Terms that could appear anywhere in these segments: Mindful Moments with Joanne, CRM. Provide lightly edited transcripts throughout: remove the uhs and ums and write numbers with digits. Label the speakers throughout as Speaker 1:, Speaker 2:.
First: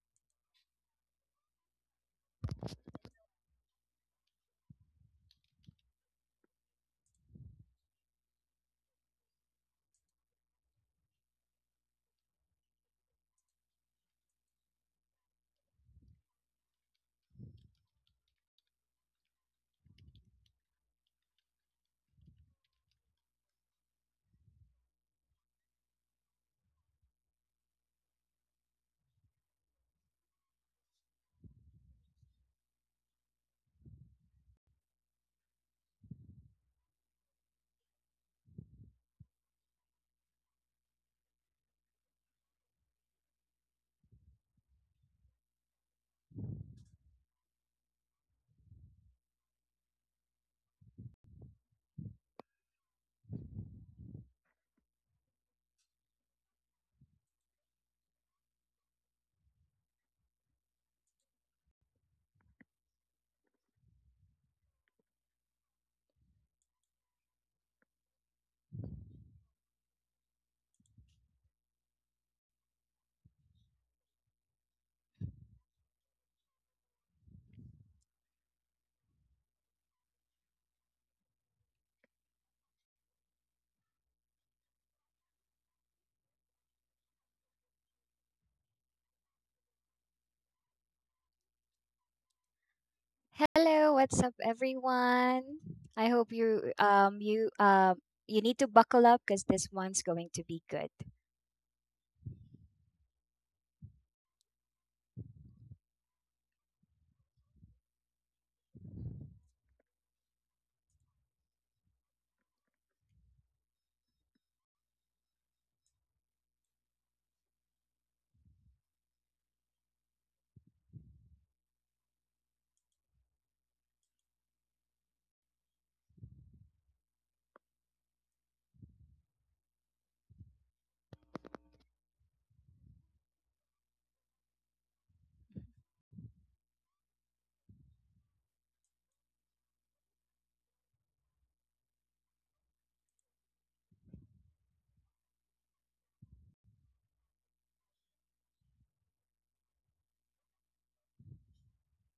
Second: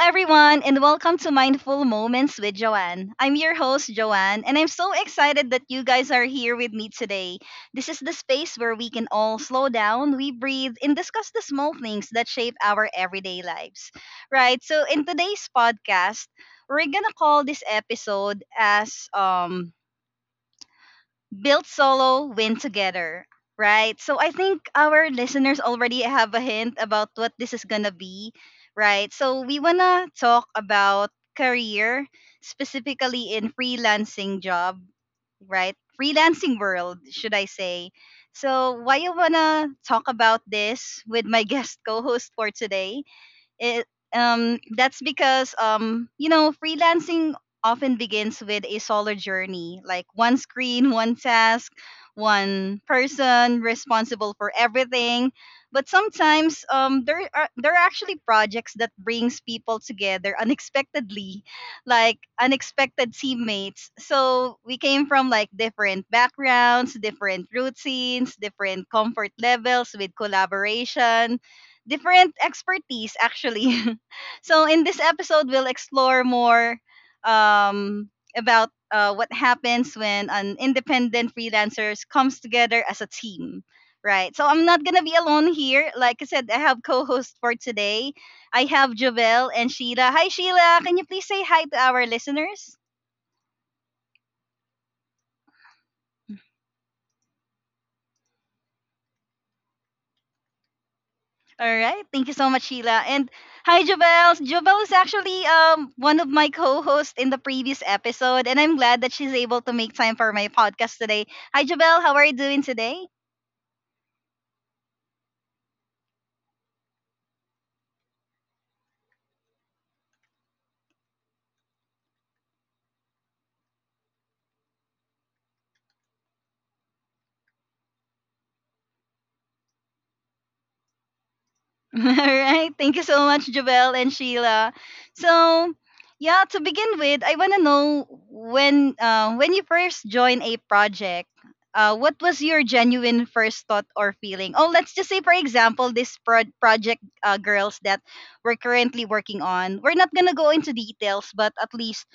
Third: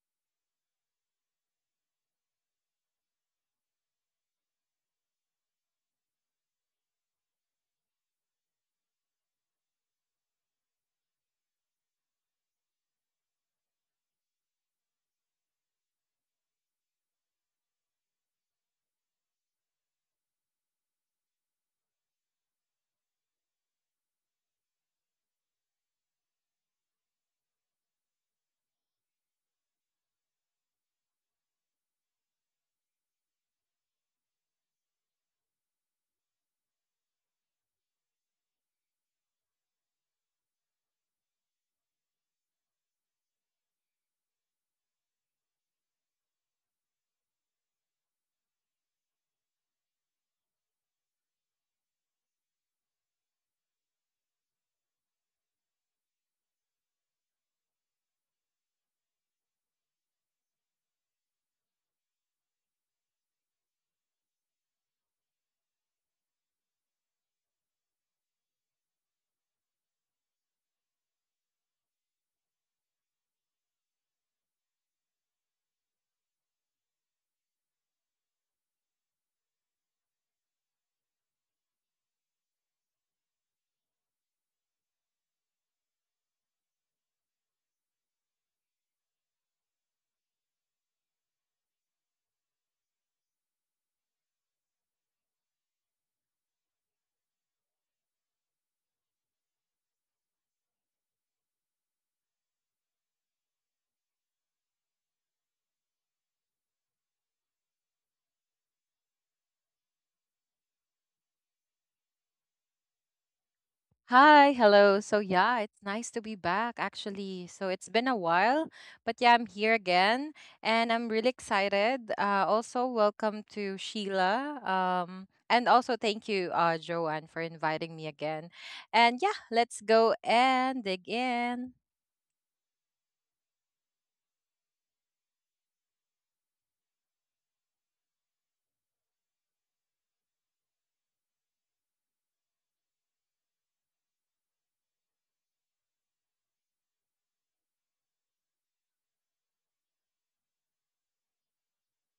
Speaker 1: everyone, and welcome to Mindful Moments with Joanne. I'm your host, Joanne, and I'm so excited that you guys are here with me today. This is the space where we can all slow down, we breathe, and discuss the small things that shape our everyday lives. Right? So, in today's podcast, we're gonna call this episode as build solo, win together, right? So I think our listeners already have a hint about what this is going to be, right? So we want to talk about career, specifically in freelancing job, right? Freelancing world, should I say. So why you want to talk about this with my guest co-host for today it, that's because you know freelancing often begins with a solo journey, like one screen, one task, one person responsible for everything. But sometimes, there are actually projects that brings people together unexpectedly, like unexpected teammates. So we came from like different backgrounds, different routines, different comfort levels with collaboration, different expertise actually. So in this episode, we'll explore more um, about what happens when an independent freelancers comes together as a team. Right. So I'm not gonna be alone here. Like I said, I have co-host for today. I have Javel and Sheila. Hi Sheila, can you please say hi to our listeners?
Speaker 2: Hello, what's up, everyone? I hope you you you need to buckle up because this one's going to be good.
Speaker 1: All right. Thank you so much, Sheila. And hi, Jobel. Jobel is actually one of my co-hosts in the previous episode, and I'm glad that she's able to make time for my podcast today. Hi, Jobel. How are you doing today?
Speaker 3: Hi, hello. So yeah, it's nice to be back actually. So it's been a while, but yeah, I'm here again and I'm really excited. Also welcome to Sheila. And also thank you, Joanne, for inviting me again. And yeah, let's go and dig in.
Speaker 1: All right. Thank you so much, Jabel and Sheila. So, yeah, to begin with, I want to know when you first joined a project, what was your genuine first thought or feeling? Oh, let's just say, for example, this project girls that we're currently working on. We're not gonna go into details, but at least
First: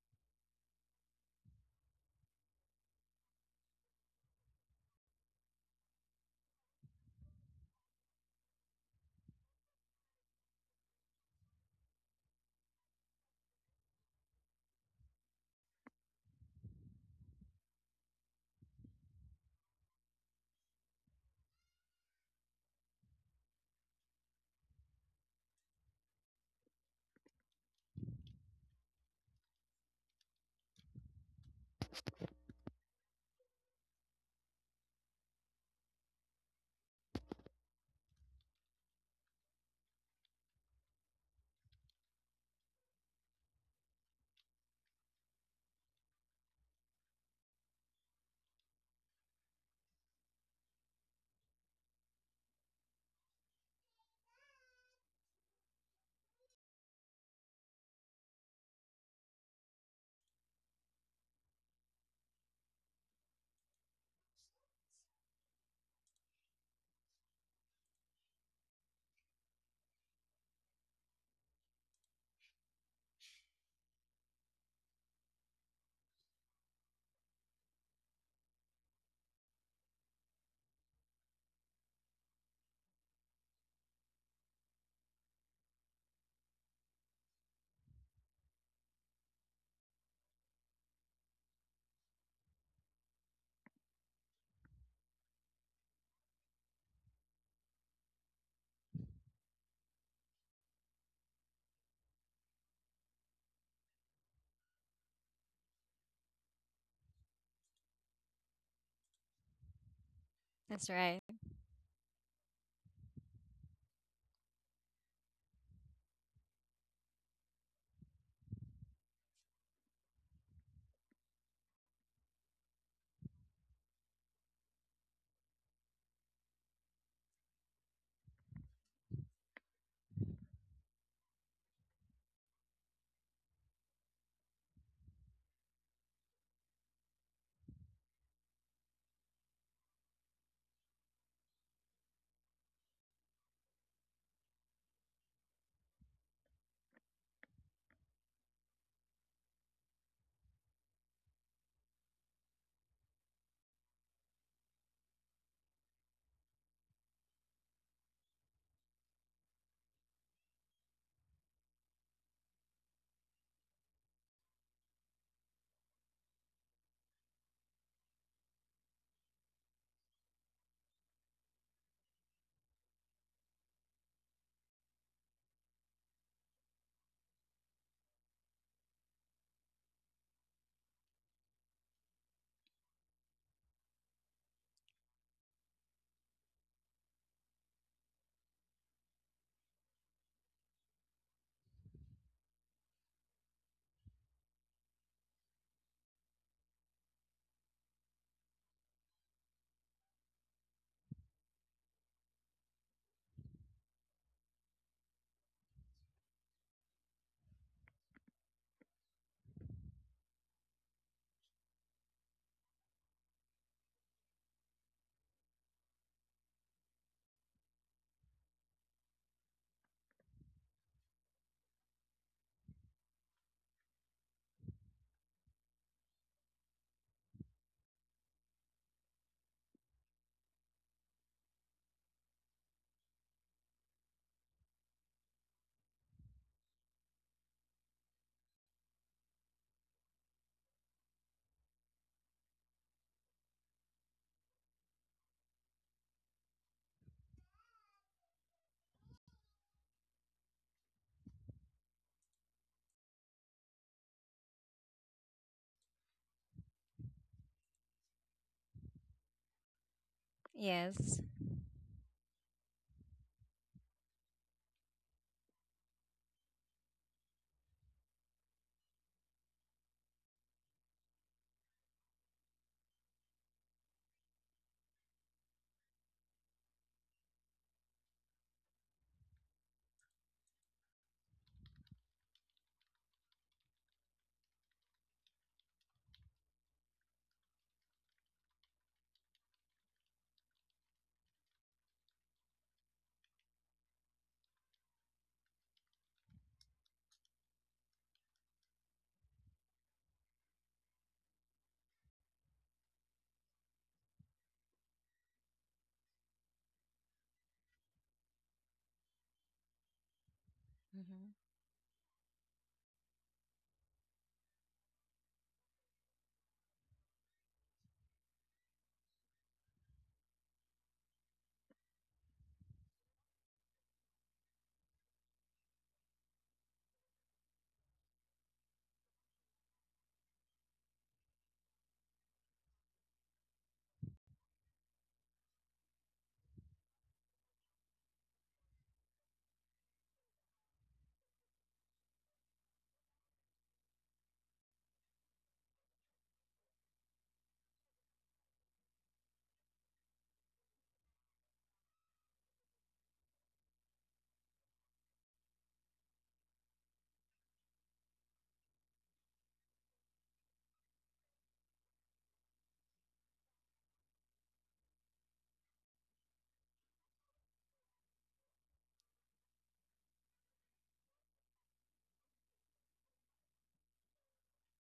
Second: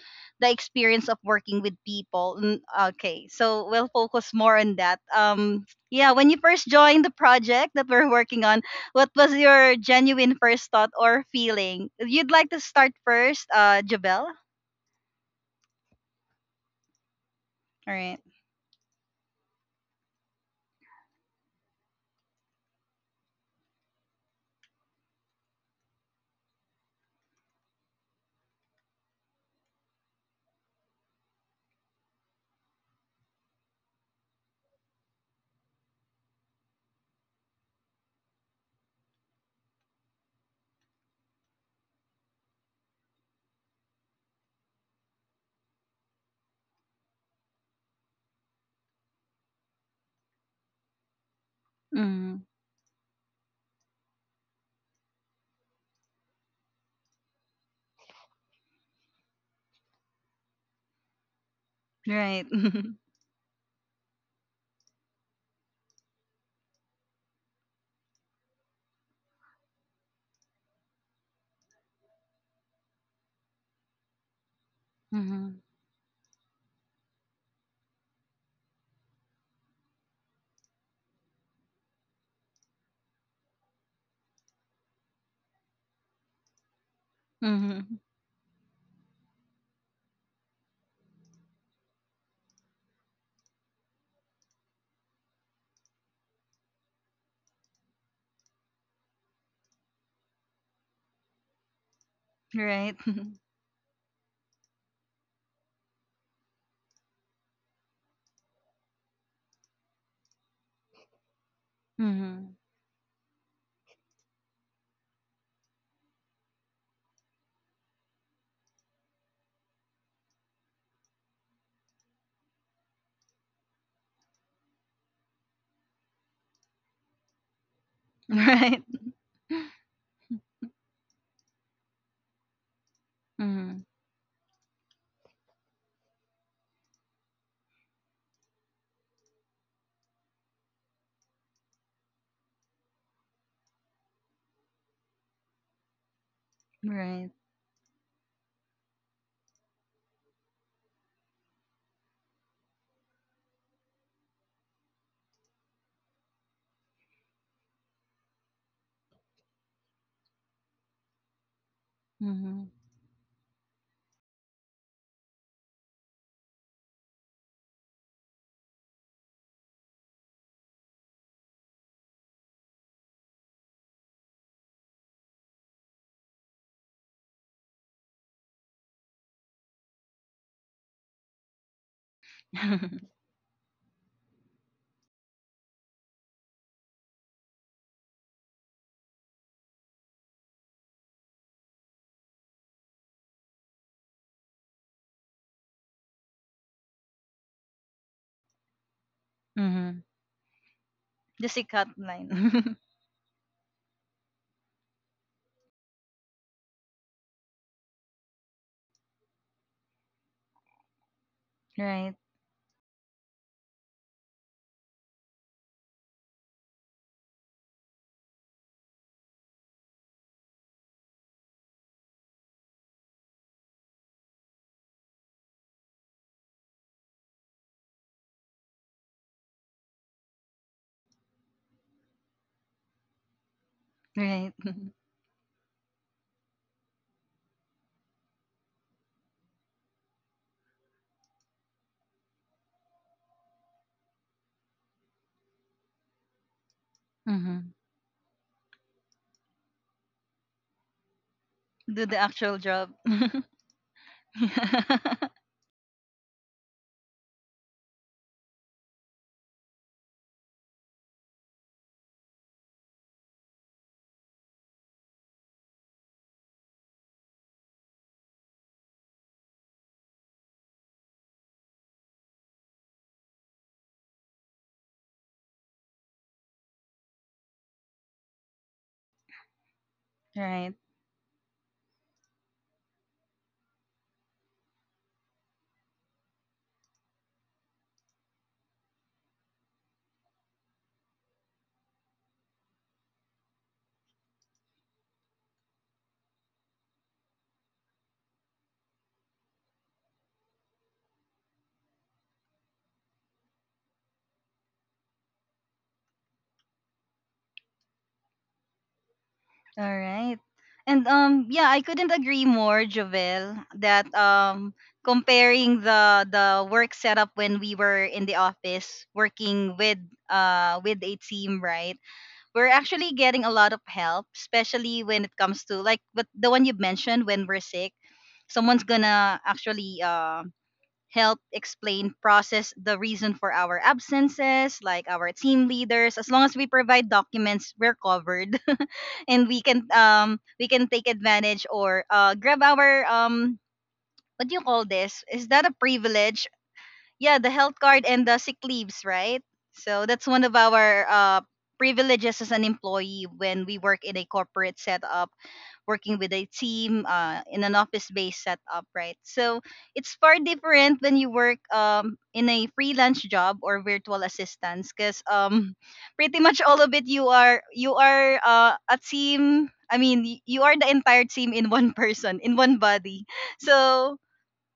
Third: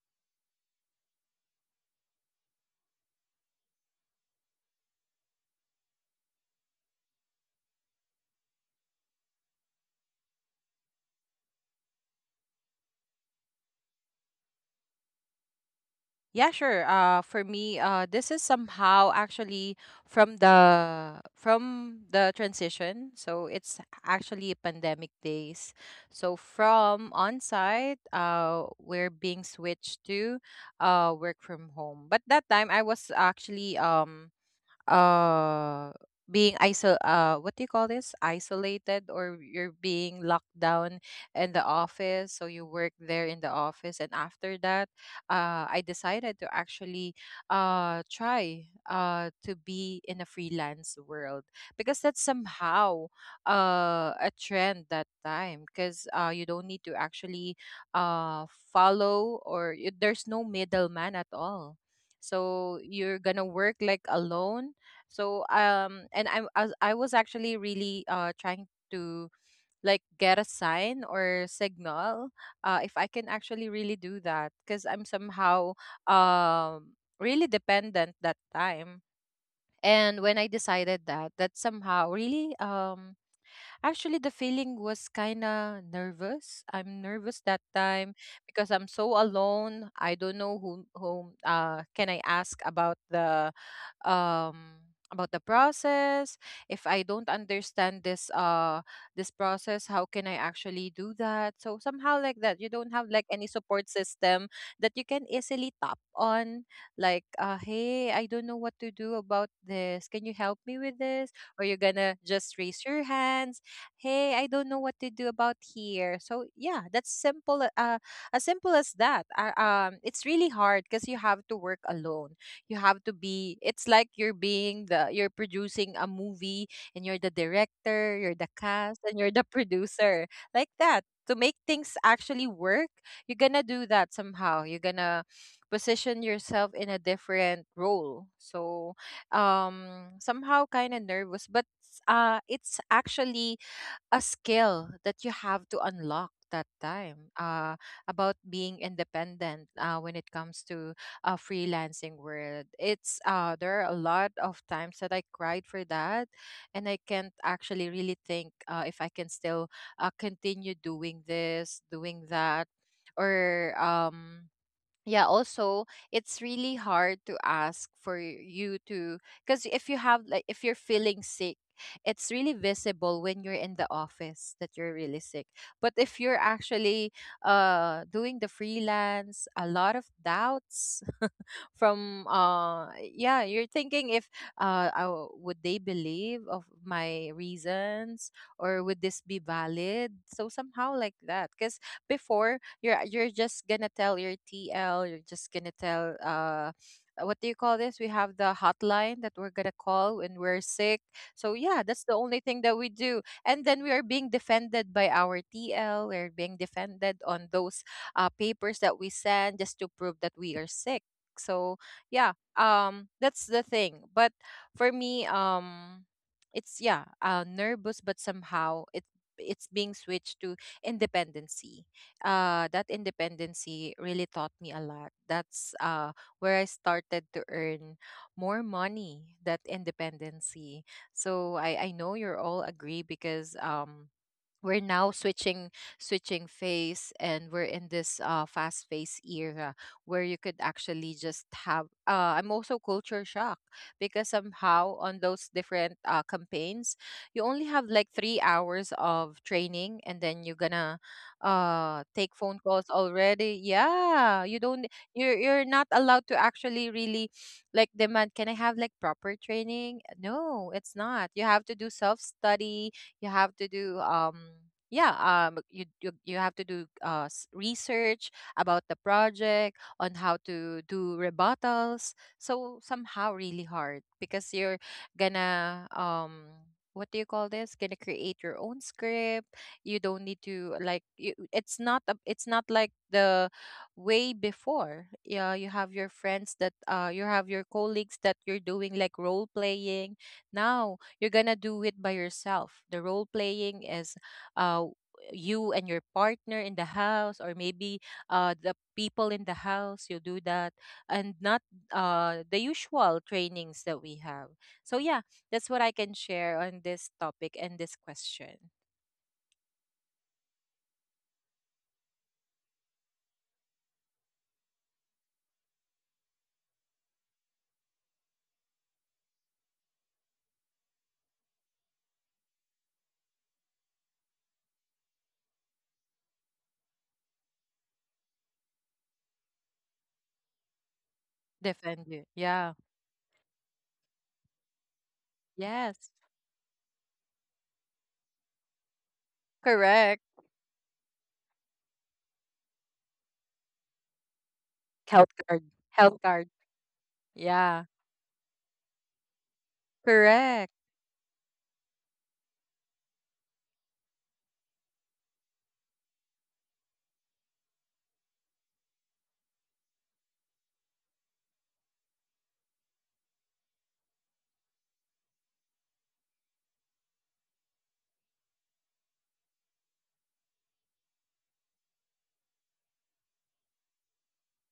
Speaker 1: the experience of working with people. Okay, so we'll focus more on that. Yeah, when you first joined the project that we're working on, what was your genuine first thought or feeling? You'd like to start first, Jabel?
Speaker 3: Yeah, sure. For me,
Speaker 1: All right.
Speaker 3: this is somehow actually from the transition. So it's actually pandemic days. So from on-site, we're being switched to work from home. But that time I was actually uh being iso what do you call this, isolated, or you're being locked down in the office. So you work there in the office, and after that, I decided to actually try to be in a freelance world, because that's
Speaker 1: Mm,
Speaker 3: somehow a trend that time, because you don't need to actually uh there's no middleman at all.
Speaker 1: right.
Speaker 3: So you're gonna work like alone. So um and i i was, I was actually really trying to like get a sign or signal, if I can actually really do that, because I'm
Speaker 1: Mm-hmm.
Speaker 3: somehow really dependent that time. And when I decided that, that somehow really, actually, the feeling was kind of nervous. I'm nervous that
Speaker 1: Mm-hmm.
Speaker 3: time because I'm so alone. I don't know whom whom can I ask about the, um about the process. If I don't understand this process, how can I actually do that? So somehow like that, you don't
Speaker 1: Right.
Speaker 3: have like any support system that you can easily tap on, like, hey, I don't know what to do about this. Can you help me
Speaker 2: That's
Speaker 3: with
Speaker 2: right.
Speaker 3: this? Or you're gonna
Speaker 1: Mm-hmm.
Speaker 3: just raise your hands, hey, I don't know what to do about here. So yeah, that's simple, as simple as that. It's really hard because you have to work alone. You have to be It's like you're being the you're producing a movie, and you're the director, you're the
Speaker 1: Right.
Speaker 3: cast, and you're the producer, like that, to make things actually work. You're gonna
Speaker 1: Mm-hmm.
Speaker 3: do that, somehow you're gonna position yourself in a different role. So somehow kind of nervous, but it's actually a skill that you have to unlock that time,
Speaker 1: Right.
Speaker 3: about being independent, when it comes to freelancing world. It's There are a lot of times that I cried for that, and I can't actually really think if I can still continue doing this, doing
Speaker 1: Mm-hmm.
Speaker 3: that, or yeah. Also it's really hard to ask for you to, because if you're feeling sick, it's really visible when you're in the office that you're really sick. But if you're actually doing the freelance, a lot of doubts from, yeah, you're thinking if, would they believe of my reasons, or would this be valid? So somehow like that, because before you're just gonna tell your TL. You're just gonna tell what do you call this We have the hotline that we're gonna
Speaker 1: Mm-hmm.
Speaker 3: call when we're sick. So
Speaker 1: Just a
Speaker 3: yeah,
Speaker 1: cut
Speaker 3: that's the only thing that
Speaker 1: line.
Speaker 3: we do, and then we are being defended by our TL. We're being defended on those papers that we send just to prove that we are sick. So
Speaker 1: Right.
Speaker 3: yeah, that's the thing. But for me, it's yeah, nervous, but somehow it's being switched to independency. That independency really taught me a lot. That's where I started to earn more money, that independency. So I know you're all agree, because
Speaker 1: Right.
Speaker 3: we're now switching phase, and we're in this fast phase era, where you could actually just have. I'm also culture shock, because somehow on those different campaigns you only
Speaker 1: Mm-hmm.
Speaker 3: have like 3 hours of training, and then you're gonna
Speaker 1: Do the
Speaker 3: take
Speaker 1: actual
Speaker 3: phone
Speaker 1: job.
Speaker 3: calls already. Yeah, you don't, you're, you're not allowed to actually really like demand, can I have like proper training? No, it's
Speaker 2: Yes.
Speaker 3: not. You have to do self-study. You have to do yeah you have to do research about the project on how to do rebuttals. So somehow really hard because you're gonna, what do you call this, gonna create your own script. You don't need
Speaker 1: Right.
Speaker 3: to like you, it's not like the way before. Yeah, you have your colleagues that you're doing like role playing. Now you're gonna do it by yourself. The role playing is, uh you and your partner in the house, or maybe the people in the house, you do that, and not the usual trainings that we have. So yeah, that's what I can share on this topic and this question.
Speaker 1: All right. And
Speaker 2: hmm
Speaker 1: yeah, I couldn't agree more, Jovel, that comparing the work setup when we were in the office working with a team, right? We're actually getting a lot of help, especially when it comes to like but the one you mentioned when we're sick, someone's gonna actually help explain
Speaker 3: Defend you.
Speaker 1: process
Speaker 3: Yeah.
Speaker 1: the reason for our absences like our team
Speaker 3: Yes.
Speaker 1: leaders as long as we provide documents we're covered. And
Speaker 3: Correct.
Speaker 1: we can take advantage or grab our what do you call this?
Speaker 3: Health
Speaker 1: Is that
Speaker 3: card.
Speaker 1: a
Speaker 3: Health
Speaker 1: privilege?
Speaker 3: card.
Speaker 1: Yeah, the health
Speaker 3: Yeah.
Speaker 1: card and the sick leaves, right? So that's one of
Speaker 3: Correct.
Speaker 1: our privileges as an employee when we work in a corporate setup, working with a team in an office-based setup, right? So it's far different when you work in a freelance job or virtual assistance, because pretty much all of it you are a team. I mean, you are the entire team in one person, in one body. So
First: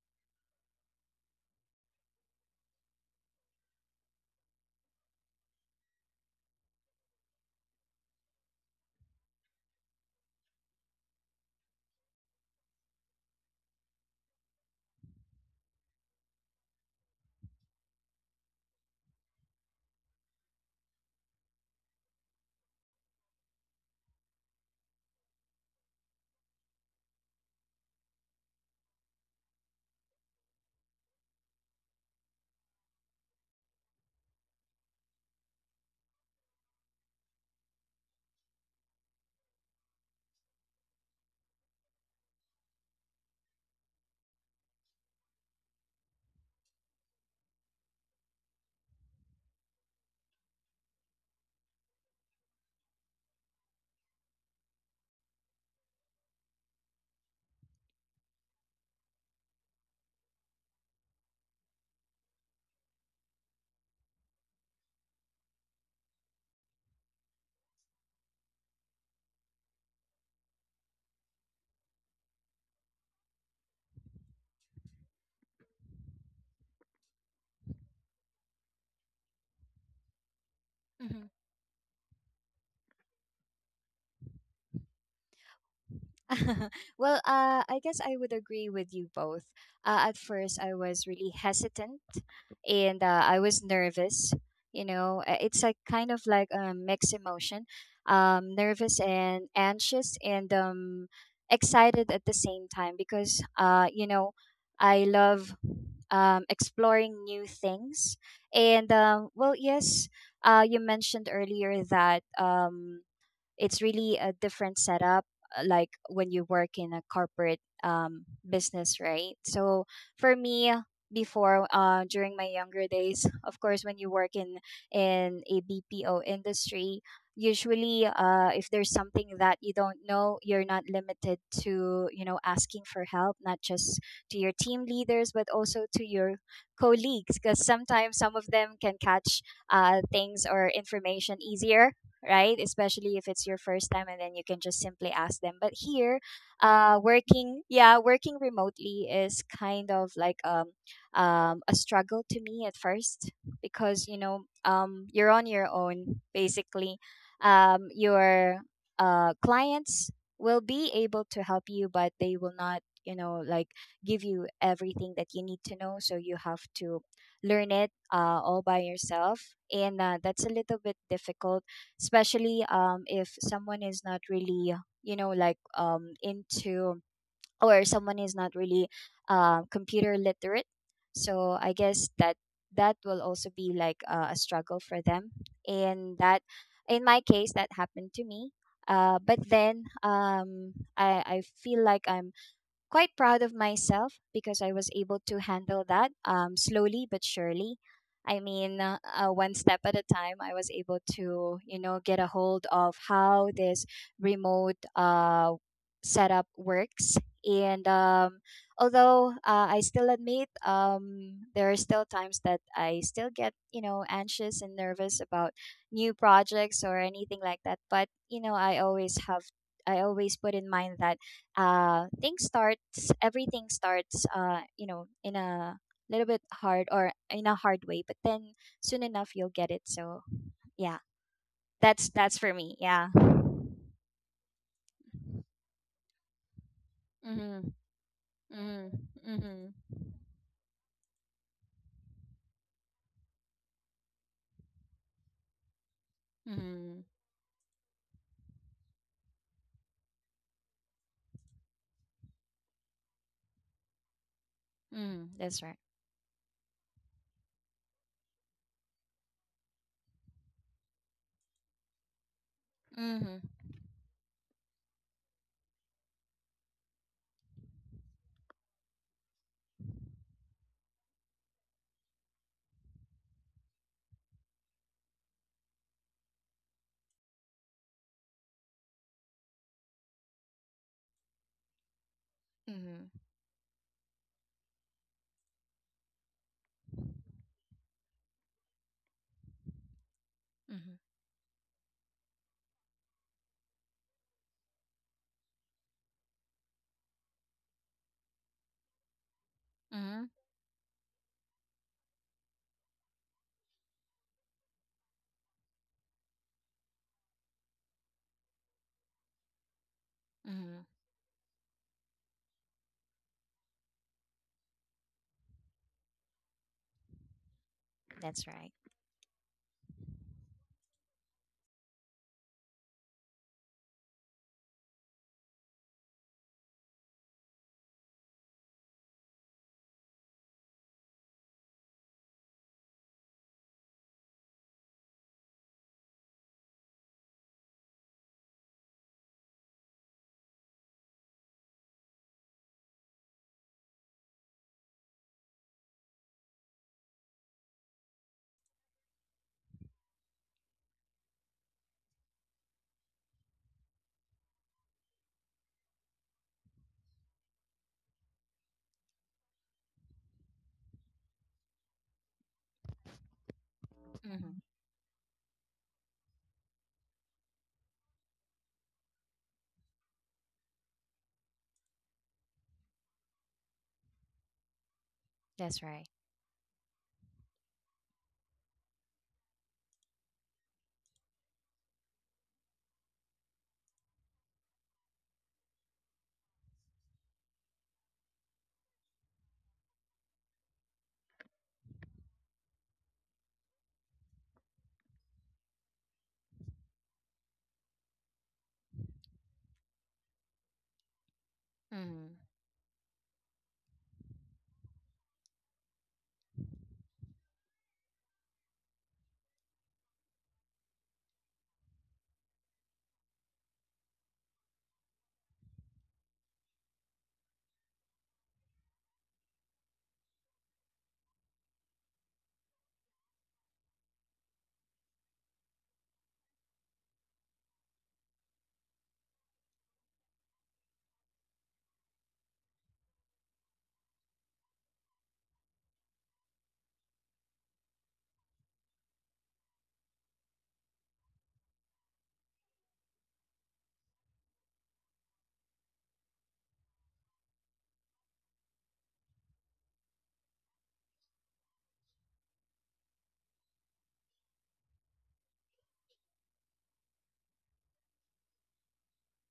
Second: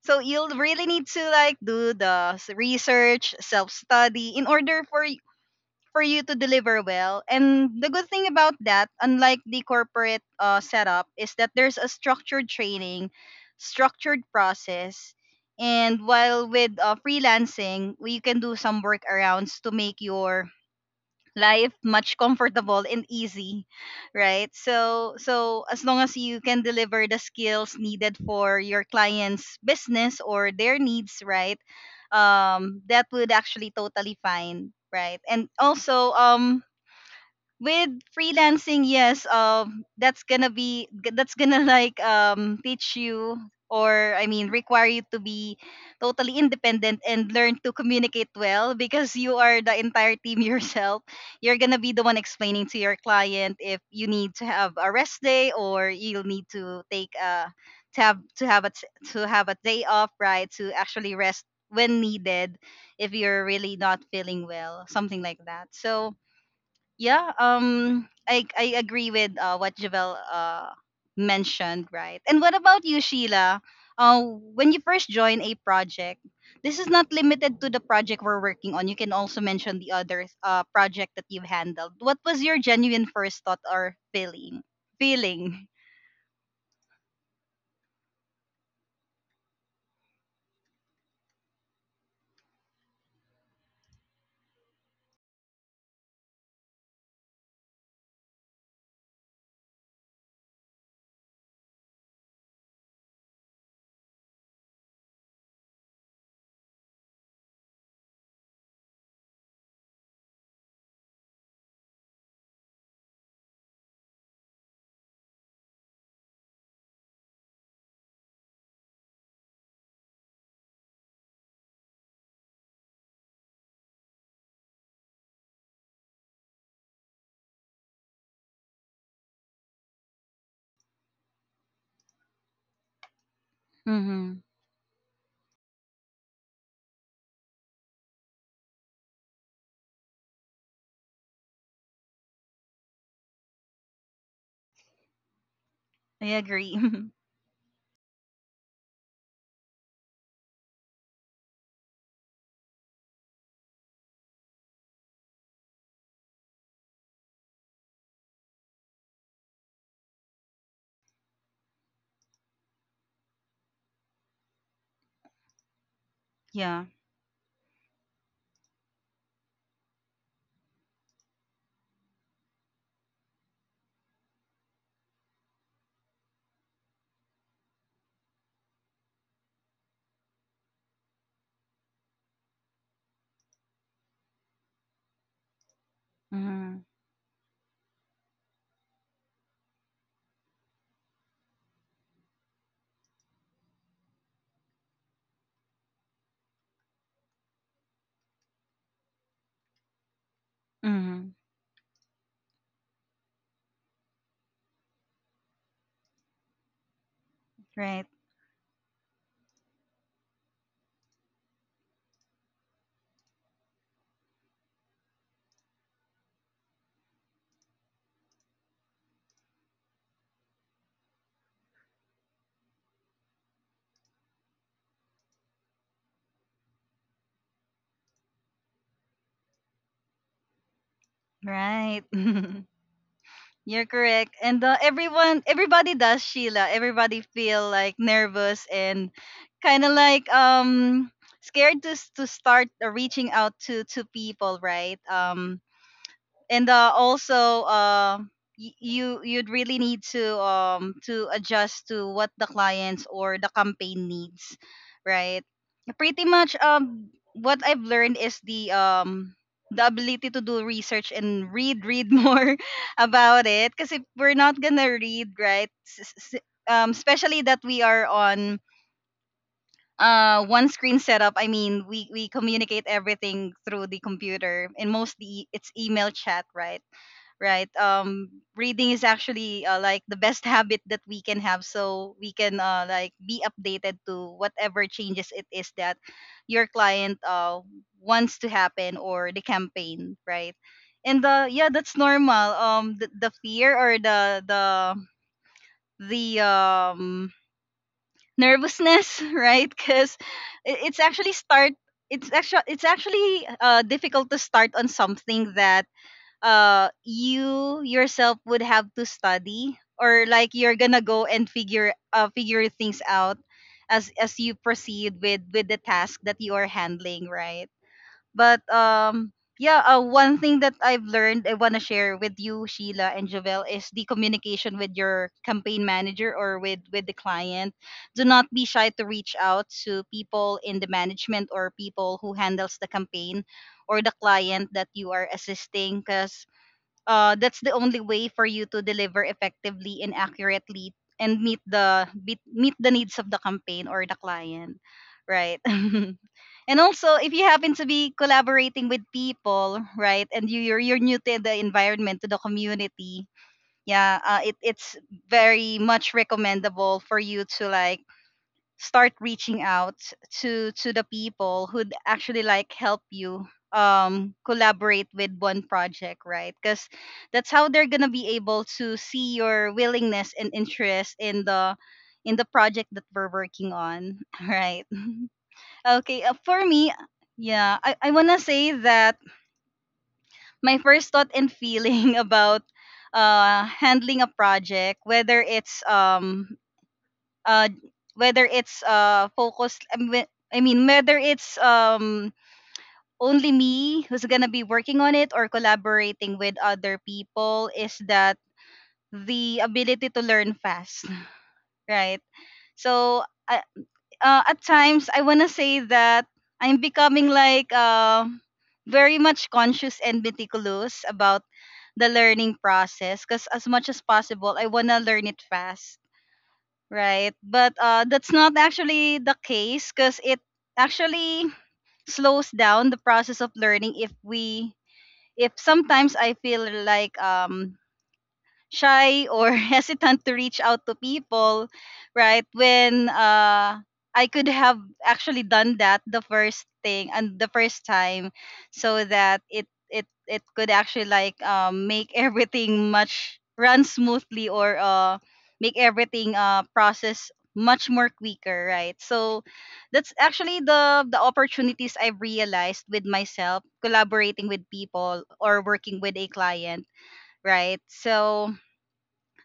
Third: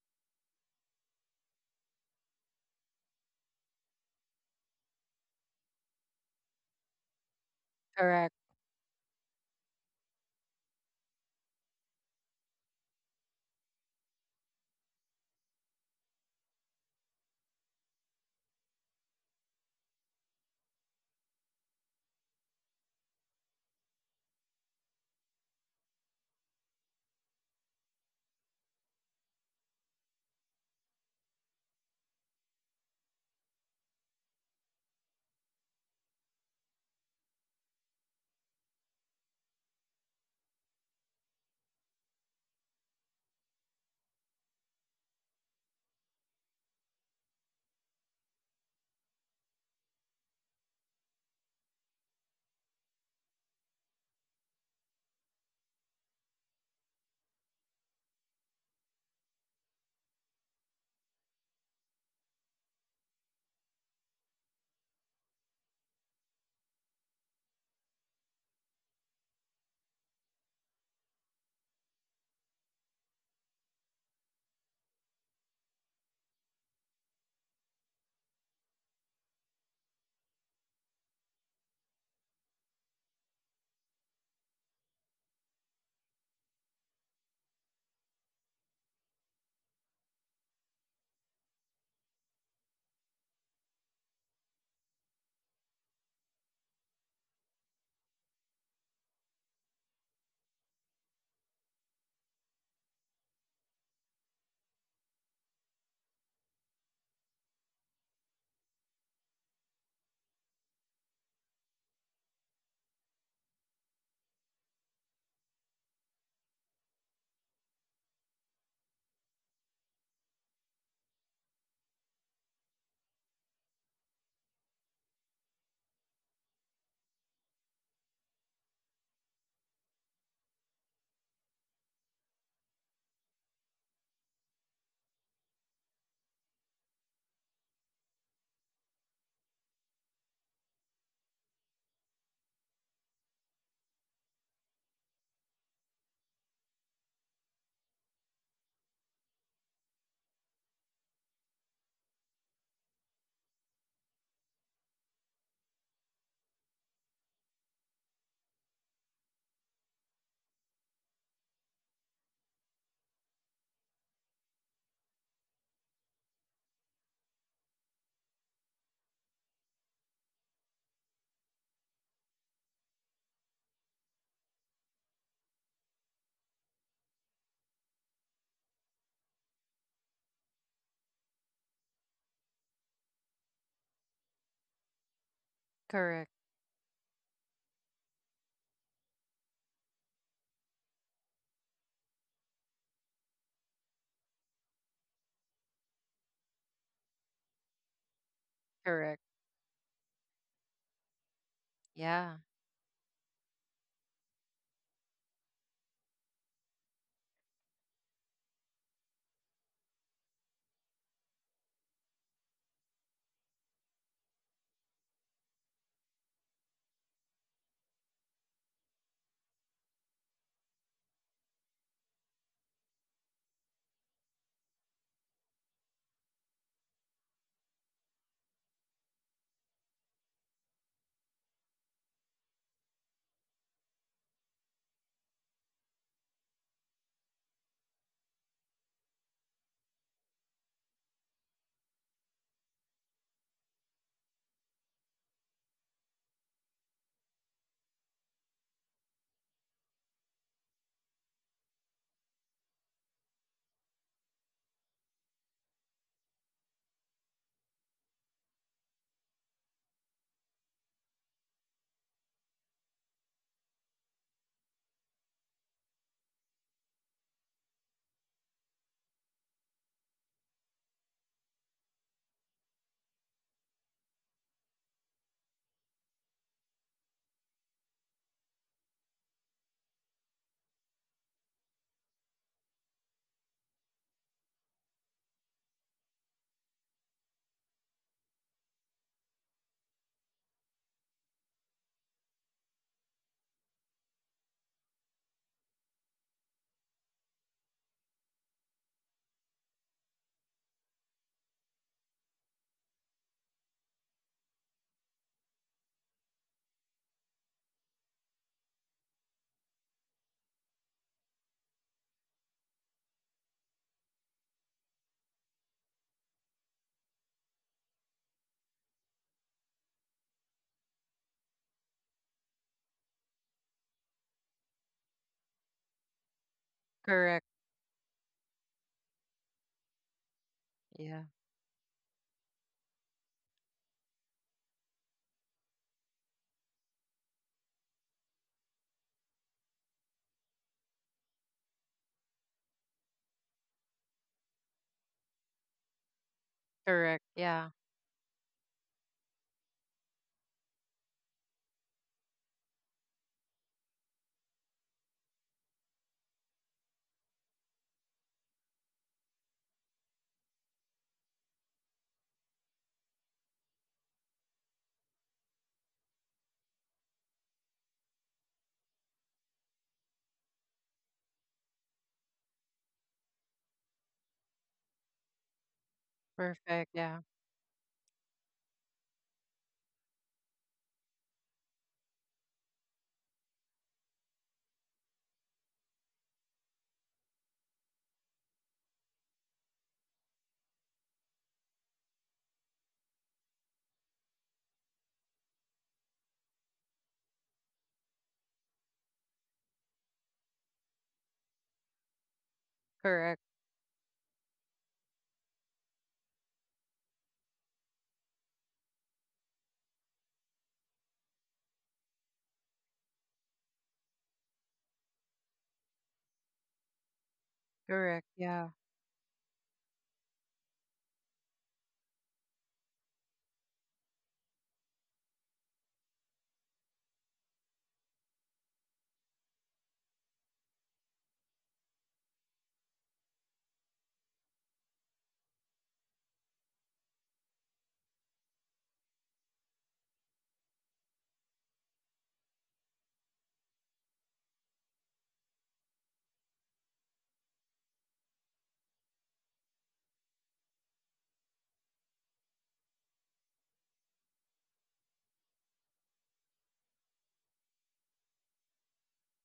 Speaker 1: so you'll really need to like do the research, self-study in order for you to deliver well. And the good thing
Speaker 3: Correct.
Speaker 1: about that, unlike the corporate setup, is that there's a structured training, structured process. And while with freelancing, we can do some workarounds to make your life much comfortable and easy, right? So as long as you can deliver the skills needed for your clients business or their needs, right? That would actually totally fine, right? And also with freelancing, yes, that's gonna be that's gonna like teach you or I mean require you to be totally independent and learn to communicate well because you are the entire team yourself. You're gonna be the one explaining to your client if you need to have a rest day or you'll need to take a to have a t- to have a day off, right? To actually rest when needed, if you're really not feeling well something like that. So yeah, I agree with what Javel mentioned, right? And what about you, Sheila? uh, when you first join a project, this is not limited to the project we're working on, you can also mention the other project
Speaker 2: hmm
Speaker 1: that you've handled. What was your genuine first thought or feeling? Feeling.
Speaker 2: well, I guess I would agree with you both. At first, I was really hesitant and I was nervous. You know, it's like kind of like a mixed emotion, nervous and anxious and excited at the same time because, you know, I love exploring new things. And, well, yes, you mentioned earlier that. It's really a different setup, like when you work in a corporate business, right? So for me before, during my younger days, of course, when you work in a BPO industry, usually if there's something that you don't know, you're not limited to, you know, asking for help, not just to
Speaker 1: Mm-hmm.
Speaker 2: your team leaders but also to your colleagues, because sometimes some of them can catch things or information easier, right? Especially if it's your first time and then you can just simply ask them. But here,
Speaker 1: I agree.
Speaker 2: working, yeah, working remotely is kind of like um a struggle to me at first because, you know, you're on your own basically. Your clients will be able to help you, but they will not, you know, like give you everything that you need to know, so you have
Speaker 1: Yeah.
Speaker 2: to learn it all by yourself, and that's a little bit difficult, especially if someone is not really, you know, like into, or someone is not really computer literate. So I guess that that will also be like a struggle for them. And
Speaker 3: Correct.
Speaker 2: that,
Speaker 1: Mm-hmm.
Speaker 2: in my case, that happened to me, but then um, I feel like I'm quite proud of myself because I was able to handle that slowly but surely. I mean,
Speaker 3: Correct.
Speaker 2: one step at a time, I was able
Speaker 1: Mm-hmm.
Speaker 2: to, you know, get a
Speaker 3: Yeah.
Speaker 2: hold of how this remote setup works. And
Speaker 1: Right.
Speaker 2: although I still admit there are still times that I still get, you know, anxious and nervous about new projects or anything like that. But, you know, I always have, I always put in mind that things starts everything starts you know in a little bit hard or in a hard way, but then soon enough you'll get it. So yeah,
Speaker 1: Right.
Speaker 2: that's for me. Yeah.
Speaker 1: You're correct. And everyone, everybody does, Sheila. Everybody
Speaker 2: Mhm.
Speaker 1: feel like nervous
Speaker 2: Mhm.
Speaker 1: and
Speaker 2: Mhm.
Speaker 1: kind of like scared to to start reaching out to people, right? And
Speaker 2: Mhm.
Speaker 1: also you you'd really need to adjust to what the clients or the campaign needs,
Speaker 2: Mhm.
Speaker 1: right?
Speaker 2: That's right.
Speaker 1: Pretty much what I've learned is the ability to do research and read more about
Speaker 2: Mhm.
Speaker 1: it, because if we're not gonna read right, especially that we are on one screen setup, I mean we communicate everything through the computer and mostly it's email chat, right? Right. Reading is actually like the best habit that we can have so we can
Speaker 2: Mhm.
Speaker 1: like be updated to whatever changes it is that your client wants to happen or the campaign, right?
Speaker 2: Mhm.
Speaker 1: And yeah, that's normal, the fear or the nervousness, right? Because
Speaker 2: Mhm.
Speaker 1: it's actually start it's actually difficult to start on something that you yourself would have to study, or like you're
Speaker 2: Mhm.
Speaker 1: gonna go and figure figure things out as you proceed with the task that you are handling, right?
Speaker 2: That's
Speaker 1: But
Speaker 2: right.
Speaker 1: yeah, one thing that I've learned I want to share with you Sheila and Jovel is the communication with your campaign manager or with the
Speaker 3: Correct.
Speaker 1: client. Do not be shy to reach out to people in the
Speaker 3: Yeah.
Speaker 1: management or people who handles the campaign or the client that you are assisting, because that's the only way for you to deliver effectively and accurately and meet the beat, meet the needs of the campaign or the client, right? And also
Speaker 3: Correct.
Speaker 1: if you
Speaker 3: Yeah.
Speaker 1: happen to be collaborating with people, right? And you're new to the environment, to the community. Yeah, it's very much recommendable for you to like start reaching out to the people who'd actually like help you
Speaker 2: Mhm.
Speaker 1: collaborate with one project, right? Because that's how they're gonna be able to see your willingness and interest in the project that we're working on. Right.
Speaker 2: That's right.
Speaker 1: Okay. For
Speaker 3: Perfect.
Speaker 1: me,
Speaker 3: Yeah.
Speaker 1: yeah, I want to say that my first thought and feeling about handling a project, whether it's uh focused I mean, I mean, whether it's only me who's gonna be working on it or collaborating with other people, is that the ability to learn fast, right?
Speaker 2: Mhm.
Speaker 1: So
Speaker 3: Correct.
Speaker 1: I at times I wanna say that I'm becoming like very much conscious and meticulous about the learning process, because as much as possible I wanna learn it fast, right? But
Speaker 3: Correct.
Speaker 1: that's not
Speaker 3: Yeah.
Speaker 1: actually the case, because it actually slows down the process of learning if we, if sometimes I feel like shy or hesitant to reach out to people, right? When I could have actually done that the first thing and the first time, so that it could actually like make everything much run smoothly, or make everything process much more quicker, right? So that's actually the opportunities I've realized with myself collaborating with people or working with a client, right? So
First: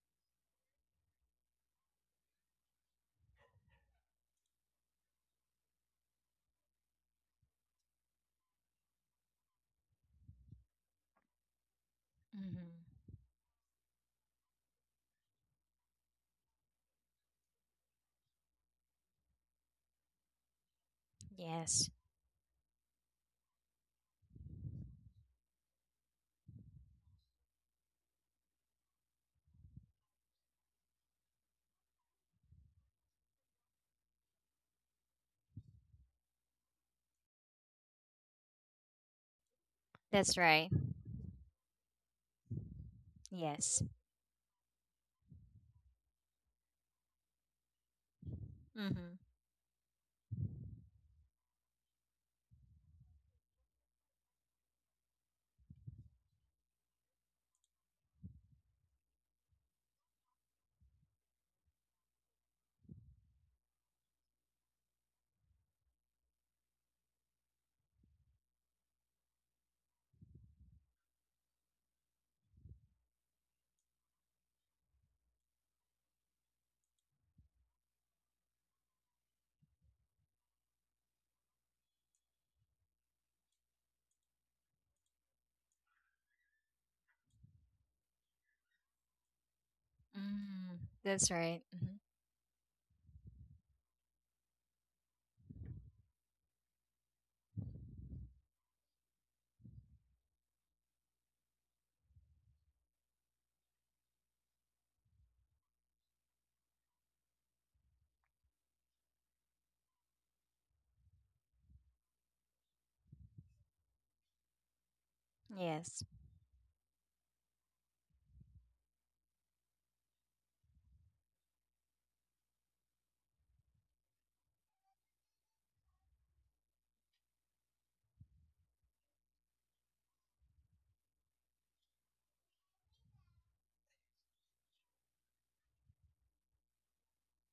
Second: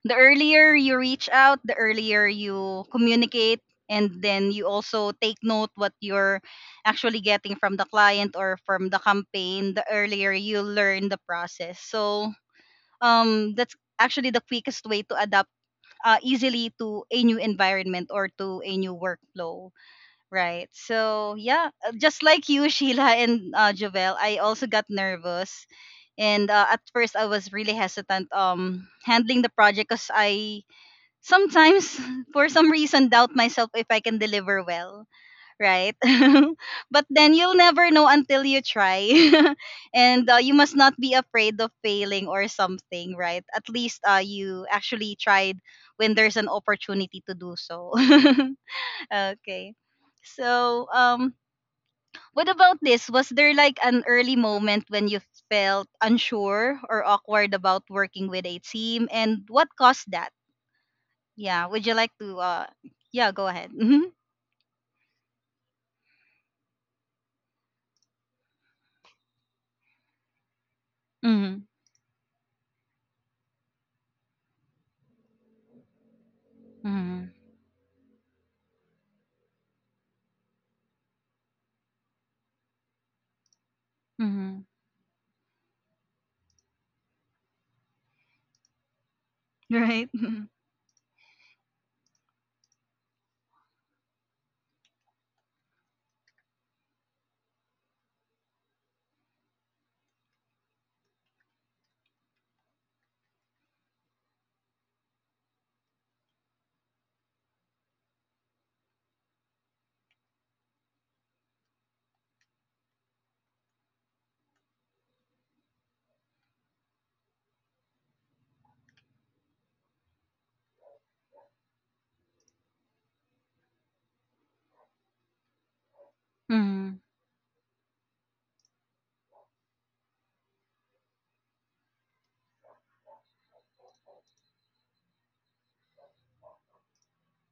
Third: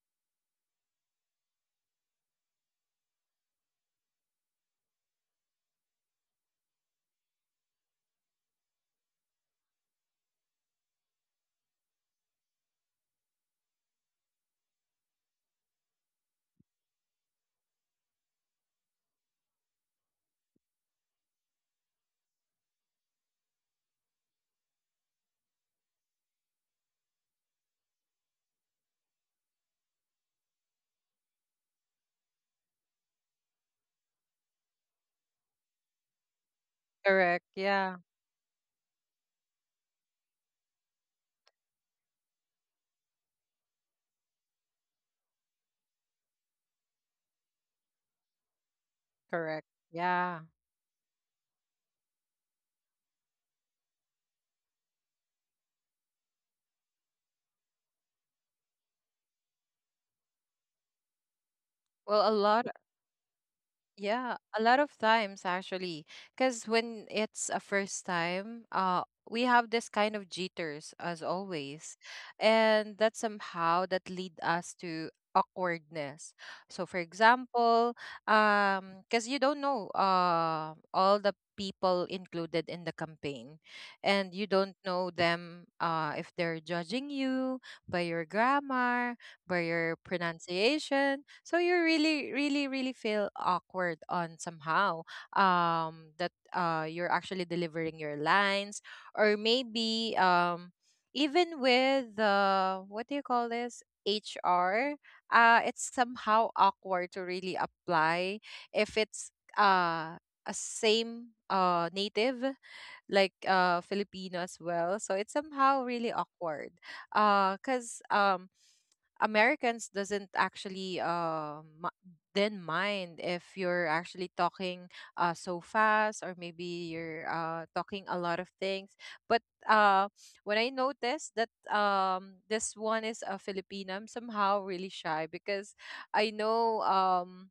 Speaker 1: the earlier you reach out, the earlier you communicate, and then you also take note what you're actually getting from the client or from the campaign, the earlier you learn the process. So
Speaker 2: Mhm.
Speaker 1: that's actually the quickest way to adapt easily to a new environment or to a new workflow, right? So yeah,
Speaker 2: Yes.
Speaker 1: just like you, Sheila and Jovel, I also got nervous. And at first I was really hesitant handling the project because I sometimes for some reason doubt myself if I can deliver well, right? But then
Speaker 3: Correct.
Speaker 1: you'll never
Speaker 3: Yeah.
Speaker 1: know until you try. And
Speaker 2: That's
Speaker 1: you
Speaker 2: right.
Speaker 1: must not be afraid of failing or something, right? At
Speaker 2: Yes.
Speaker 1: least you actually tried when there's an opportunity to do so.
Speaker 2: Mhm.
Speaker 3: Correct.
Speaker 1: Okay.
Speaker 3: Yeah.
Speaker 1: So what about this? Was there like an early moment when you felt unsure or awkward about working with a team and what caused that? Yeah. Would you like
Speaker 3: Well, a
Speaker 1: to?
Speaker 3: lot.
Speaker 1: Yeah. Go ahead. Hmm.
Speaker 3: Yeah, a lot of times actually, because when it's a first time, we have this kind of jitters as
Speaker 1: Mm-hmm.
Speaker 3: always, and that somehow that lead us to awkwardness. So, for
Speaker 1: Mm-hmm.
Speaker 3: example, because you don't know all the people included in the campaign, and you
Speaker 1: Hmm.
Speaker 3: don't know them if they're judging you by your grammar, by your
Speaker 1: Right.
Speaker 2: Mhm.
Speaker 3: pronunciation.
Speaker 2: That's
Speaker 3: So
Speaker 2: right.
Speaker 3: you
Speaker 2: Mhm.
Speaker 3: really, really, really feel awkward on somehow, that, you're actually delivering your lines, or maybe, even with the, what do you call this, HR. It's somehow awkward to really apply if it's uh a same native like Filipino as well. So it's somehow
Speaker 2: Yes.
Speaker 3: really awkward. Cuz Americans doesn't actually mi- then mind if you're actually talking so fast, or maybe
Speaker 1: Mm-hmm.
Speaker 3: you're talking a lot of things. But uh, when I noticed that, this one is a Filipinam, somehow really shy because I know.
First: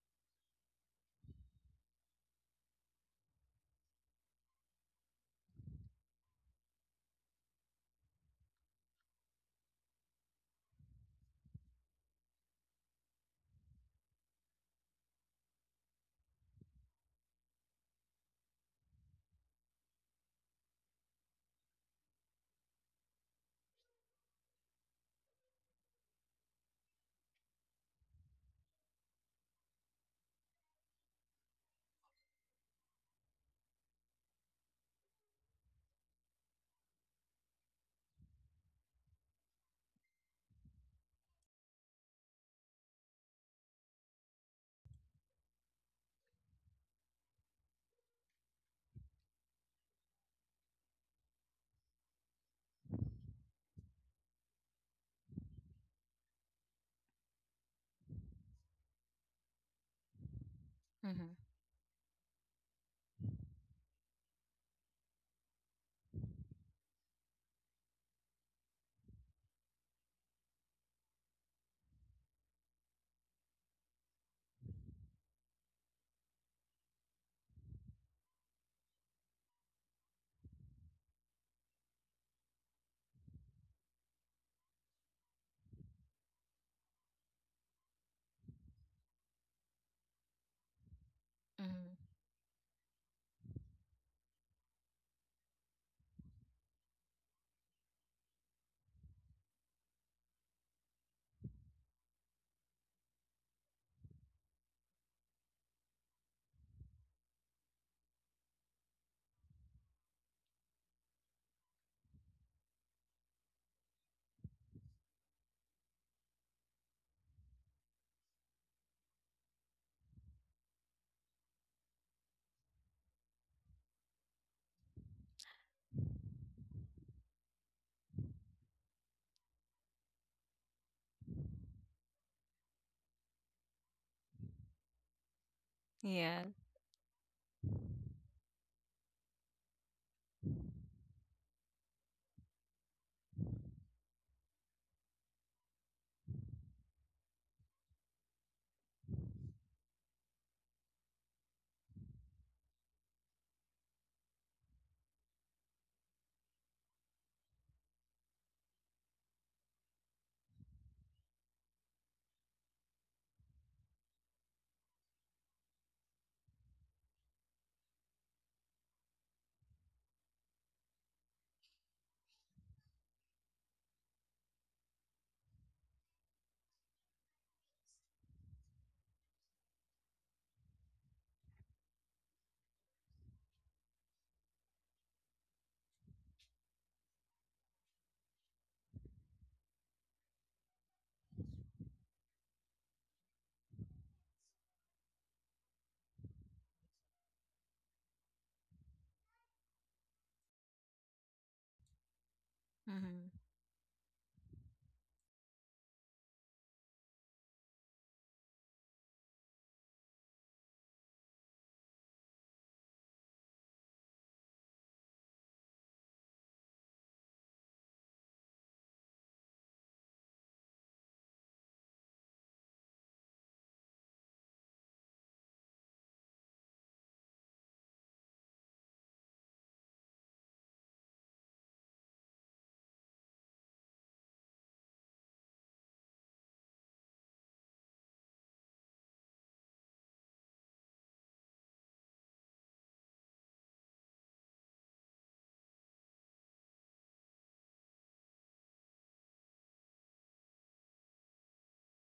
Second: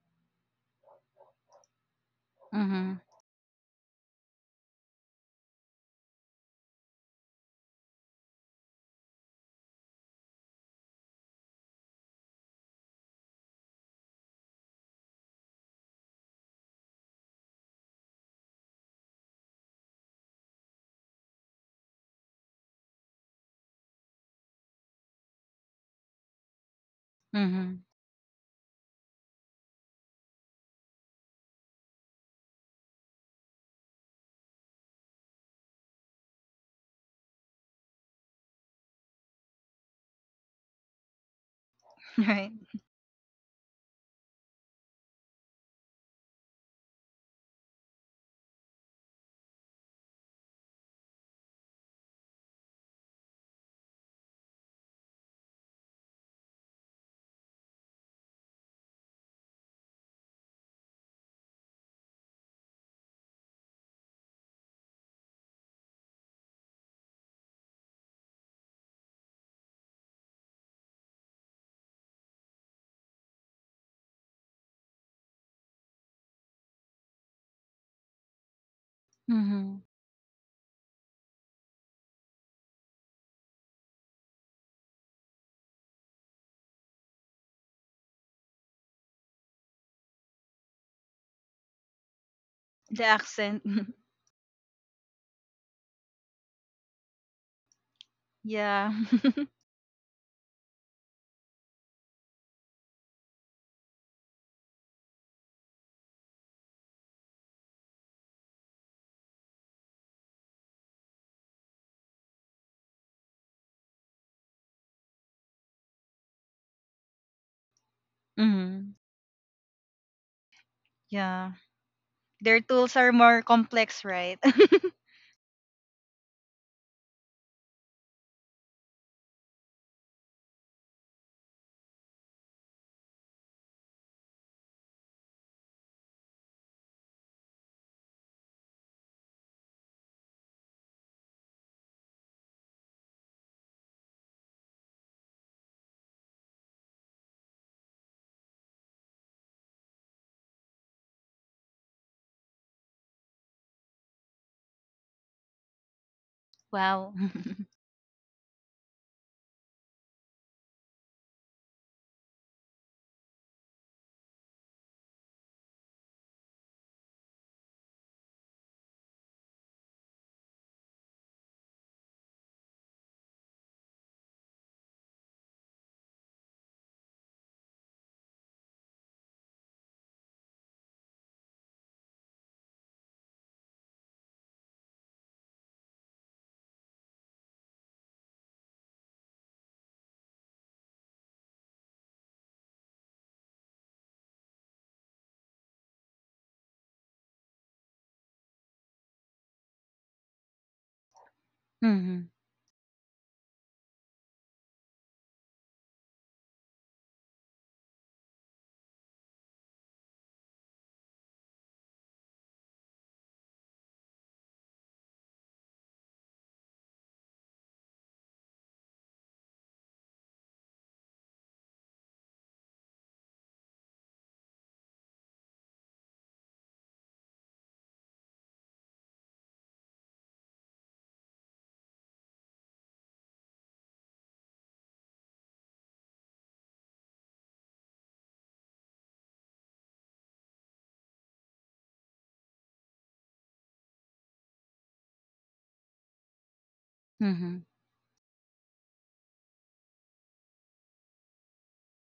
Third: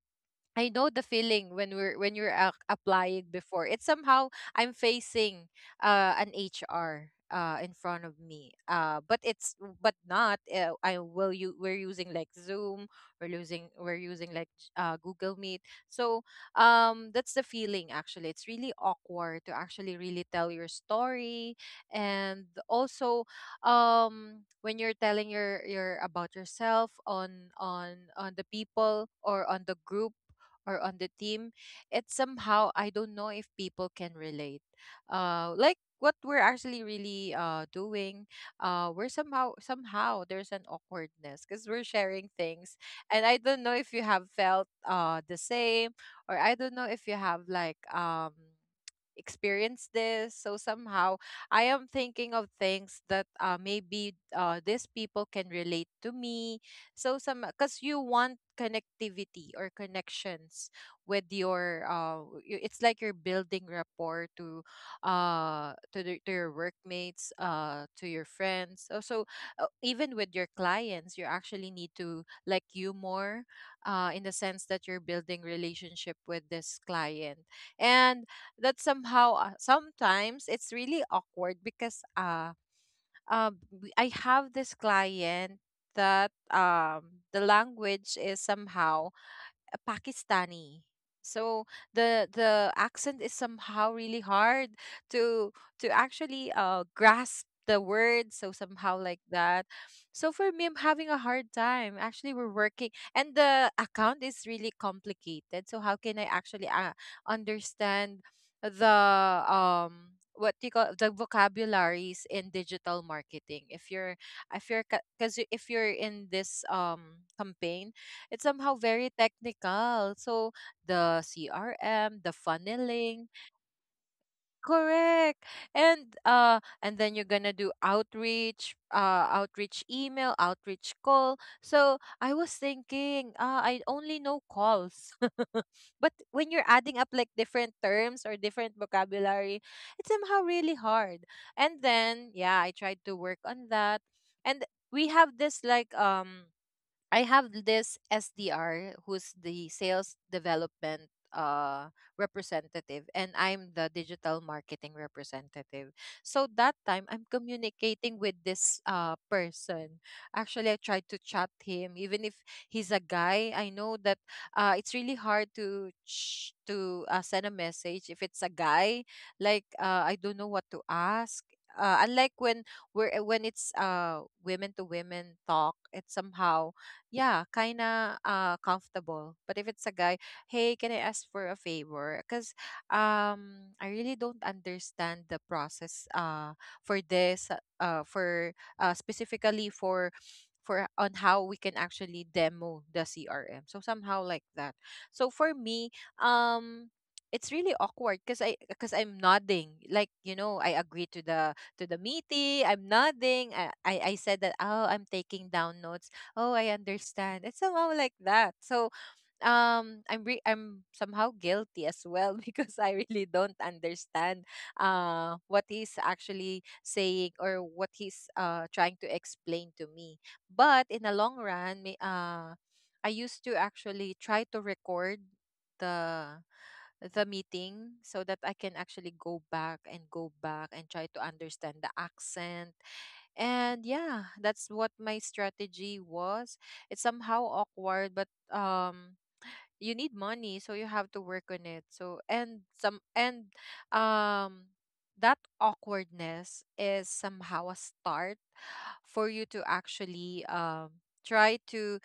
Speaker 3: I know the feeling when we're when you're ac
Speaker 1: Hmm.
Speaker 3: applying before. It's somehow I'm facing an HR, in front of me. But it's, but not. I will you We're using like Zoom. We're using like Google Meet. So that's the feeling actually. It's really awkward to actually really tell your story, and also, when you're telling your about yourself on
Speaker 1: Hmm.
Speaker 3: the people, or on the group, or on the team, it's somehow, I don't know if people can relate. Like what we're actually really doing, we're somehow, there's an awkwardness because we're sharing
Speaker 1: Right.
Speaker 3: things, and I don't know if you have felt the same, or I don't know if you have like experienced this. So somehow I am thinking of things that, maybe these people can relate to me, so some because you want connectivity or connections with
Speaker 2: Mm-hmm.
Speaker 3: your, it's like you're building rapport to, to your workmates, to your friends also, even with your clients, you actually need to like you more, in the sense that you're building relationship with this client, and that somehow,
Speaker 1: Hmm.
Speaker 3: sometimes it's really awkward because, I have this client that, the language is somehow Pakistani. So
Speaker 2: Mm-hmm.
Speaker 3: the
Speaker 1: The
Speaker 3: accent is
Speaker 1: accent.
Speaker 3: somehow really hard to, actually grasp the words, so somehow
Speaker 1: Yeah.
Speaker 3: like that. So for me, I'm having a hard time. Actually we're working and the account is really complicated. So how can I actually understand the, what do you call, the vocabularies in digital marketing, if you're, because if you're in this, campaign, it's somehow
Speaker 1: Hmm.
Speaker 3: very technical. So the
Speaker 1: Yeah.
Speaker 3: CRM, the
Speaker 1: Their tools are
Speaker 3: funneling,
Speaker 1: more complex, right?
Speaker 3: correct. And then you're gonna do outreach, outreach email, outreach call. So I was thinking, I only know calls. But
Speaker 2: Yeah.
Speaker 3: when you're adding up like different terms or different vocabulary, it's somehow really hard. And then yeah, I tried to work on that. And we have this like I have this SDR, who's the sales development representative, and I'm the digital marketing representative. So that time I'm
Speaker 1: Wow.
Speaker 3: communicating with this person. Actually I tried to chat him even if he's a guy. I know that, it's really hard to send a message if it's a guy, I don't know what to ask. Unlike when, we're when it's women to women talk, it's somehow yeah, kind of comfortable. But if it's a guy, hey, can I ask for a favor? Because I really don't understand the process, for this, for specifically for, on how we can actually demo the CRM. So somehow like that. So for me, um, it's really awkward because I'm nodding. Like, I agree to the
Speaker 1: Hmm.
Speaker 3: meeting. I'm
Speaker 2: Mm-hmm.
Speaker 3: nodding. I, I said that, "Oh, I'm taking down notes. Oh, I understand." It's somehow like that. So, I'm somehow guilty as well because I really don't understand what he's actually saying or what he's trying to explain to me. But in the long run, I used to actually try to record the the meeting so that I can actually go back and try to understand the accent. And yeah, that's what my strategy was. It's somehow awkward, but um you need money, so you have to work on it. So and some and um that awkwardness is
Speaker 1: Hmm.
Speaker 3: somehow a start for you to actually try to,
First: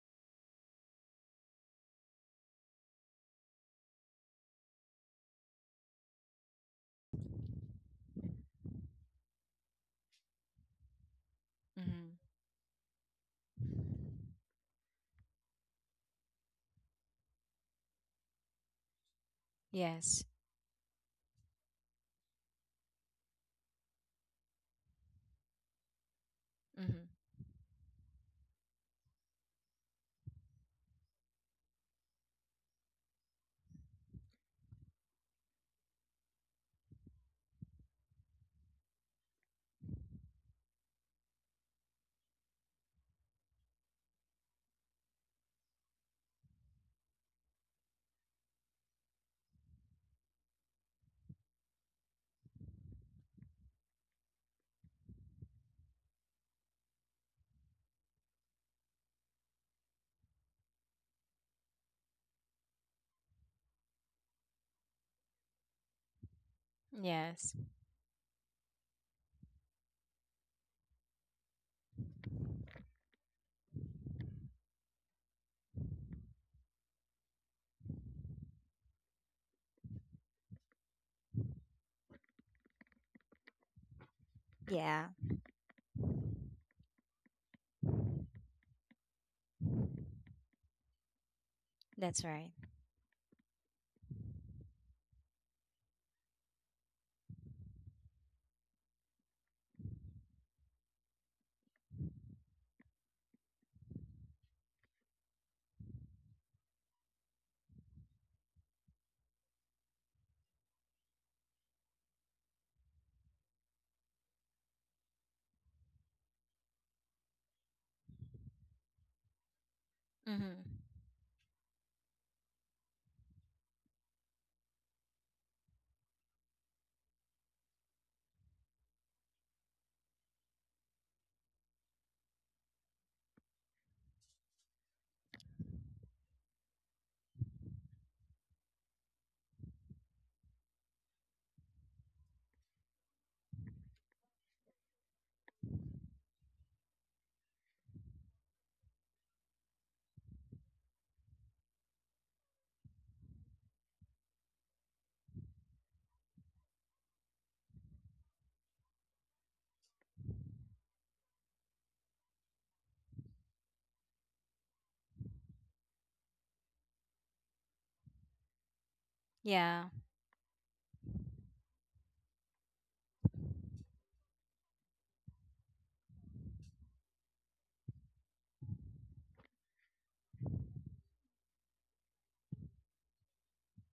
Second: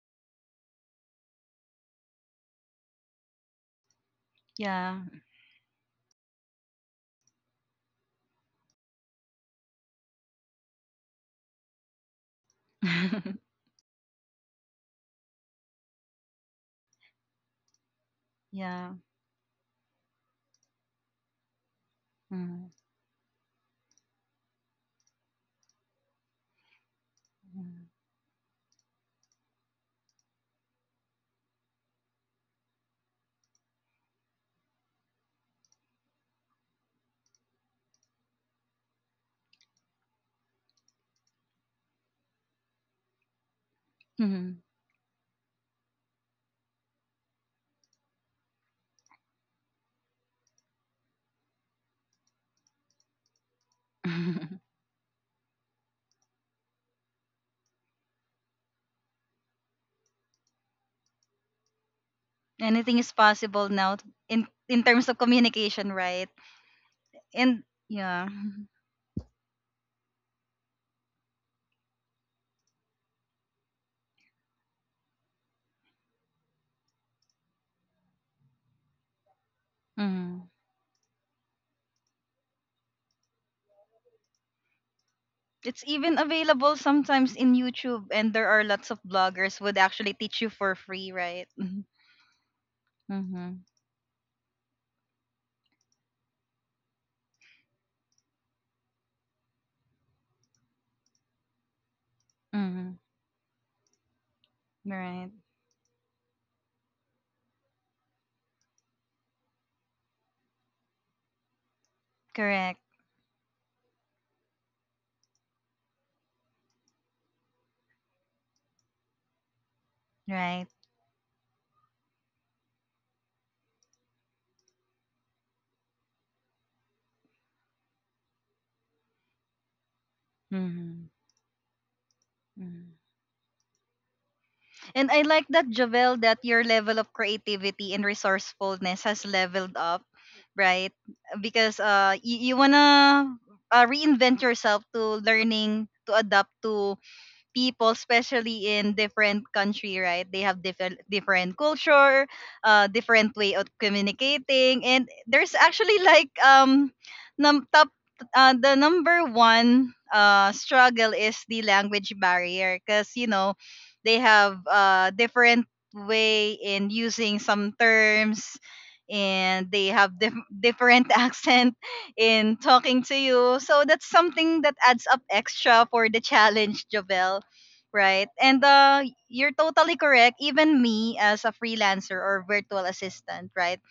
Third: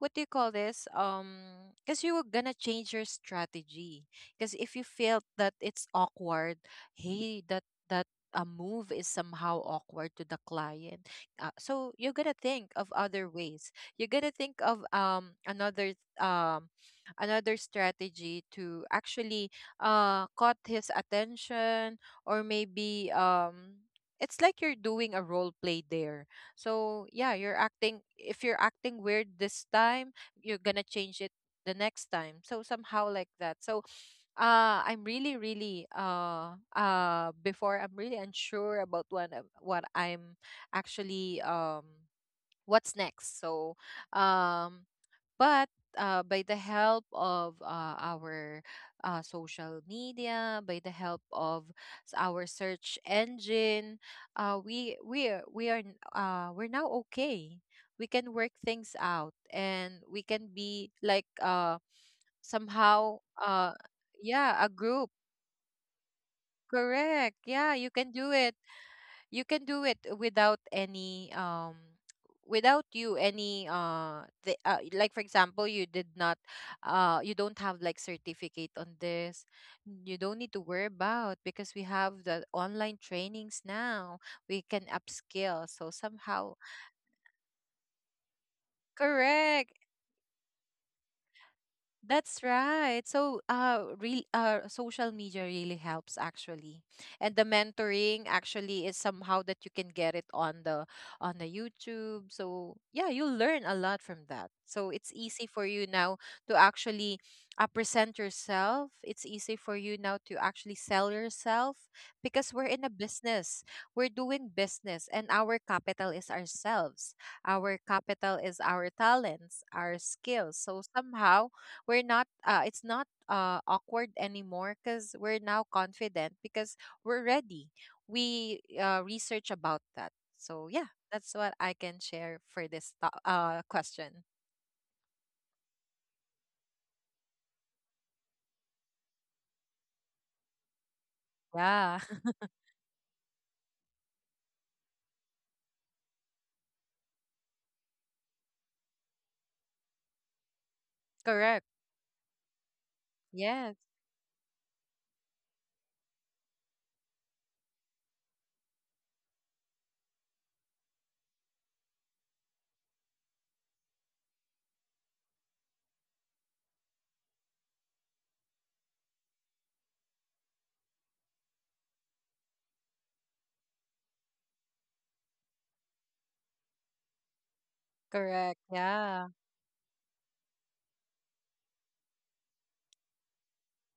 Speaker 3: what do you call this? Because you were gonna change your strategy. Because if you
Speaker 1: Yeah.
Speaker 3: felt that it's awkward, hey, that that a move is somehow awkward to the client, so
Speaker 2: Mm-hmm.
Speaker 3: you're gonna think of other ways. You're gonna think of another another strategy to
Speaker 1: Yeah.
Speaker 3: actually
Speaker 2: Yes.
Speaker 3: caught his attention, or
Speaker 1: Mm-hmm.
Speaker 3: maybe. It's like you're doing a role play there,
Speaker 2: Mm-hmm.
Speaker 3: so yeah, you're acting. If you're acting weird this time, you're gonna change it the next time. So somehow like that. So I'm really, really before, I'm really unsure about what what I'm actually what's next. So
Speaker 1: Hmm.
Speaker 3: um but by the help of our social media, by the help of our search engine, we're now okay. We can work things out, and we can be like
Speaker 1: Anything is
Speaker 3: somehow
Speaker 1: possible now
Speaker 3: yeah, a
Speaker 1: in
Speaker 3: group.
Speaker 1: terms of communication, right?
Speaker 3: Correct.
Speaker 2: Yes.
Speaker 1: And
Speaker 3: Yeah, you can
Speaker 1: yeah.
Speaker 3: do it. You can do it without any without you any the, like, for example, you did not you don't have like certificate on this, you don't need to worry about because we have the online trainings now, we can
Speaker 2: Yeah,
Speaker 3: upskill,
Speaker 1: It's
Speaker 3: so
Speaker 1: even
Speaker 3: somehow.
Speaker 1: available sometimes in YouTube, and there are lots of bloggers
Speaker 3: Correct.
Speaker 1: would actually teach you for free, right? Mm-hmm.
Speaker 2: that's
Speaker 3: That's
Speaker 2: right.
Speaker 3: right. So,
Speaker 1: Mm-hmm.
Speaker 3: real social media really helps actually, and the mentoring actually is somehow that you can get it on the YouTube. So
Speaker 1: Mm-hmm.
Speaker 3: yeah, you learn a lot from that. So it's
Speaker 1: Right.
Speaker 3: easy for you now to actually present yourself. It's easy for you now to actually sell yourself because we're in
Speaker 1: Correct.
Speaker 3: a business. We're doing business, and our capital is ourselves. Our capital is our talents, our skills.
Speaker 1: Right.
Speaker 3: So
Speaker 2: Mm-hmm.
Speaker 3: somehow we're not it's not awkward anymore because we're now confident because we're ready, we research about that. So yeah,
Speaker 1: Mm-hmm.
Speaker 3: that's what I can share for this
Speaker 1: Mm-hmm.
Speaker 3: to- uh question.
Speaker 1: And I like that, Javel, that your level of creativity and resourcefulness has leveled up, right? Because
Speaker 3: Yeah.
Speaker 1: you, you wanna reinvent yourself to learning to adapt to people, especially in different country, right? They have different different
Speaker 3: Correct.
Speaker 1: culture, different way of
Speaker 3: Yes.
Speaker 1: communicating, and there's actually top the number one struggle is the language barrier, because you know they have different way in using some terms and
Speaker 2: Yeah.
Speaker 1: they have different accent in talking to you. So that's something that adds up extra for the challenge, Jovel. Right.
Speaker 3: Correct.
Speaker 1: And
Speaker 3: Yeah.
Speaker 1: you're totally correct. Even me as a freelancer or virtual assistant, right?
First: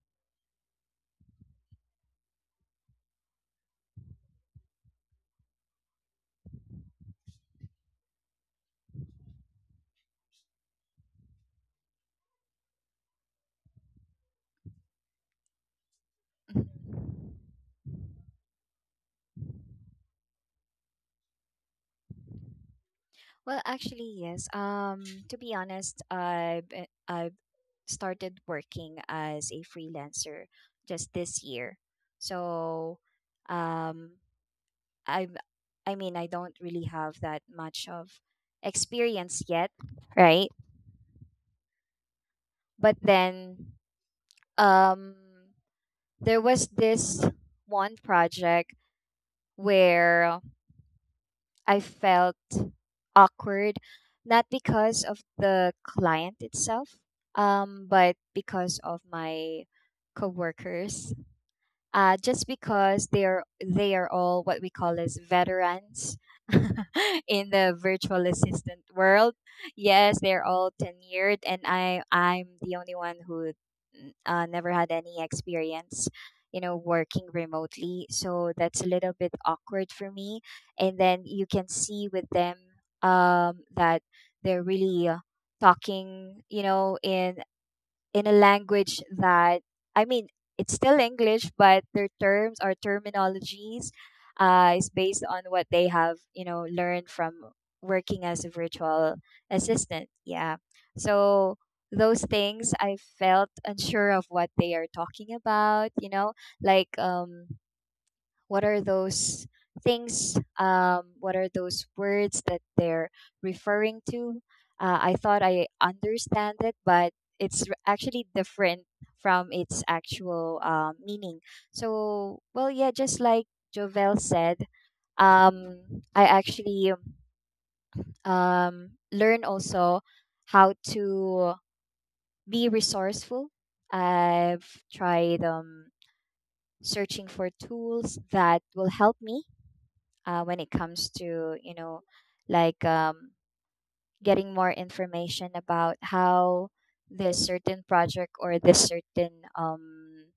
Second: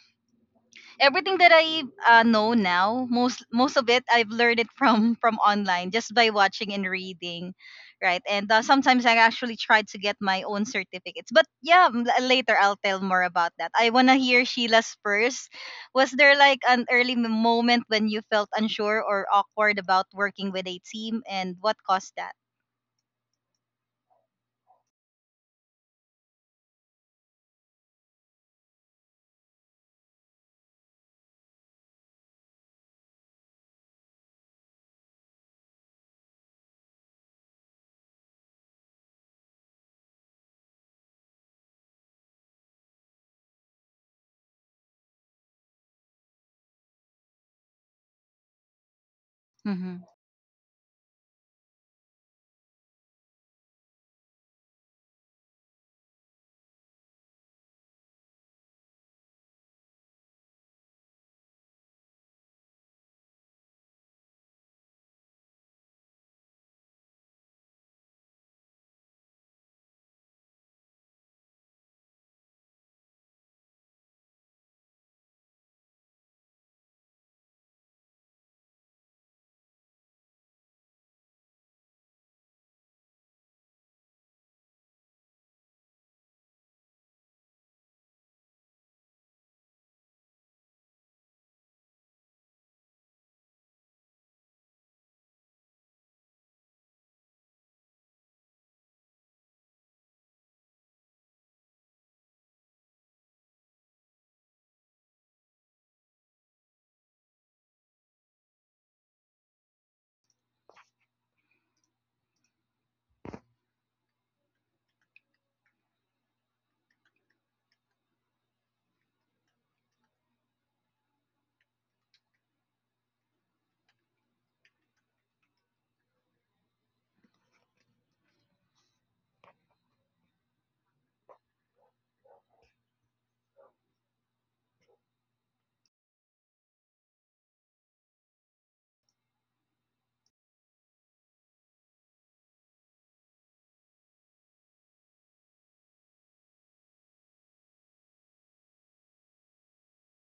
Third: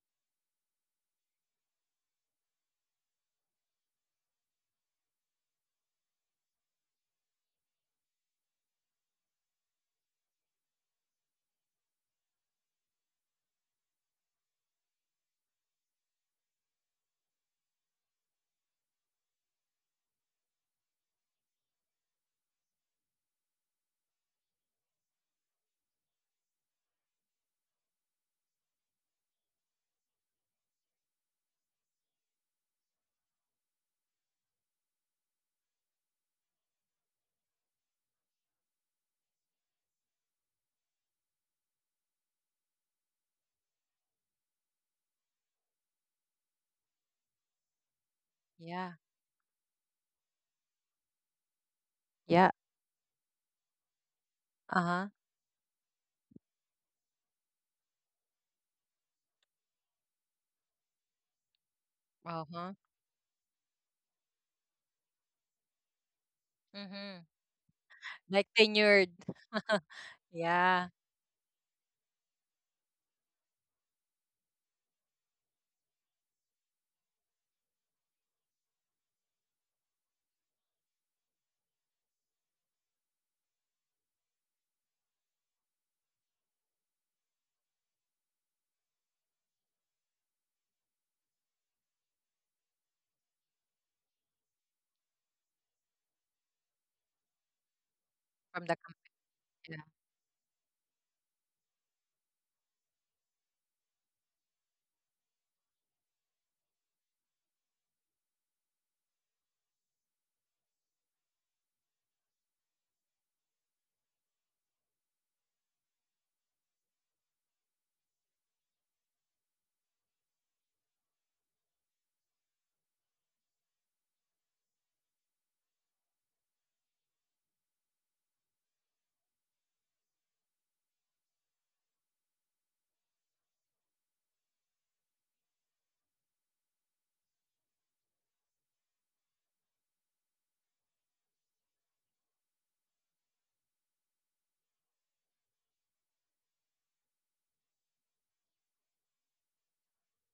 Speaker 1: Everything that I know now, most of it I've learned it from online just by watching and reading, right? And sometimes I actually try to get my own certificates. But yeah, later I'll tell more about that. I want to hear Sheila's first. Was there like an
Speaker 2: Mhm.
Speaker 1: early moment when you felt unsure or awkward about working with a team and what caused that?
Speaker 2: Well, actually, yes. To be honest, I've started working as a freelancer just this year. So, um, I I mean, I don't really have that much of experience yet, right? But then, um. there was this one project
Speaker 3: Yeah.
Speaker 1: Mhm.
Speaker 2: where I felt
Speaker 3: Yeah.
Speaker 2: awkward, not because
Speaker 3: Uh-huh.
Speaker 2: of the client itself, but because of my coworkers, just
Speaker 3: Uh-huh.
Speaker 2: because they are all what we call as veterans
Speaker 3: Mm-hmm.
Speaker 2: in the virtual
Speaker 3: Like
Speaker 2: assistant
Speaker 3: tenured.
Speaker 2: world. Yes, they're all
Speaker 3: Yeah.
Speaker 2: tenured, and I'm the only one who never had any experience, you know, working remotely. So that's a little bit awkward for me. And then you can see with them that they're really talking, you know, in a language that, I mean, it's still English, but their terms or terminologies is based on what they have, you know, learned from working as a
Speaker 3: From the com-.
Speaker 2: virtual
Speaker 3: Yeah.
Speaker 2: assistant. Yeah, so those things I felt unsure of what they are talking about. You know, like what are those things, what are those words that they're referring to, I thought I understand it, but it's actually different from its actual meaning. So, well, yeah, just like Jovel said, um, I actually learn also how to be resourceful. I've tried searching for tools that will help me when it comes to, you know, like getting more information about how this certain project or this certain um,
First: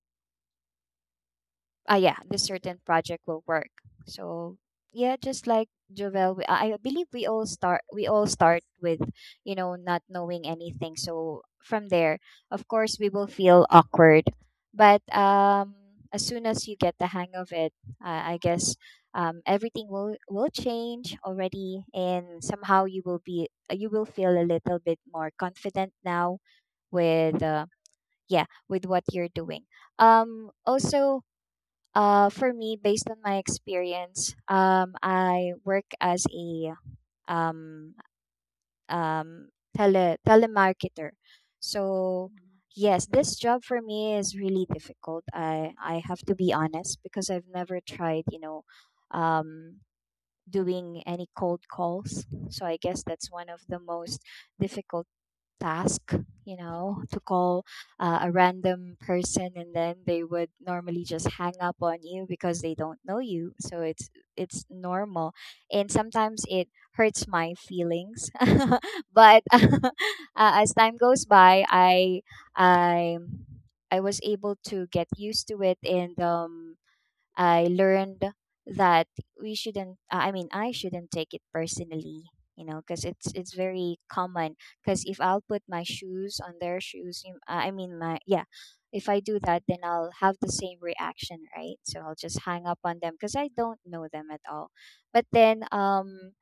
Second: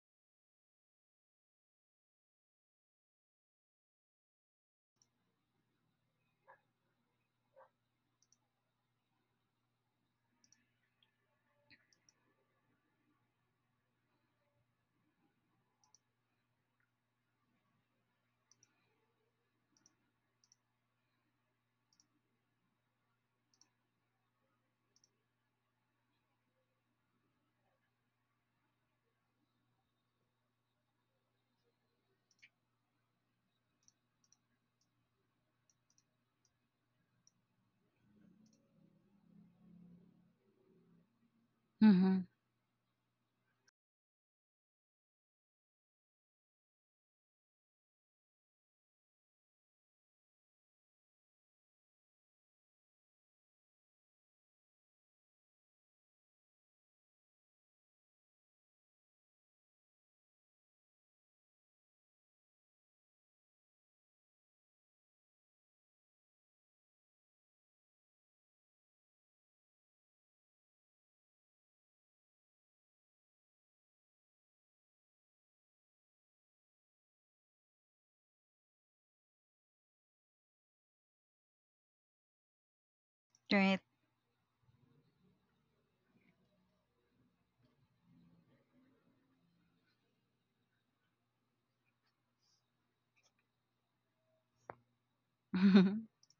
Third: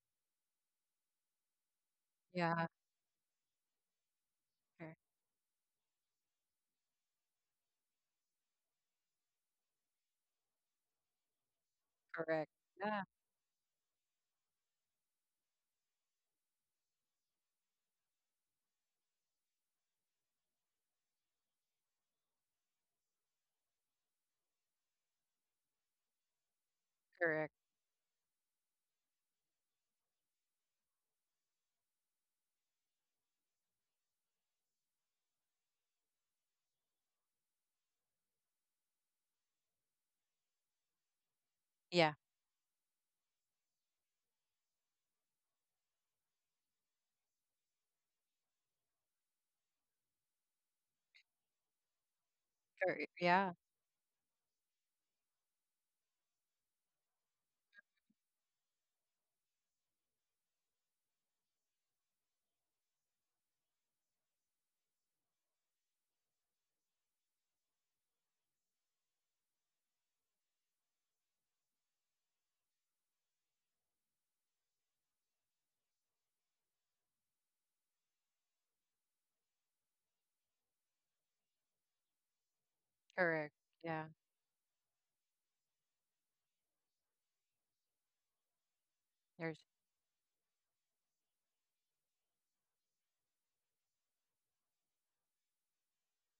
Speaker 2: ah yeah this
Speaker 3: Yeah.
Speaker 2: certain project will work. So,
Speaker 3: Cor-
Speaker 2: yeah, just like Jovel, I believe we all start, with, you know, not knowing anything. So from there,
Speaker 3: Correct.
Speaker 2: of course,
Speaker 3: Yeah.
Speaker 2: we will feel awkward, but as soon as you get the hang of it, I guess everything will change already, and somehow you will be, you will feel a little bit more confident now with
Speaker 3: Correct.
Speaker 2: yeah, with what you're doing. Also For me, based on my experience, I work as a um, um, telemarketer.
Speaker 3: Yeah.
Speaker 1: Mhm.
Speaker 2: So yes, this job for me is really difficult. I have to be honest because I've never tried, you know, um, doing any cold calls. So I guess that's one
Speaker 3: Yeah.
Speaker 2: of the most difficult task, you know, to call a random person, and then they would normally just hang up on you because they don't know you. So it's normal. And sometimes it hurts my feelings. But as time goes by, I I was able to get used to it, and I learned that we shouldn't, I mean, I shouldn't take it personally, you know, because it's
Speaker 3: Correct.
Speaker 1: Right.
Speaker 2: very
Speaker 3: Yeah.
Speaker 2: common. Because if I'll put my shoes on their shoes, you- I mean my yeah, if I do that,
Speaker 3: there's
Speaker 2: then I'll have the same reaction, right? So I'll just hang up on them because I don't know them at all. But then
Speaker 1: Mhm.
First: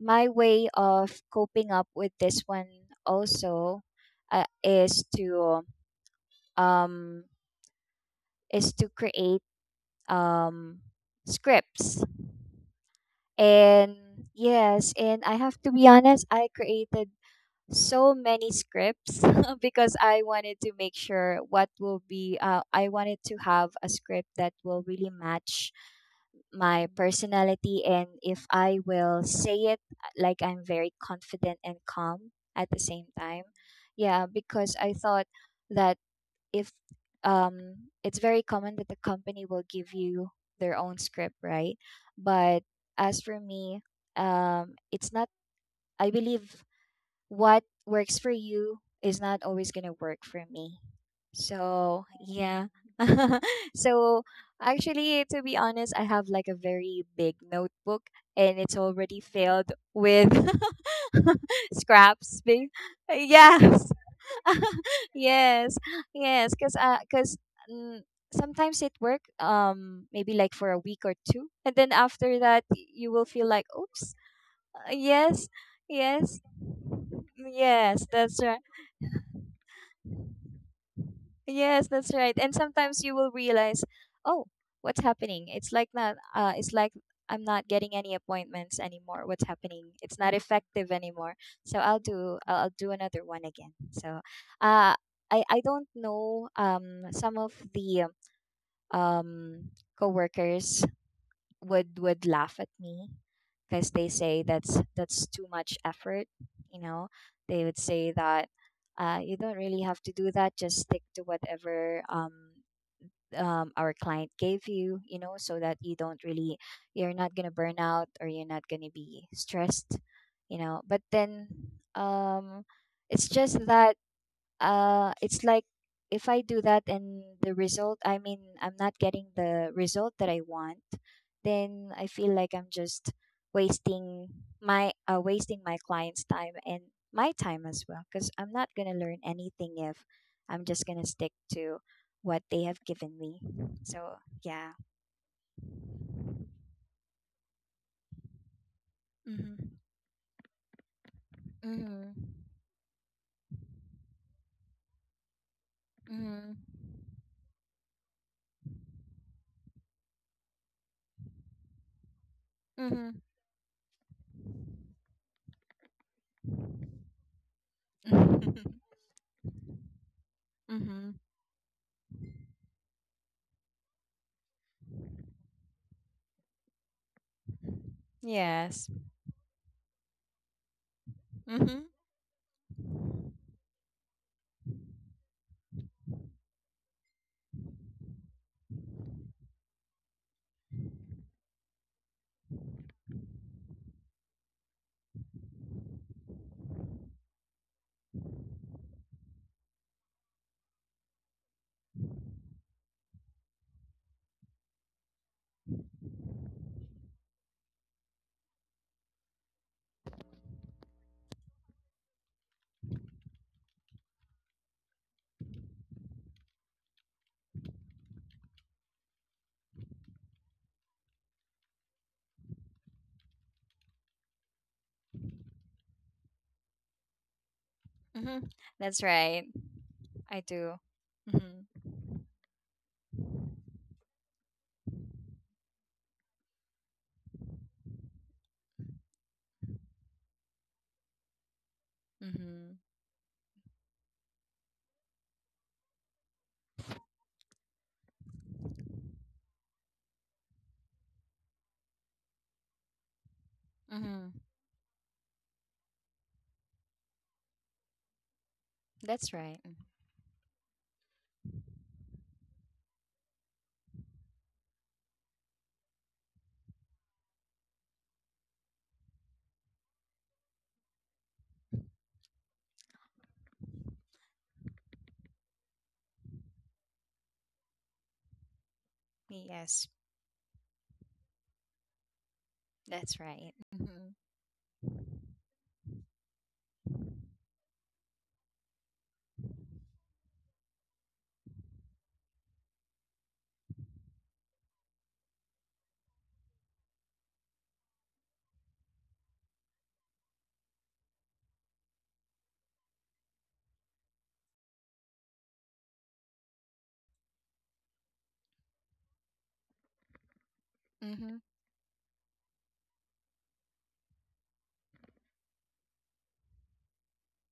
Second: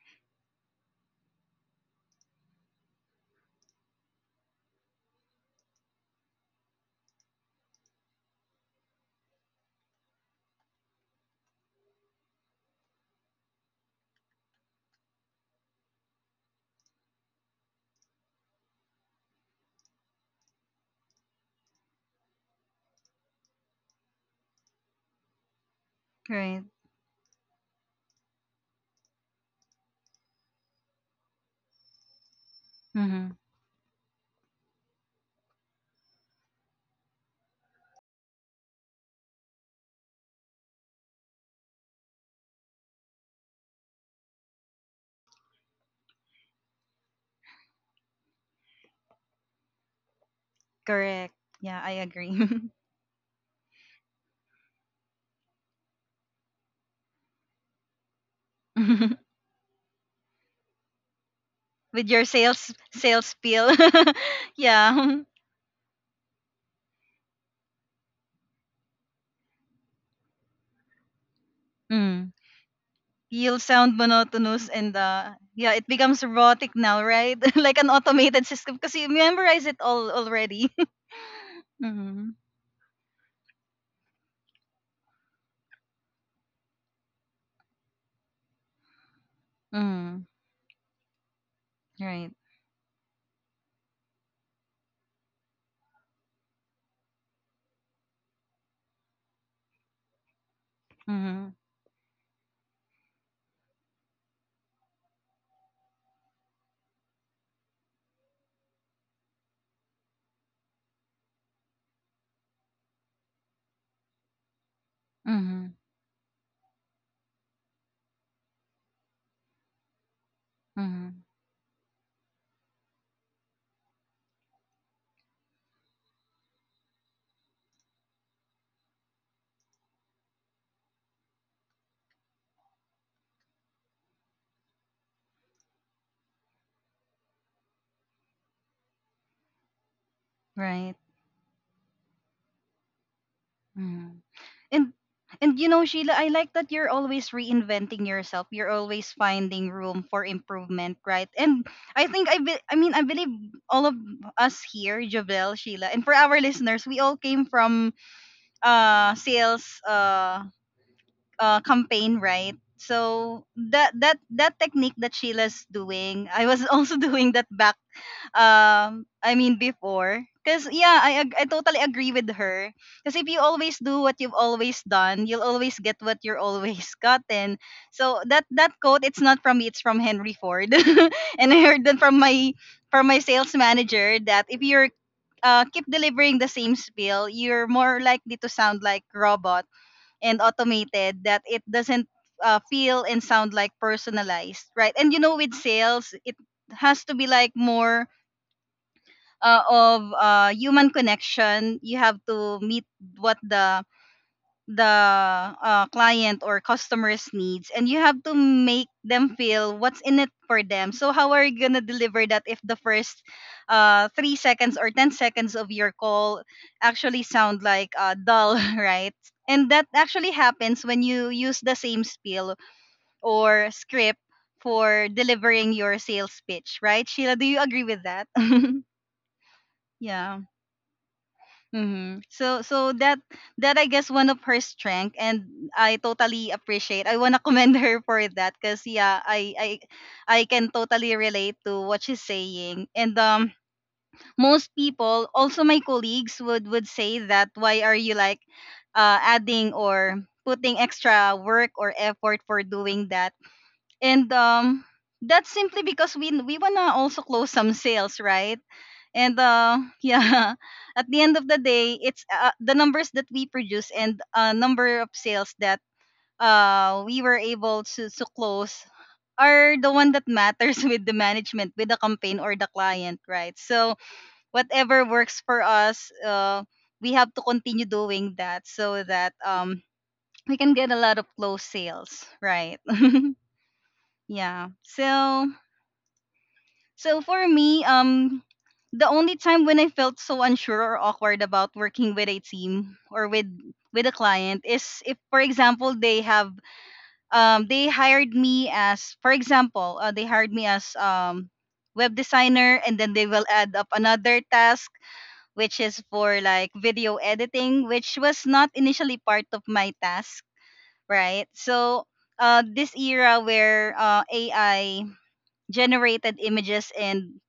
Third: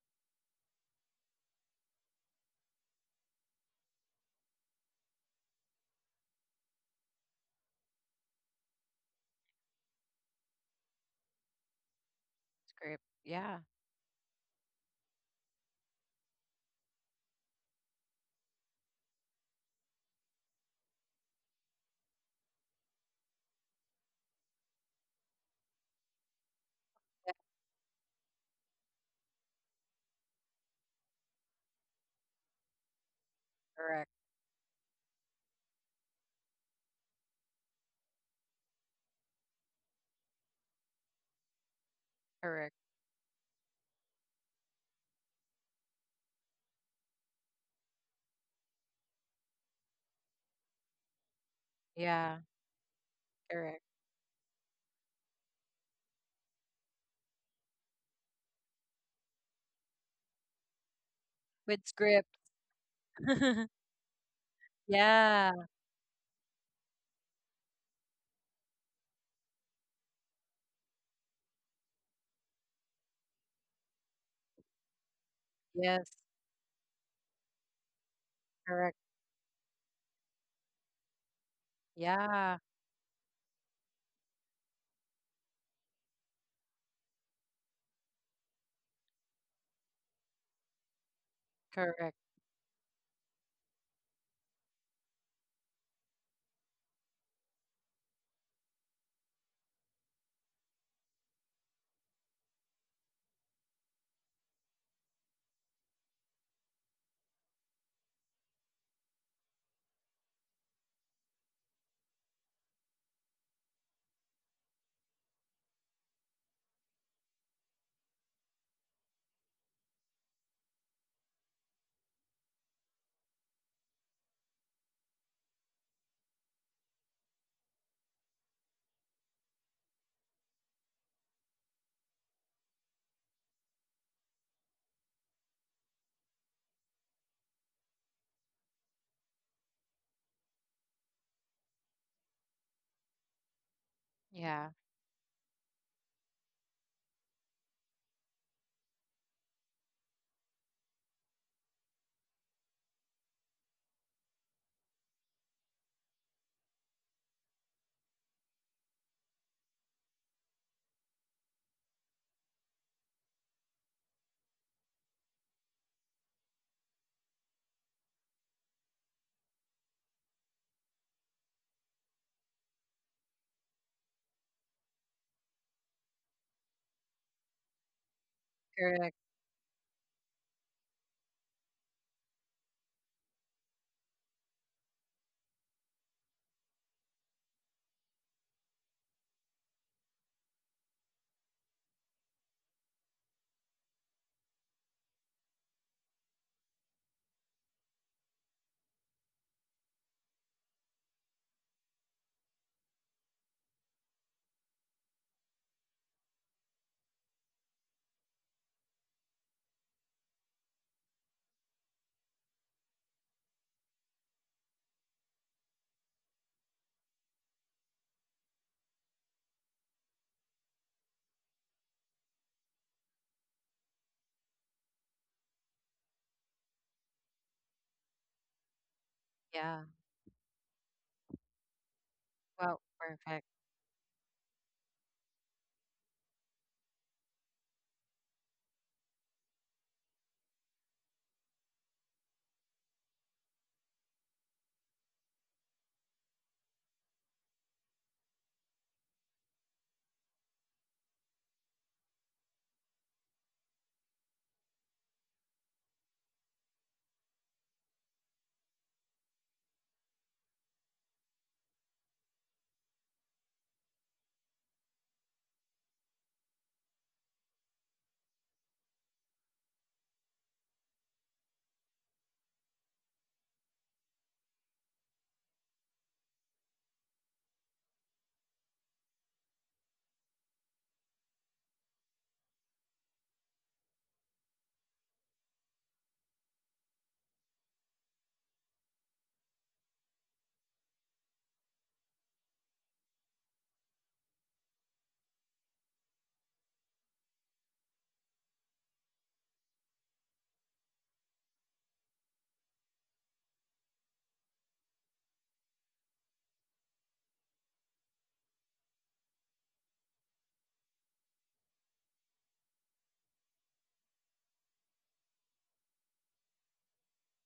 Speaker 2: my way of coping up with this one also is to um create um scripts.
Speaker 3: Script. Yeah.
Speaker 2: And yes, and I have to be honest, I created so many scripts because I wanted to make sure what will be, I wanted to have a script that will really match
Speaker 1: Right.
Speaker 2: my personality. And if I will say it, like I'm very confident and calm at the same
Speaker 1: Hmm.
Speaker 2: time.
Speaker 3: Correct.
Speaker 2: Yeah, because I thought that if it's very common that the company will give you their own script, right? But
Speaker 3: Correct.
Speaker 2: as for me, it's not, I believe what works for you is not always going to work for me.
Speaker 1: Correct. Yeah, I
Speaker 2: So
Speaker 3: Yeah.
Speaker 2: yeah.
Speaker 1: agree.
Speaker 3: Correct.
Speaker 2: So actually, to be honest, I have like a very big notebook, and it's already filled with
Speaker 3: With
Speaker 1: With your
Speaker 3: script.
Speaker 2: scraps be-
Speaker 1: sales sales
Speaker 2: yeah.
Speaker 1: spiel. Yeah.
Speaker 3: yeah.
Speaker 2: Yes, yes, because sometimes it work, maybe like for a week or two, and then
Speaker 1: Mm.
Speaker 2: after that, you will feel
Speaker 1: You'll
Speaker 2: like
Speaker 1: sound
Speaker 2: oops.
Speaker 1: monotonous
Speaker 2: uh,
Speaker 1: and
Speaker 2: yes
Speaker 1: yeah, it
Speaker 3: Yes.
Speaker 1: becomes
Speaker 2: yes
Speaker 1: robotic now, right? Like an
Speaker 2: yes, that's
Speaker 1: automated
Speaker 2: right.
Speaker 1: system because
Speaker 3: Correct.
Speaker 1: you memorize it all already.
Speaker 2: Yes, that's
Speaker 1: Mm-hmm.
Speaker 2: right. And
Speaker 3: Yeah.
Speaker 2: sometimes you will realize, oh, what's happening? It's like not it's like I'm not getting any appointments anymore. What's happening? It's
Speaker 1: Mm-hmm.
Speaker 2: not effective anymore. So I'll
Speaker 3: Correct.
Speaker 1: Right.
Speaker 2: do, I'll do another one again. So uh I don't know, some of the um coworkers
Speaker 1: Mm-hmm.
Speaker 2: would laugh at me because they say that's too much effort, you know. They would say that you don't really have to do that, just stick to whatever our client gave you, you know, so
Speaker 1: Mm-hmm.
Speaker 2: that you don't really, you're not gonna burn out or you're not gonna be stressed, you know. But
Speaker 1: Mm-hmm.
Speaker 2: then um, it's just that it's like, if I do that and the result, I mean, I'm not getting the result that I want, then I feel like I'm just wasting my, wasting my client's time and my time as well, because I'm not going to learn anything if I'm just
Speaker 1: Right.
Speaker 2: going to stick to what they have given me. So yeah.
Speaker 3: Yeah.
Speaker 1: And and you know, Sheila, I like that you're always reinventing yourself. You're always
Speaker 2: Mm-hmm.
Speaker 1: finding room for improvement, right? And I
Speaker 2: Mm-hmm.
Speaker 1: think I mean I believe all of us here, Javel, Sheila, and for our listeners, we all came from sales campaign, right?
Speaker 2: Mm-hmm.
Speaker 1: So that technique that Sheila's doing, I was also doing that back
Speaker 2: Mm-hmm.
Speaker 1: I mean before because yeah
Speaker 2: Mm-hmm.
Speaker 1: I totally agree with her because if you always do what you've always done you'll always get what you're always gotten so that
Speaker 2: Yes.
Speaker 1: quote
Speaker 3: Correct.
Speaker 1: it's not from me it's from Henry Ford and I
Speaker 2: Mm-hmm.
Speaker 1: heard that from my sales manager that if you're keep delivering the same spiel you're more likely to sound like robot and automated that it doesn't feel and sound like personalized right and you know with sales it has to be like more of human connection you have to meet what the client or customers needs and you have to make them feel what's in it for them so how are you going to deliver that if the first 3 seconds or 10 seconds of your call actually sound like dull right and that actually happens when you use the same spiel or script for delivering your sales pitch right sheila do you agree with that
Speaker 2: Mm-hmm. That's right.
Speaker 3: Yeah.
Speaker 2: I
Speaker 1: yeah.
Speaker 2: do. Mm-hmm.
Speaker 1: Mm-hmm. So
Speaker 3: Wow.
Speaker 1: so that
Speaker 3: Perfect.
Speaker 1: that I guess one of her strength and I totally appreciate. I wanna commend her for that because yeah, I can totally relate to what she's
Speaker 2: Mm-hmm.
Speaker 1: saying. And most people, also my colleagues would say that why are you like adding or putting extra work or effort for doing that?
Speaker 2: Mm-hmm.
Speaker 1: And that's simply because we wanna also close some sales, right?
Speaker 2: That's
Speaker 1: And
Speaker 2: right. Mm.
Speaker 1: yeah at the end of the day it's the numbers that we produce and number of sales that we were able to close are the one that matters with the management with the campaign or the client right so whatever works for us we have to continue doing that so that
Speaker 2: Yes,
Speaker 1: we can get a lot of close sales right
Speaker 2: that's right. Mm-hmm.
Speaker 1: yeah so So for me, the only time when I felt so unsure or awkward about working with a team or with a client is if, for example, they have they hired me as, for example, they hired me as web designer, and then they will add up another task which is for like video editing, which was not initially part of my task,
Speaker 2: Mm-hmm.
Speaker 1: right? So this era where AI generated images and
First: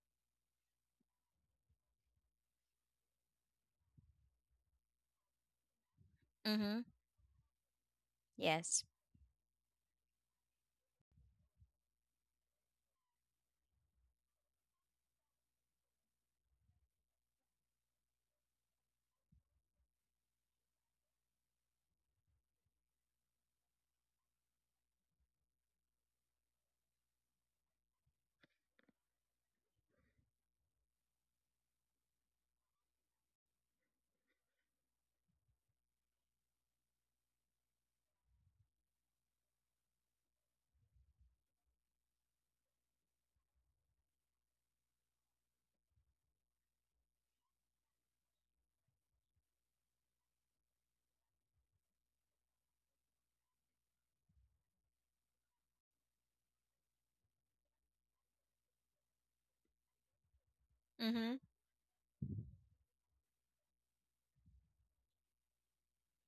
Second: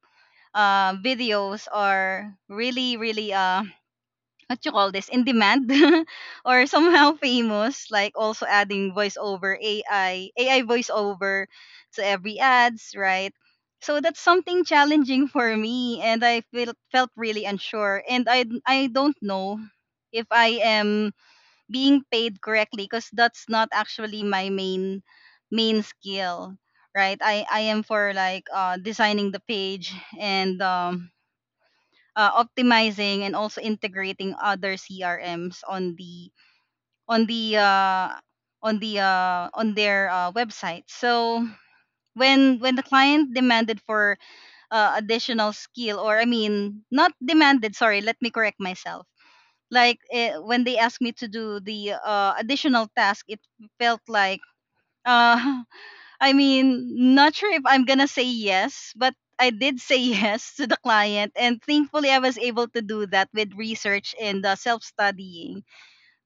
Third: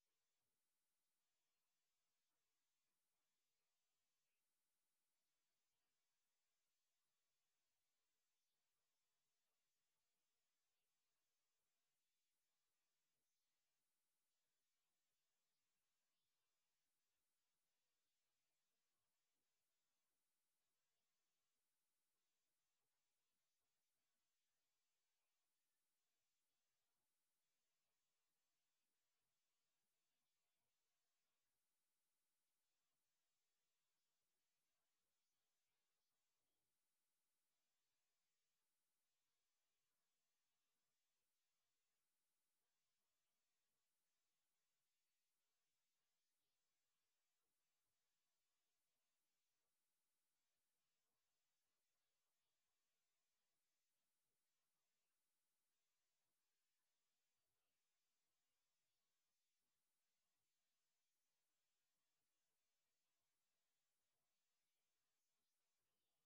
Speaker 1: videos are really really what you call this in demand or
Speaker 2: Mm-hmm.
Speaker 1: somehow famous like also
Speaker 2: Yes.
Speaker 1: adding voiceover ai ai voiceover to every ads right so that's something challenging for me and I felt really unsure and i don't know if I am being paid correctly because that's not actually my main skill right i am for like designing the page and optimizing and also integrating other CRMs on the on the uh, on their website. So when the client demanded for additional skill, or I mean, not demanded. Sorry, let me correct myself. Like eh, when they asked me to do the additional task, it felt like. Uh, I mean, not sure if I'm gonna say yes, but I did say yes to the client,
Speaker 2: Mm-hmm.
Speaker 1: and thankfully I was able to do that with research and self studying,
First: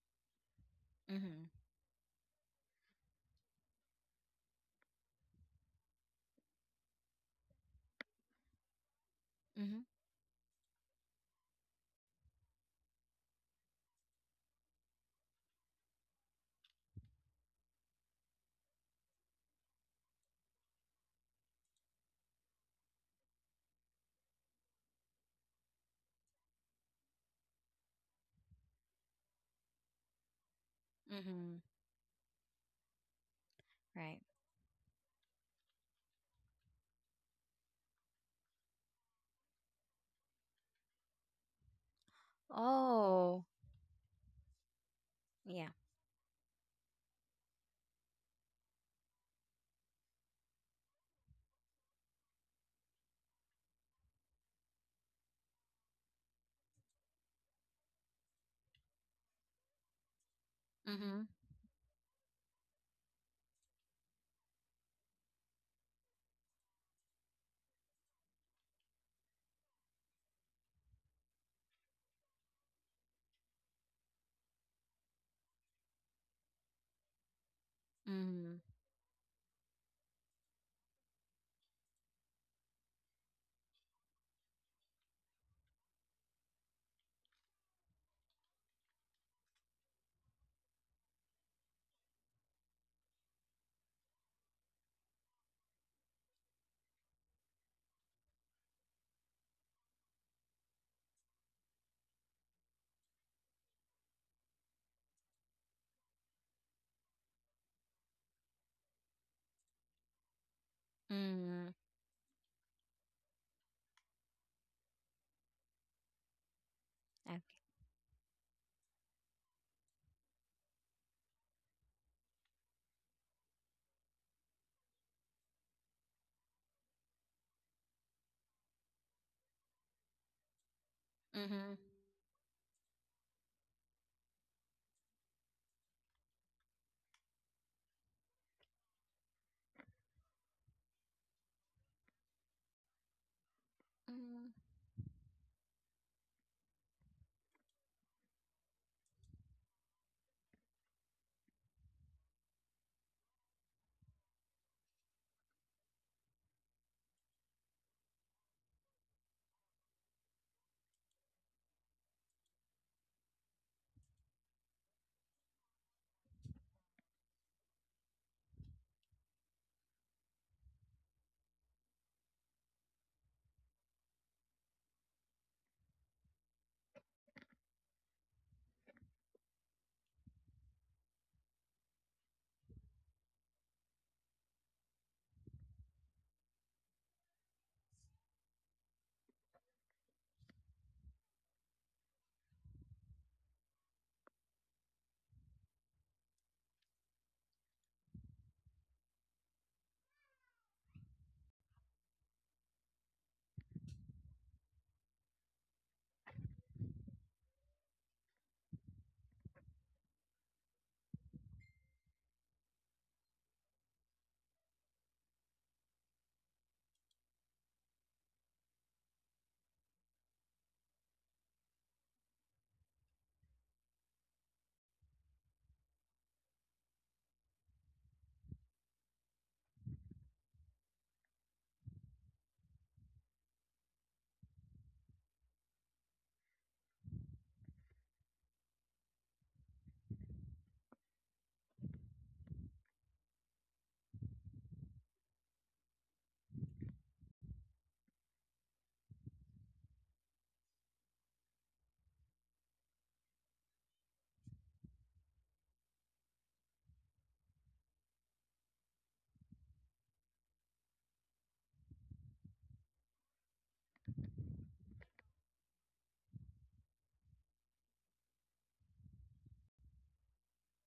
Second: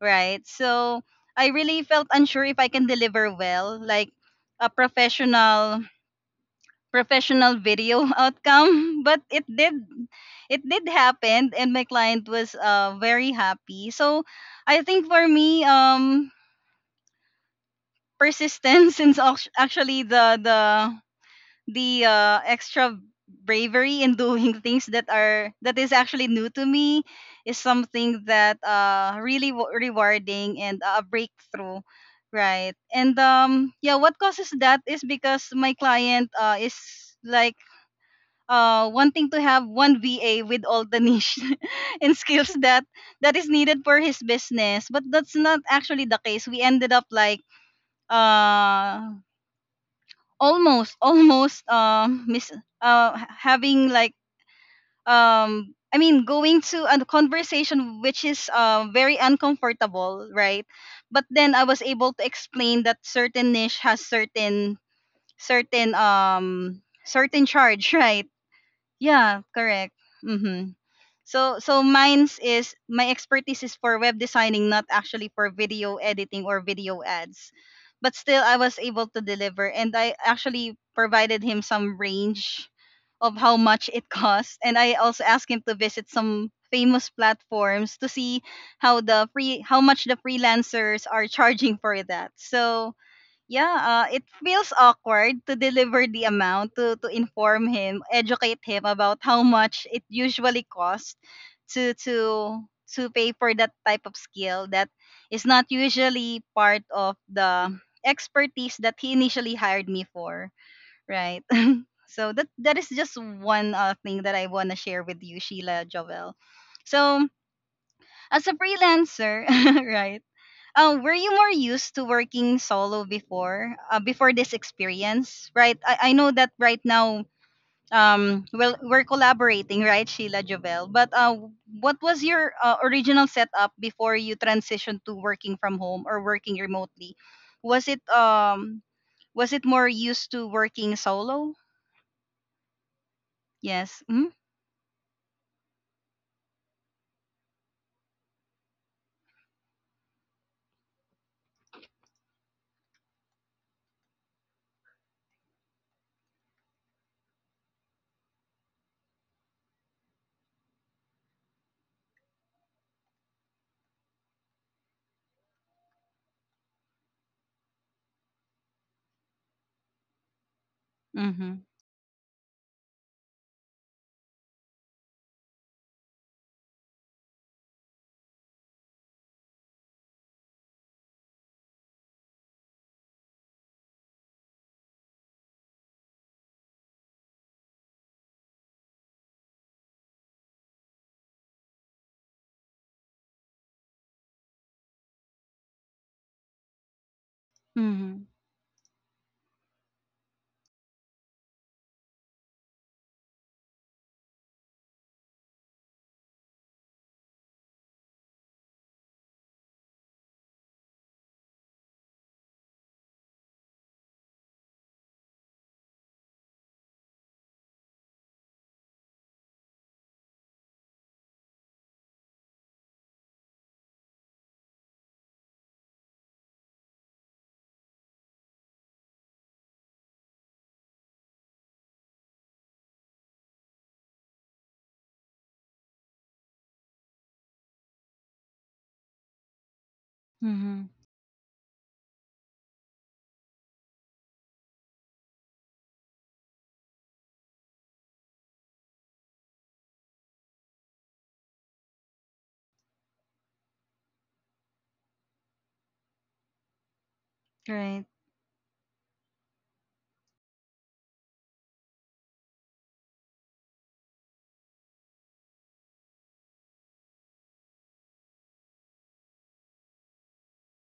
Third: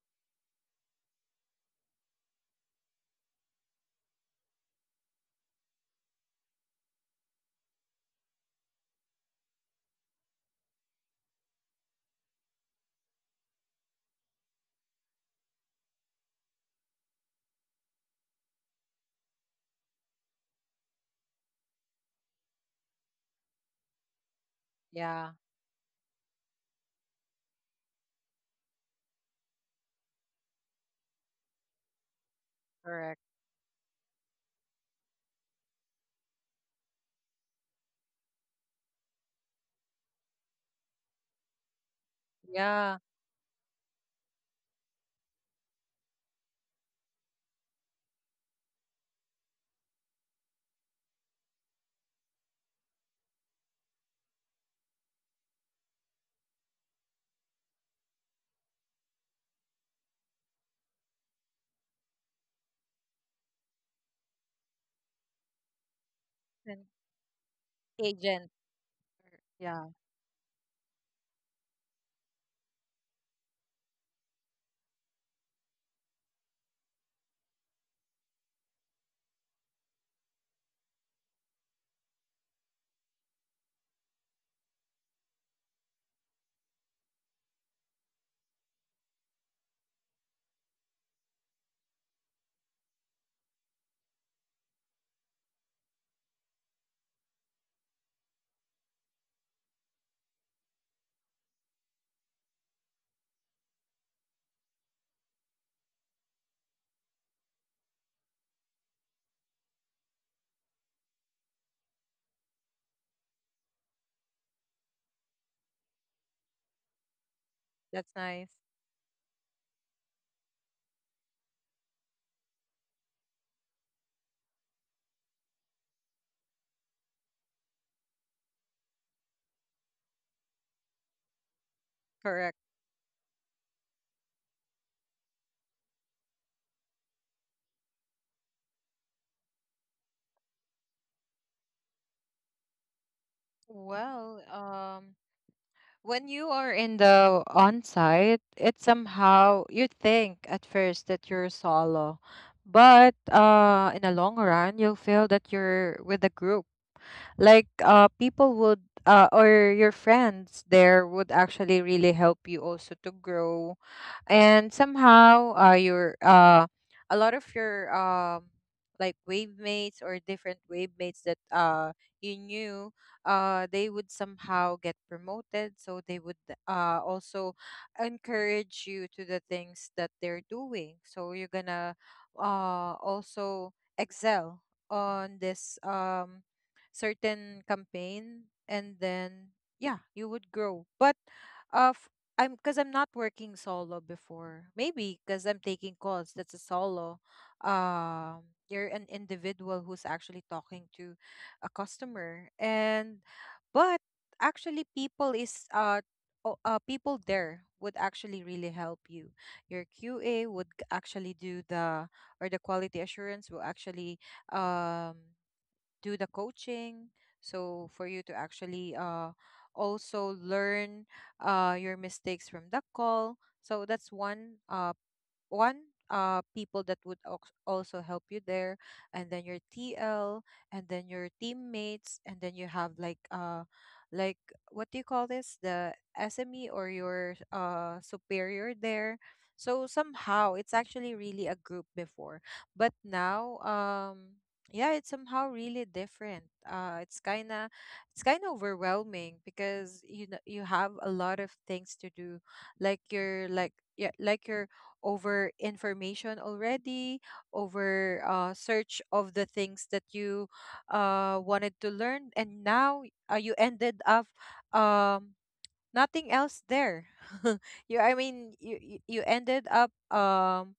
Speaker 1: right? So
Speaker 2: Mm-hmm.
Speaker 1: I really felt unsure if I can deliver well, like a professional video outcome, but it did
Speaker 2: Mm-hmm.
Speaker 1: it did happen, and my client was very happy. So I think for me, persistence is actually the extra bravery in doing things that
Speaker 3: Yeah.
Speaker 1: are that is actually new to me is something that really rewarding and a
Speaker 2: Mm-hmm.
Speaker 1: breakthrough right and
Speaker 3: Correct.
Speaker 1: yeah what
Speaker 2: Right.
Speaker 1: causes that is because my client is like wanting to have one VA with all the niche and skills that
Speaker 3: Yeah.
Speaker 2: Oh,
Speaker 1: is needed for his business but that's not
Speaker 2: yeah.
Speaker 1: actually the case we ended up like uh almost miss having like I mean going to a conversation which is very uncomfortable, right?
Speaker 2: Mm-hmm.
Speaker 1: But then I was able to explain that certain niche has certain certain um
Speaker 3: And
Speaker 1: certain charge, right?
Speaker 3: agent.
Speaker 1: Yeah,
Speaker 3: Yeah.
Speaker 1: correct. Mhm. So so mine's is my expertise is for web designing, not actually for video editing or video ads. But still
Speaker 2: Mm-hmm.
Speaker 1: I was able to deliver and I actually provided him some range of how much it costs and I also asked him to visit some famous platforms to see how the free how much the freelancers are charging for that. So yeah, it feels awkward to deliver the amount to inform him, educate him about how much it usually costs to to to pay for that type of skill that is not usually part of the expertise that he initially hired me for, right?
Speaker 2: Mm-hmm.
Speaker 1: So that that is just one thing that I want to share with you, Sheila Jovel. So
Speaker 2: Okay.
Speaker 3: That's
Speaker 1: as
Speaker 3: nice.
Speaker 1: a freelancer, right? Were you more used to working solo before, before this experience, right? I know that right now, well, we're collaborating, right, Sheila Jovel. But
Speaker 2: Mm-hmm.
Speaker 1: what was your
Speaker 3: Correct.
Speaker 1: original setup before you transitioned to working from home or working remotely? Was it um, was it more used to working solo? Yes. Mm-hmm.
Speaker 3: Well,
Speaker 2: Mm-hmm.
Speaker 3: when you are in the on site, it somehow you think at first that you're solo, but in the long run, you'll feel that you're with a group, like people would or your friends there would actually really help you also to grow. And somehow your a lot of your like wave mates or different wave mates that
Speaker 1: Mm-hmm.
Speaker 3: you knew, they would somehow get promoted, so they would also encourage you to the things that they're doing, so you're gonna also excel on this certain campaign, and then yeah, you would grow. But uh I'm, because I'm not working solo before. Maybe because I'm taking calls. That's a solo.
Speaker 1: Mm-hmm.
Speaker 3: Um, you're an individual who's actually talking to a customer, and but actually, people there would actually really help you. Your QA would actually do the, or the quality assurance will actually um do the coaching so for you to actually also learn your mistakes from that call. So that's one one people that would also help you there. And then your TL, and then your teammates, and then you have like like what do you call this, the SME or your superior there. So somehow it's
Speaker 1: Mm-hmm.
Speaker 3: actually really a group before. But now yeah, it's somehow really different. It's kind of, it's kind of overwhelming because you know you have a lot of things to do, like you're like, yeah, like you're over information already,
Speaker 1: Right.
Speaker 3: over search of the things that you wanted to learn, and now you ended up um nothing else there. you I mean you you You ended up um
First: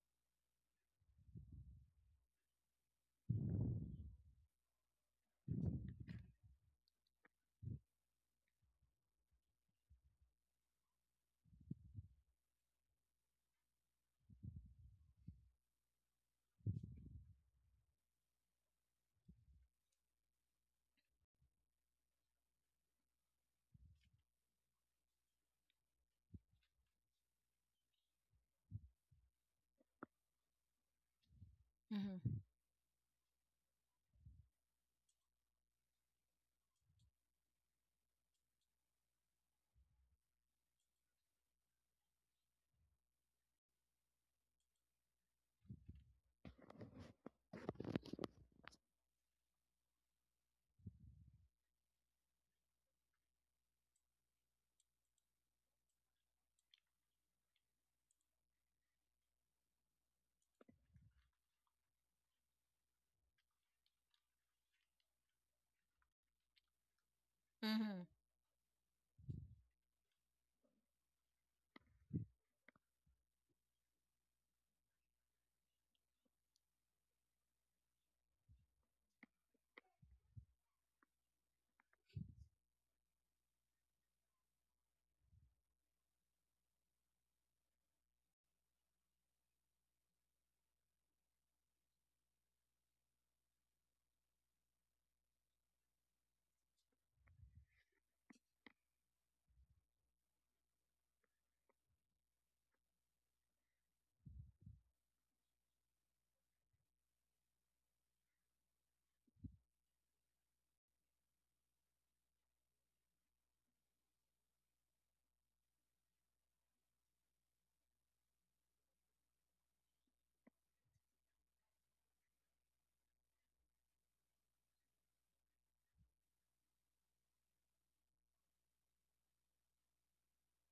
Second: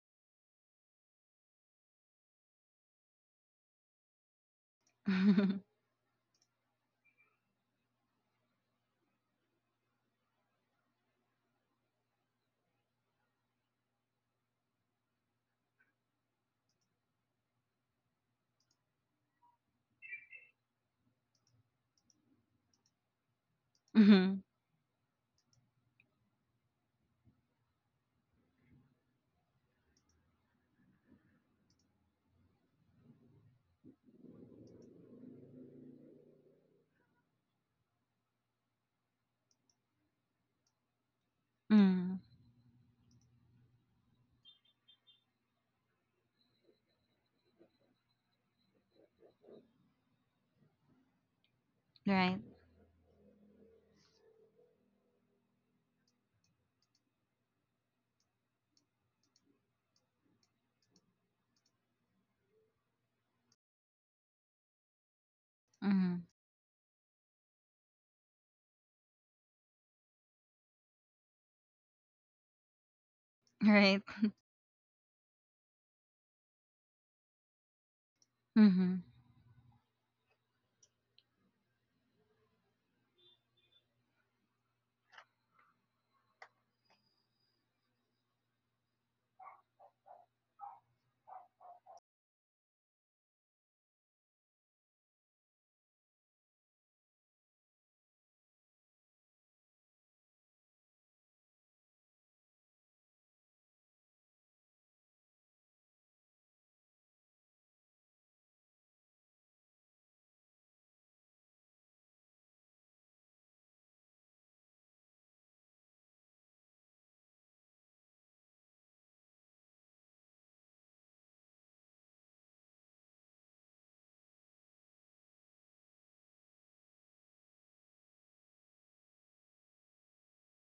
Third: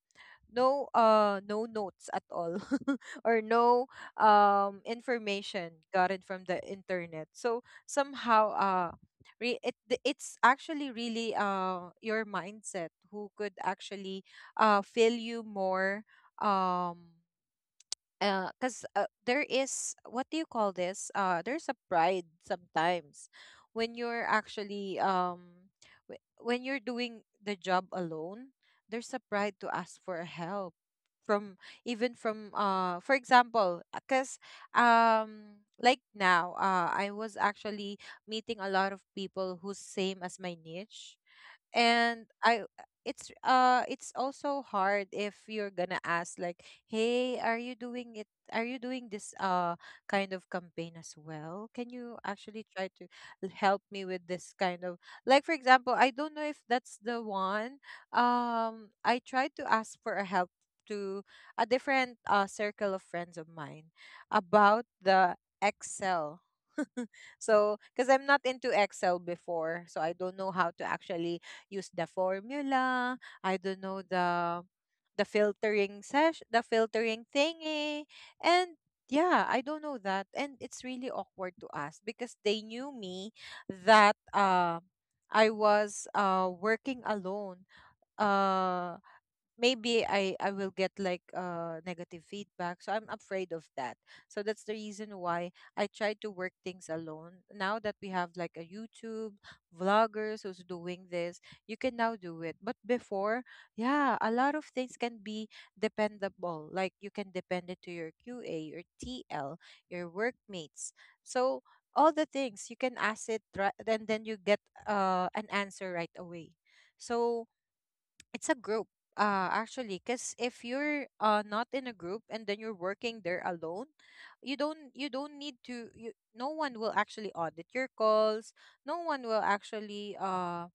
Speaker 3: no uh no notes at all, or no information gotten from the internet. So somehow it's actually really your mindset who could actually fill you more, um because there is, what do you call this, there's a pride sometimes when you're
Speaker 1: Mm-hmm.
Speaker 3: actually when you're doing the job alone, there's a pride to ask for help from, even
Speaker 2: Mm-hmm.
Speaker 3: from, for example, because like now I was actually meeting a lot of people who's same as my niche.
Speaker 1: Mm-hmm.
Speaker 3: And I, it's also hard if you're gonna ask, like, hey, are you doing it, are you doing this kind of campaign as well, can you
Speaker 1: Right.
Speaker 3: actually try to help me with this kind of, like, for example, I don't know if that's the one. I tried to ask for a help to a different circle of friends of mine about the
Speaker 1: Mm-hmm.
Speaker 3: Excel. So
Speaker 2: Mm-hmm.
Speaker 3: because I'm not into Excel before, so I don't know how to actually use the formula, I don't know
Speaker 1: Right.
Speaker 3: the filtering sesh the filtering thingy. And
Speaker 1: Mm-hmm.
Speaker 3: yeah, I don't know that. And it's really awkward to ask because they knew me that I was working alone. Uh maybe I will get like negative feedback. So I'm afraid of that. So that's the reason why I try to work things alone. Now that we have like a YouTube vloggers who's doing this, you can now do it. But before, yeah, a lot of things can be dependable. Like you can depend it to your QA, your TL, your workmates. So all the things you can ask it right, and then you get an answer right away. So it's a group, actually, because if you're not in a group and then you're working there alone, you don't need to you no one will actually audit your calls. No one will actually uh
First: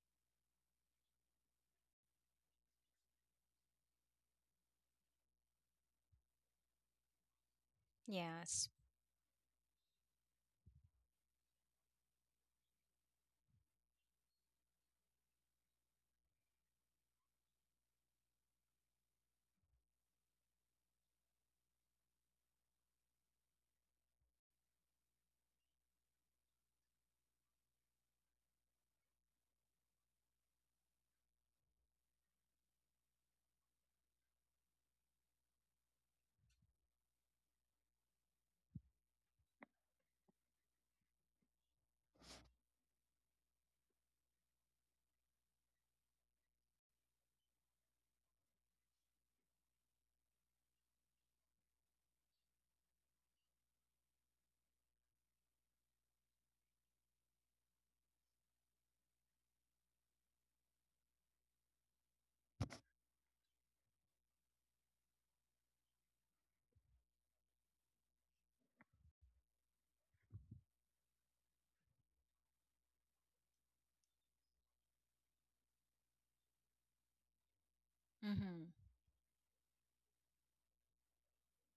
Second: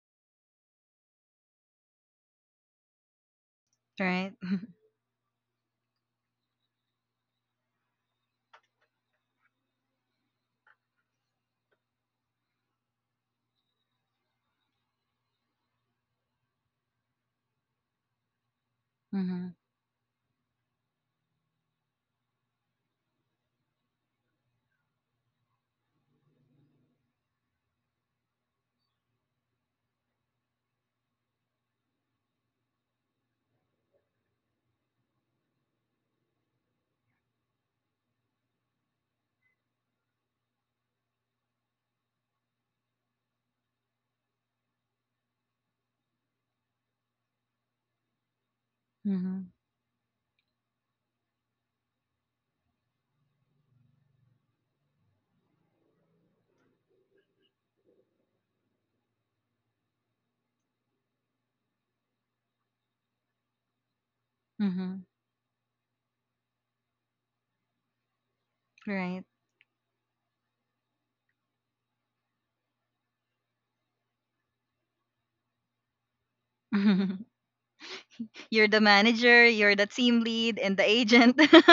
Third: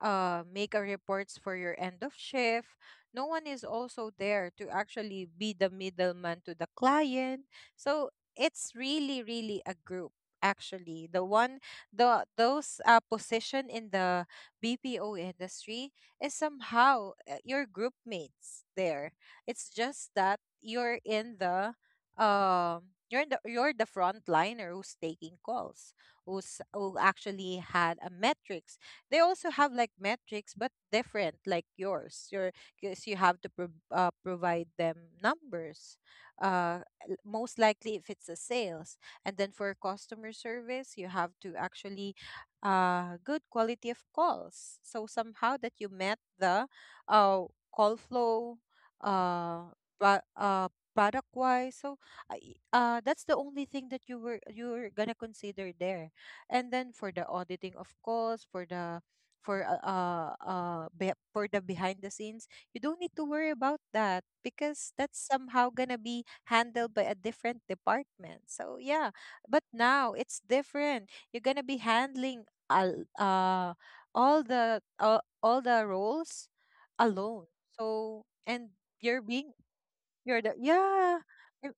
Speaker 3: uh make a reports for your end of shift. No one is also
Speaker 1: Right.
Speaker 3: there to actually be the middleman to the client. So
Speaker 2: Yes.
Speaker 3: it's really, really a group actually, the one, the those position in the BPO industry is somehow your group mates there.
Speaker 1: Mhm.
Speaker 3: It's just that you're in the you're the frontliner who's taking calls, who actually had a metrics. They also have like metrics, but different like yours. Your, because you have to provide them numbers. Uh, most likely if it's a sales, and then for customer service, you have to actually good quality of calls. So somehow that you met the uh, call flow,
Speaker 1: Mhm.
Speaker 3: uh, pro- uh, product wise. So that's the only thing that you're gonna consider there. And then for the auditing, of course, for the for the behind the scenes, you don't need to worry about that because
Speaker 1: Mhm.
Speaker 3: that's somehow gonna be handled by a different department. So yeah,
Speaker 1: Right.
Speaker 3: but now it's different, you're gonna be handling al- uh, all the roles alone. So,
Speaker 2: Mm-hmm.
Speaker 1: You're
Speaker 3: and
Speaker 1: the
Speaker 3: you're
Speaker 1: manager,
Speaker 3: being
Speaker 1: you're the team
Speaker 3: you're the,
Speaker 1: lead and the
Speaker 3: yeah.
Speaker 1: agent
Speaker 3: im-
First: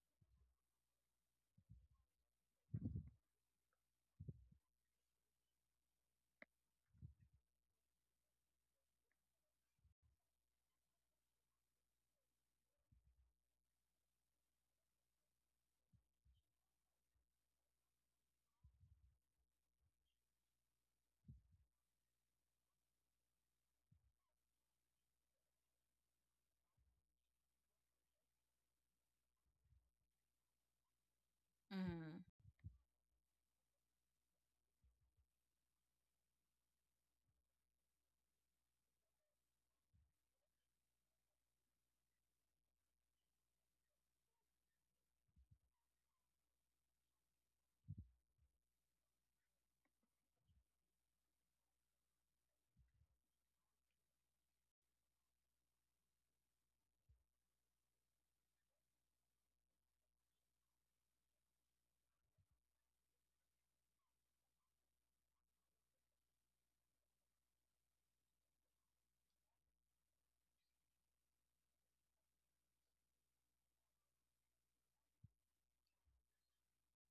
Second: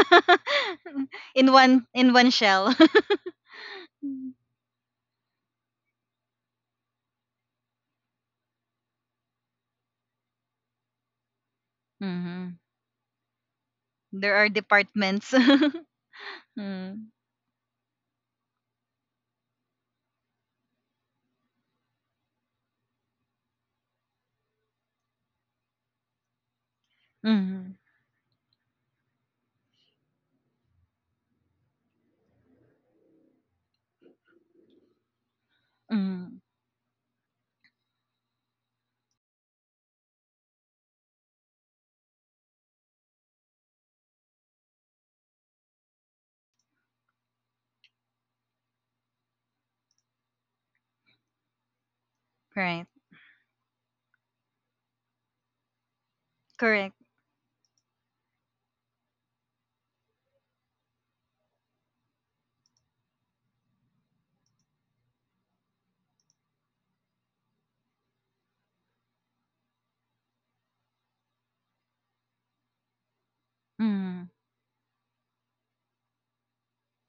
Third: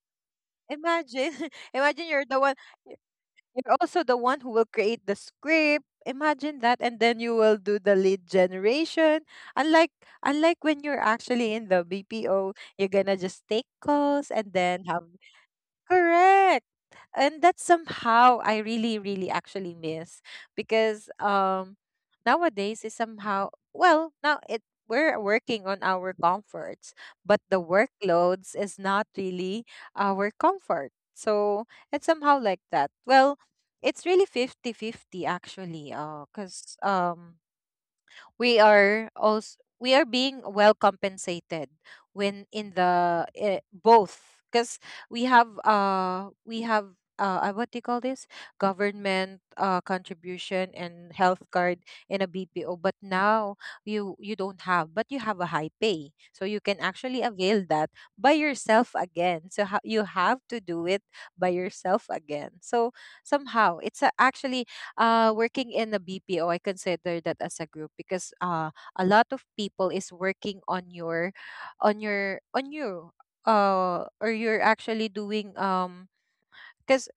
Speaker 3: Imagine, imagine
Speaker 1: in
Speaker 3: you're
Speaker 1: one
Speaker 3: the one,
Speaker 1: shell.
Speaker 3: y- you're also the one who will create the script. Imagine that, and then you will do the lead generation. Unlike unlike when you're actually in the BPO,
Speaker 1: Mhm.
Speaker 3: you're gonna just take calls
Speaker 1: There
Speaker 3: and
Speaker 1: are
Speaker 3: then have.
Speaker 1: departments.
Speaker 3: Correct.
Speaker 1: Mm.
Speaker 3: And that's somehow I really, really actually miss, because nowadays is somehow, well, now it, we're working on our comforts, but the
Speaker 1: Mhm.
Speaker 3: workloads is not really our comfort. So it's
Speaker 2: Mm-hmm.
Speaker 3: somehow like that. Well, it's really 50-50 actually,
Speaker 1: Mhm.
Speaker 3: because we are also, we are being well compensated when in the both, because we have what do you call this, government contribution and health card in a BPO.
Speaker 1: Right.
Speaker 3: But now you don't have, but you have a high pay, so you can
Speaker 1: Correct.
Speaker 3: actually avail that by yourself again. You have to do it by yourself again. So somehow it's a, actually, working in a BPO, I consider that as a group because a lot of people is working on your, on you, or
Speaker 1: Mhm.
Speaker 3: you're actually doing because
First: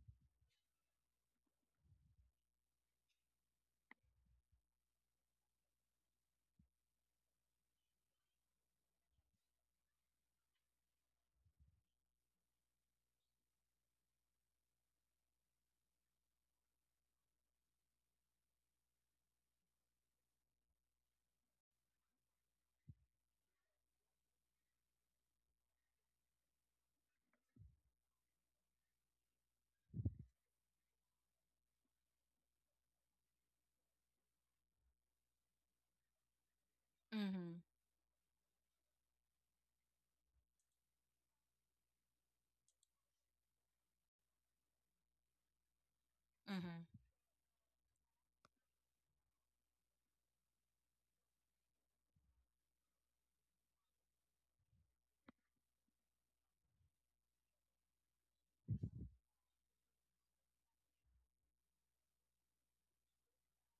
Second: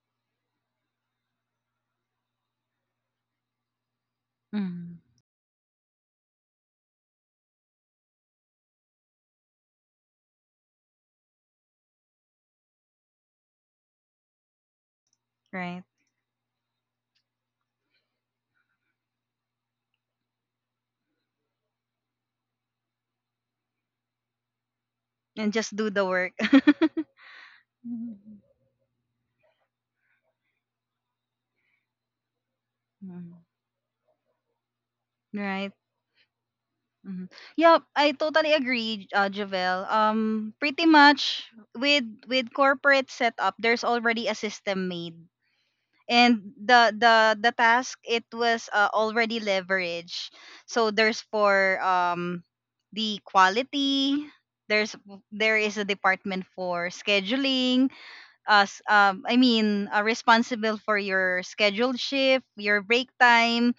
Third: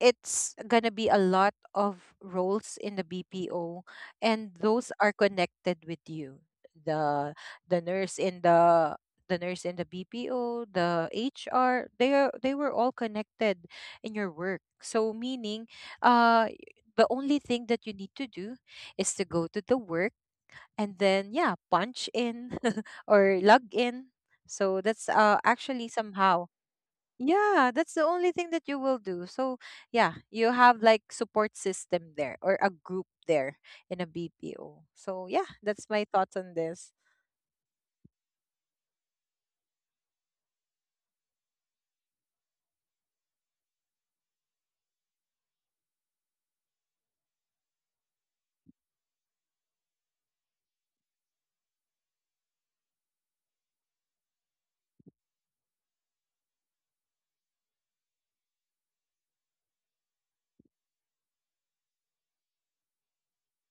Speaker 3: it's gonna be a lot of roles in the BPO, and those
Speaker 1: Mhm.
Speaker 3: are connected with you. the The nurse in the nurse in the BPO, the HR, they are, they were all connected in your work. So meaning,
Speaker 1: Right.
Speaker 3: uh, the only thing that you need to do is to go to the work, and then yeah, punch in, or log in. So that's
Speaker 1: And just do
Speaker 3: actually
Speaker 1: the work.
Speaker 3: somehow, yeah, that's the only
Speaker 1: Mhm.
Speaker 3: thing that you will do. So yeah, you have like support system there or a group
Speaker 1: Mhm.
Speaker 3: there in a BPO. So yeah,
Speaker 1: Right.
Speaker 3: that's my thoughts on this.
Speaker 1: Mhm.
Speaker 2: Mm-hmm.
Speaker 1: Yeah, I totally agree, Javel. Pretty much with corporate setup, there's already a system made, and
Speaker 2: Mm-hmm.
Speaker 1: the task it was already leveraged. So there's for the quality. There's there is a department for scheduling us responsible for your scheduled shift your break time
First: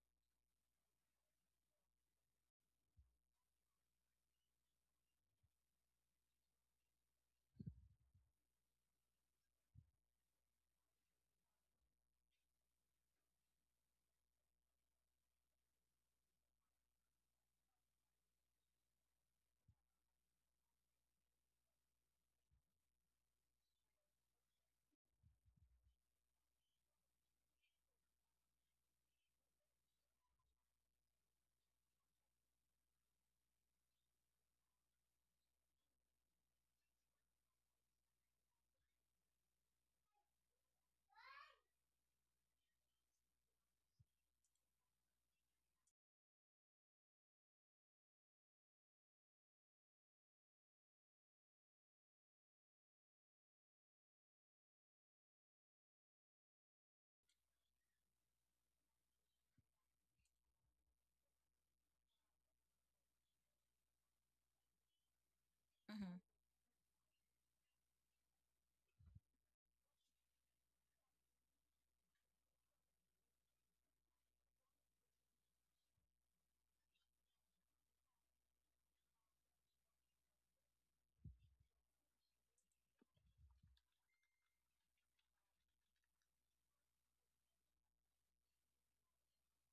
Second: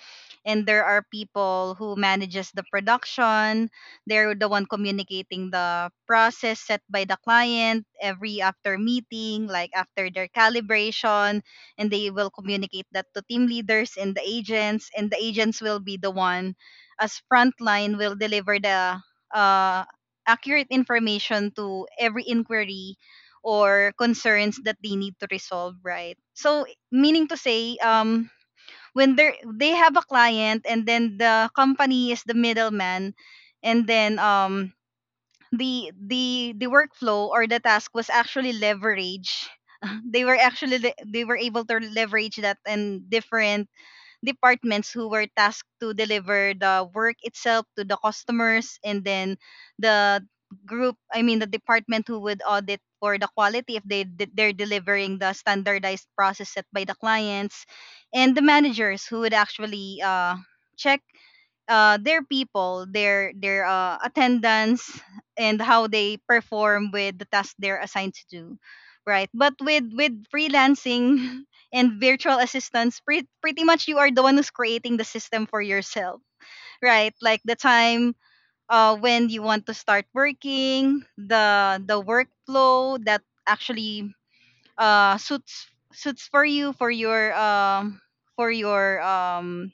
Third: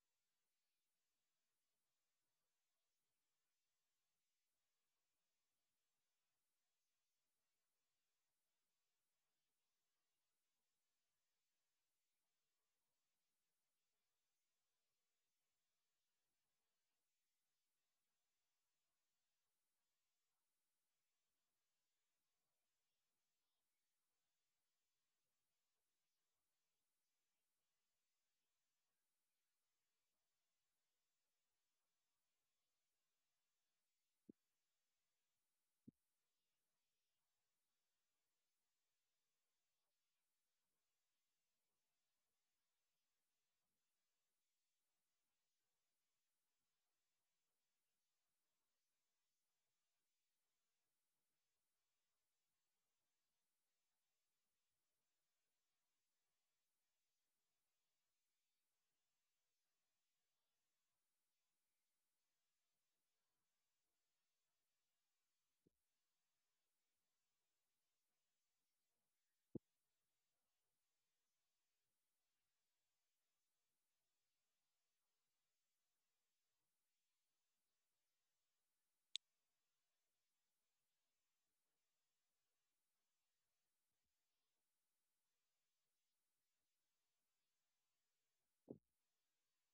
Speaker 1: and there are people who manages the production they're the one communicating the process set by the client every after meeting like after their calibration and they will communicate that to team leaders and the agents will be the one as frontline will deliver the uh, accurate information to every inquiry or concerns that they need to resolve, right? So, meaning to say, when they have a client and then the company is the middleman, and the workflow or the task was actually leverage. They were actually they were able to leverage that in different departments who were tasked to deliver the work itself to the customers and then the group I mean the department who would audit for the quality if they're delivering the standardized process set by the clients, and the managers who would actually check their people, their attendance, and how they
Speaker 2: Mm-hmm.
Speaker 1: perform with the task they're assigned to do, right? But with freelancing and virtual assistants, pretty much you are the one who's creating the system for yourself, right? Like the time, when you want to start working, the workflow that actually uh, suits suits for you, for your for your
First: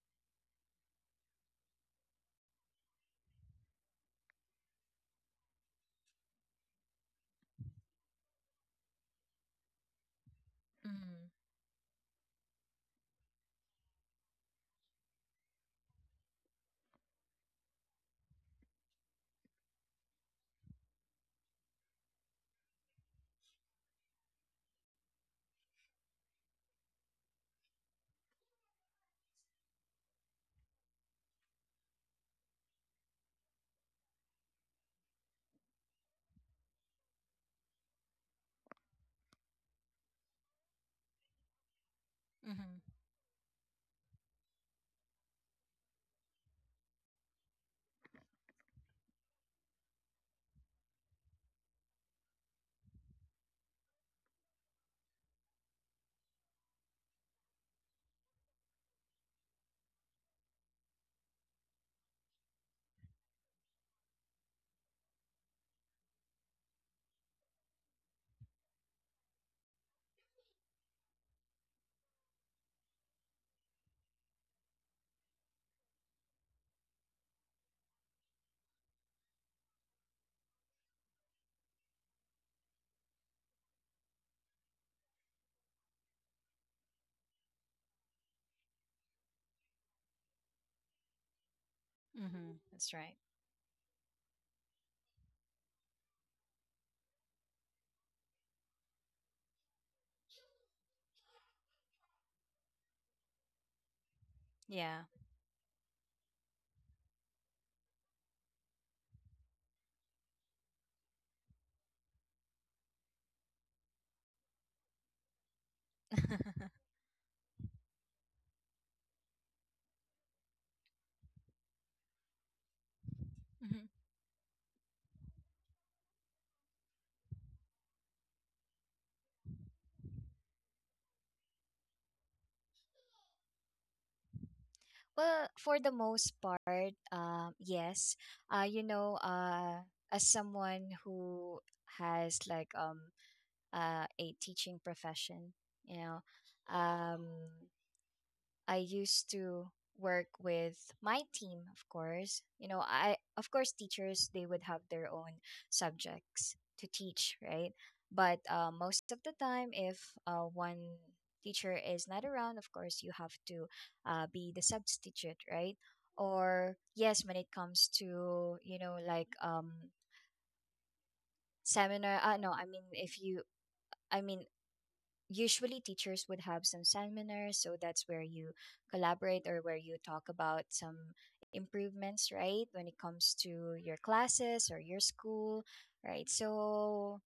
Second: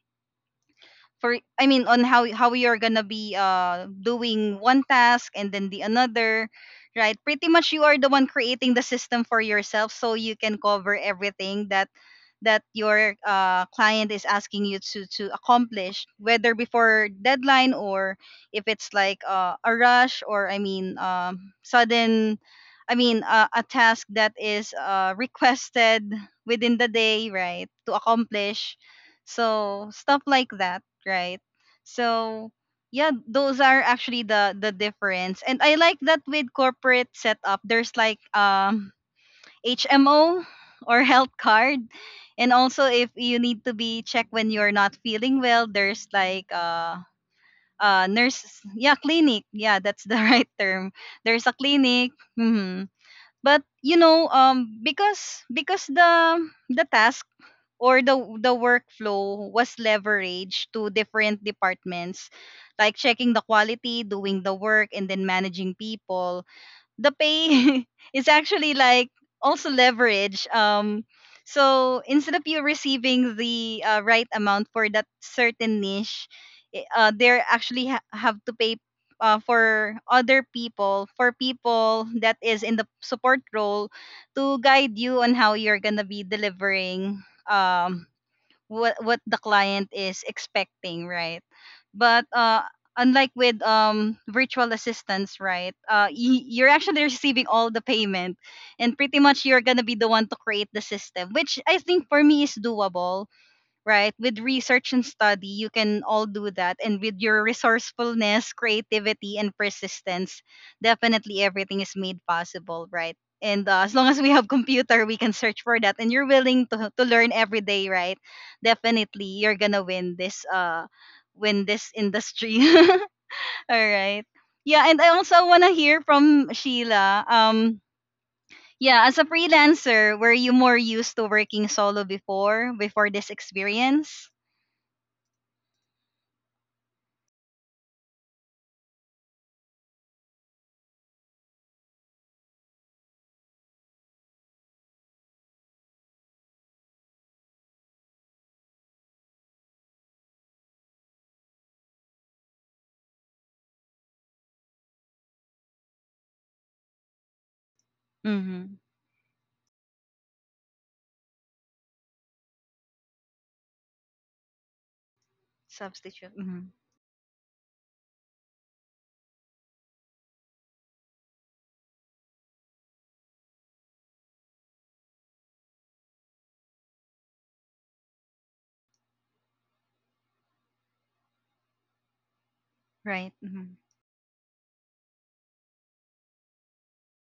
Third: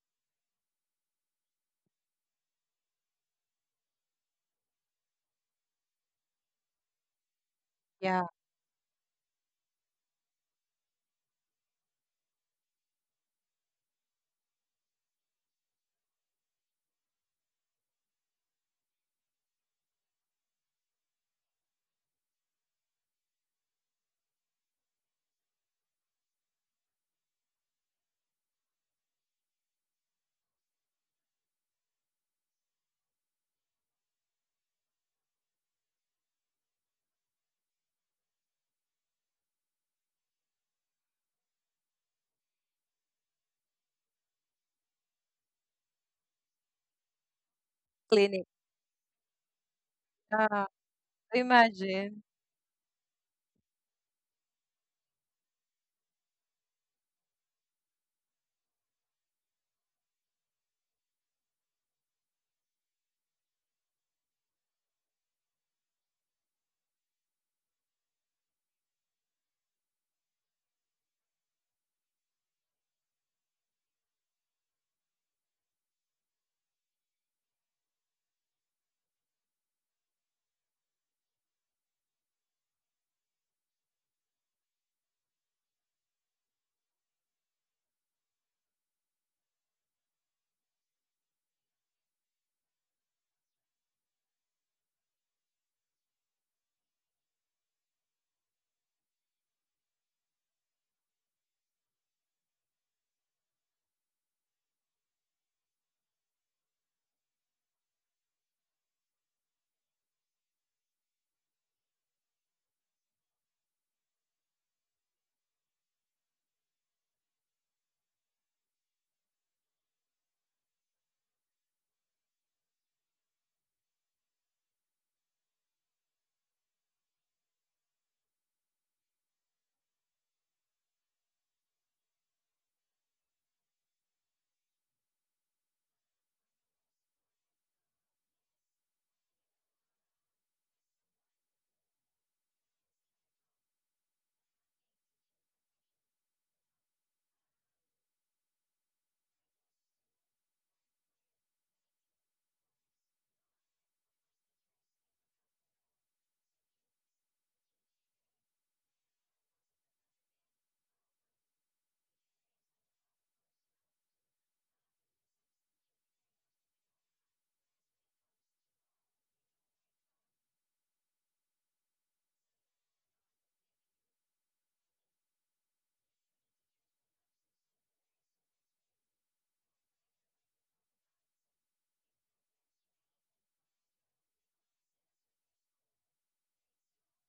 Speaker 1: for, on how you're gonna be doing one task and then the another, right? Pretty much you are the
Speaker 3: Yeah,
Speaker 1: one creating the system for yourself so you can cover everything that your client is asking you to accomplish, whether before deadline or if it's like a rush or sudden. A task that is requested within the day, right, to accomplish. So stuff like that, right? So yeah, those are actually the difference. And I like that with corporate setup, there's like HMO or health card. And
Speaker 2: Mm-hmm.
Speaker 1: also if you need to be checked when you're not feeling well, there's like
Speaker 3: clinic.
Speaker 1: nurse, yeah, clinic. Yeah, that's the right
Speaker 3: Yeah.
Speaker 1: term. There's a clinic.
Speaker 3: Imagine.
Speaker 1: Hmm. But you know, because the task or the workflow was leveraged to different departments, like checking the quality, doing the work, and then managing people, the pay is actually like also leverage. So instead of you receiving the right amount for that certain niche, they actually have to pay for other people, for people that is in the support role, to guide you on how you're gonna be delivering. Um, what the client is expecting, right? But
Speaker 2: Mm-hmm. That's right.
Speaker 1: Unlike with virtual assistants, right? You're actually receiving all the payment, and pretty much you're gonna be the one to create the system, which I think for me is doable, right? With research
Speaker 2: Yeah.
Speaker 1: and study, you can all do that. And with your resourcefulness, creativity, and persistence, definitely everything is made possible, right? And as long as we have computer, we can search for that. And you're willing to learn every day, right? Definitely, you're gonna win this win this industry. All
Speaker 2: Mm-hmm.
Speaker 1: right. Yeah, and I also wanna hear from Sheila. Yeah, as a freelancer, were you more used to working solo before this experience?
Speaker 2: Well, for the most part, yes. You know, as someone who has like a teaching profession, you know, um, I used to work with my team, of course. You know, I, of course, teachers, they would have their own subjects to teach, right? But
Speaker 1: Mhm.
Speaker 2: most of the time, if one teacher is not around, of course, you have to be the substitute, right?
Speaker 1: Substitute. Mhm.
Speaker 2: Or, yes, when it comes to, you know, like seminar, no, I mean, if you, I mean, usually teachers would have some seminars, so that's where you collaborate, or where you talk about some improvements, right, when it comes
Speaker 1: Right.
Speaker 2: to
Speaker 1: Mhm.
Speaker 2: your classes or your school, right? So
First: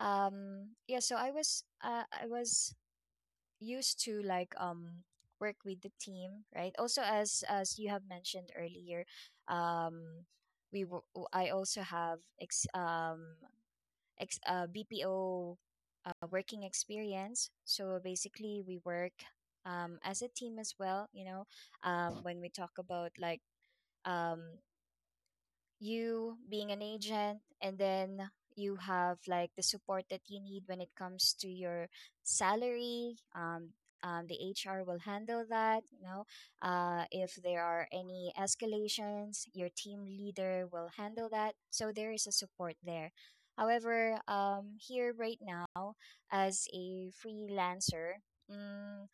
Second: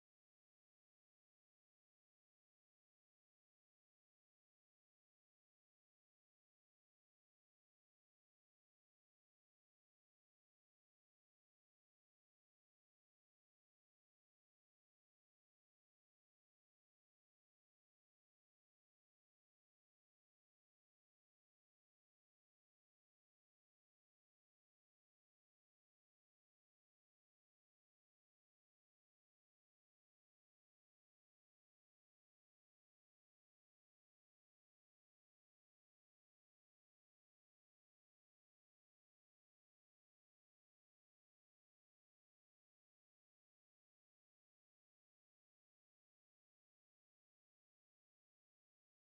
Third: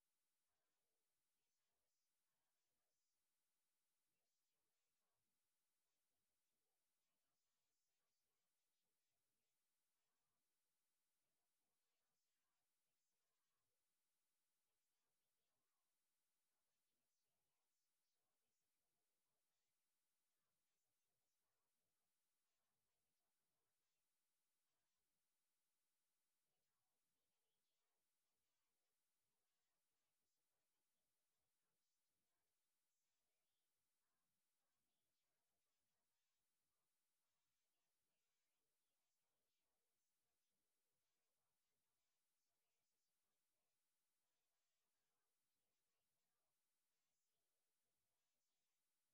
Speaker 2: I was used to like work with the team, right? Also, as you have mentioned earlier, um I also have BPO working experience. So basically, we work as a team as well. You know, when we talk about like um, you being an agent, and then you have like the support that you need when it comes to your salary, the hr will handle that, you know. Uh, if there are any escalations, your team leader will handle that, so there is a support there. However, here right now, as a freelancer, mm,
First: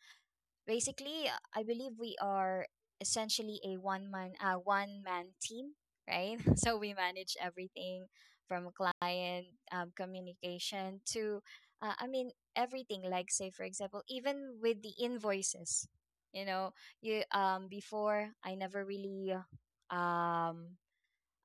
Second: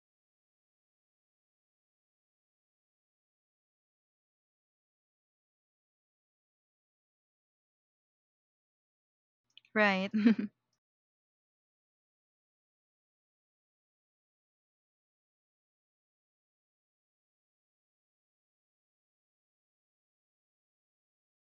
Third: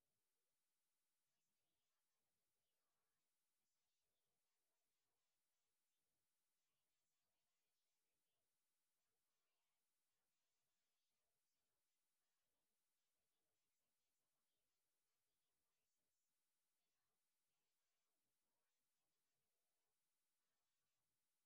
Speaker 2: basically, I believe we are essentially a one man team, right. So we manage everything, from client
Speaker 1: Right.
Speaker 2: communication to everything, like, say for example, even with the invoices, you know you before, I never really um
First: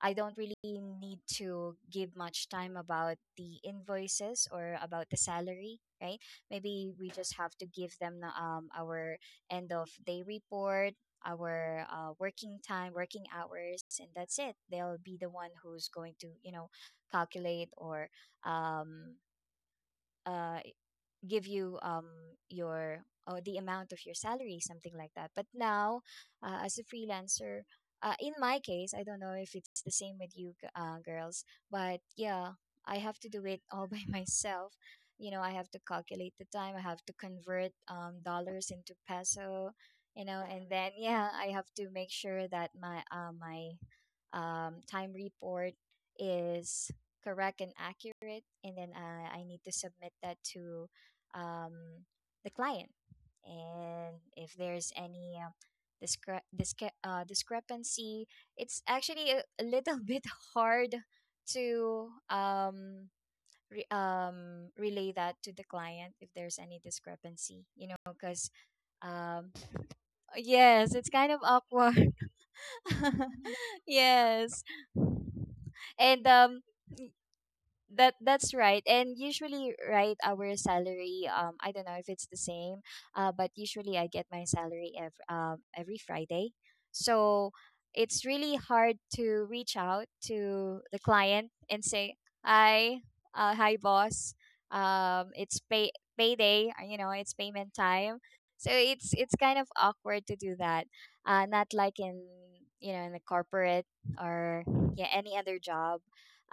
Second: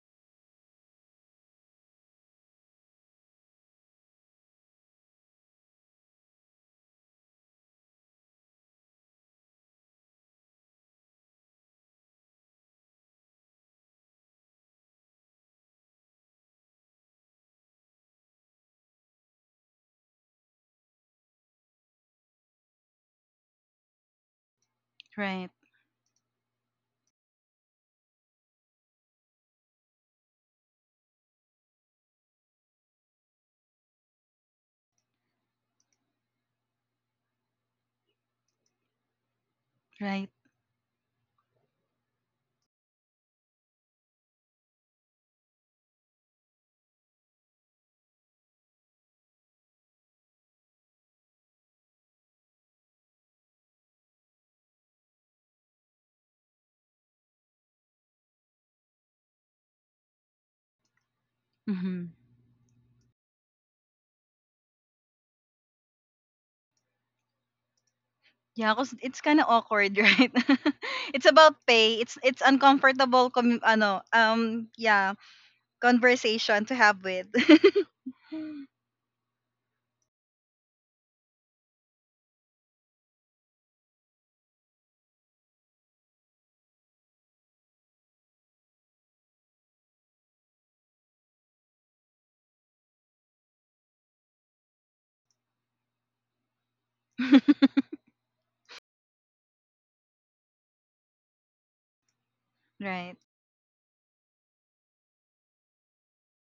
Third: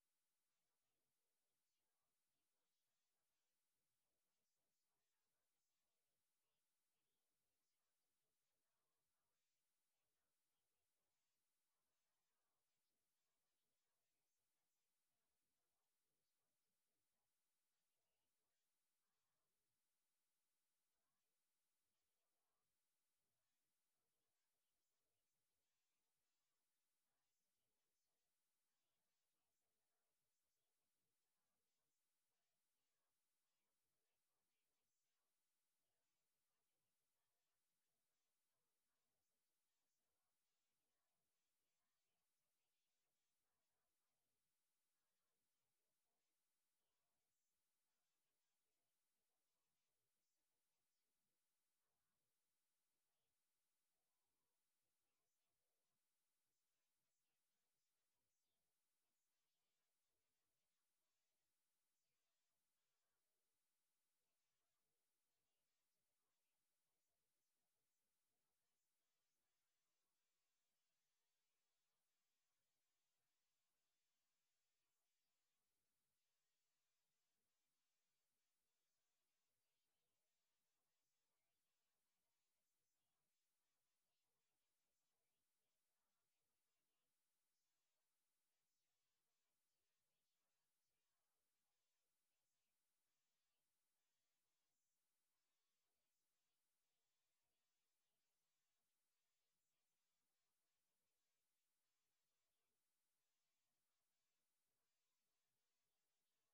Speaker 2: I don't really need to give much time about the invoices or about the salary, right? Maybe we just have to give them the, our end of day report, our working time, working hours, and that's it. They'll be the one who's going to, you know, calculate or um, uh, give you your, or the amount of your salary, something like that. But
Speaker 1: Right.
Speaker 2: now, as a freelancer, in my case, I don't know if it's the same with you, girls, but yeah, I have to do it all by myself. You know, I have to calculate the time, I have to convert dollars into peso, you
Speaker 1: Right.
Speaker 2: know. And then, yeah, I have to make sure that my time report is correct and accurate, and then I need to submit that to um, the client. And if there's any discrepancy, it's actually a little bit hard to
Speaker 1: Mhm.
Speaker 2: relay that to the client if there's any discrepancy, you know, because
Speaker 1: Yeah, cause it's kind of
Speaker 2: um,
Speaker 1: awkward, right?
Speaker 2: yes, it's
Speaker 1: It's
Speaker 2: kind of
Speaker 1: about pay.
Speaker 2: awkward.
Speaker 1: It's uncomfortable.
Speaker 2: Yes.
Speaker 1: Yeah,
Speaker 2: And
Speaker 1: conversation to have with.
Speaker 2: that that's right. And usually, right, our salary, I don't know if it's the same, uh, but usually I get my salary every Friday. So it's really hard to reach out to the client and say, hi, hi boss, it's payday, you know, it's payment time. So it's kind of awkward to do that. Uh, not like in, you know, in
Speaker 1: Right.
Speaker 2: the corporate, or yeah, any other job.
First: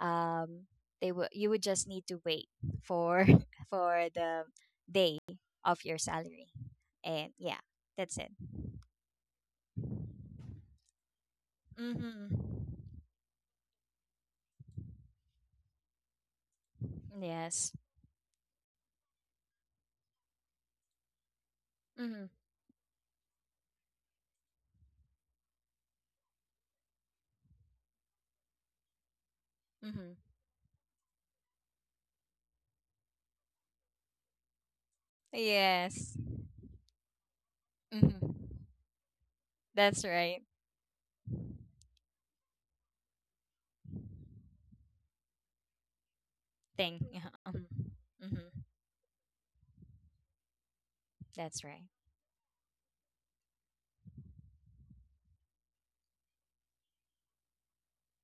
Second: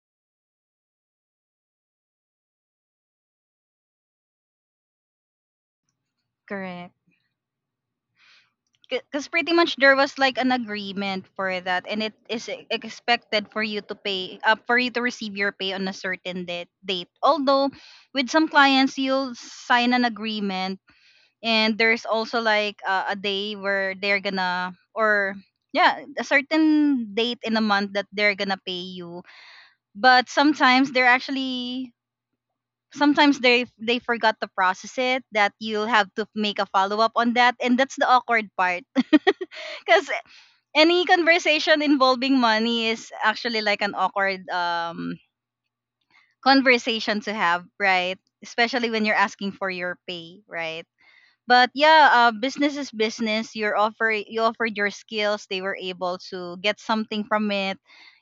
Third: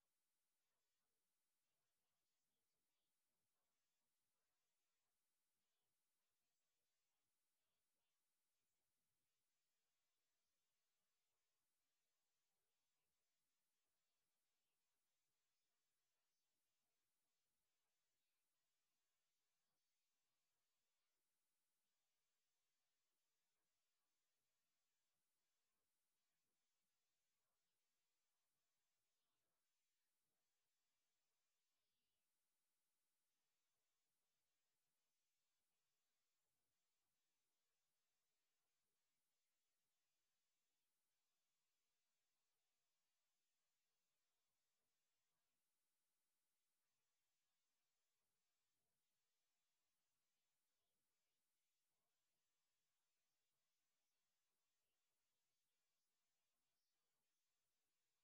Speaker 2: Um they will, you would just need to wait for for the day of your salary.
Speaker 1: Correct.
Speaker 2: And yeah, that's it.
Speaker 1: Because pretty much there was like an agreement for that, and it is
Speaker 2: Mm-hmm.
Speaker 1: expected for you to pay, for you to receive your pay on a certain date. Date. Although,
Speaker 2: Yes.
Speaker 1: with some clients, you'll sign an agreement and there's
Speaker 2: Mm-hmm.
Speaker 1: also like a day where they're gonna, or yeah, a certain date in a month that they're gonna pay you.
Speaker 2: Mm-hmm.
Speaker 1: But sometimes they're actually, sometimes they forgot to process it, that you'll have
Speaker 2: Yes.
Speaker 1: to make a follow up on that, and that's the
Speaker 2: Mm-hmm.
Speaker 1: awkward part.
Speaker 2: That's
Speaker 1: Because
Speaker 2: right
Speaker 1: any conversation involving money is actually like an awkward
Speaker 2: thing.
Speaker 1: conversation to
Speaker 2: Mm-hmm.
Speaker 1: have, right?
Speaker 2: Mm-hmm.
Speaker 1: Especially when you're asking for your pay, right?
Speaker 2: That's
Speaker 1: But
Speaker 2: right.
Speaker 1: yeah, business is business. You offered your skills. They were able to get something from it,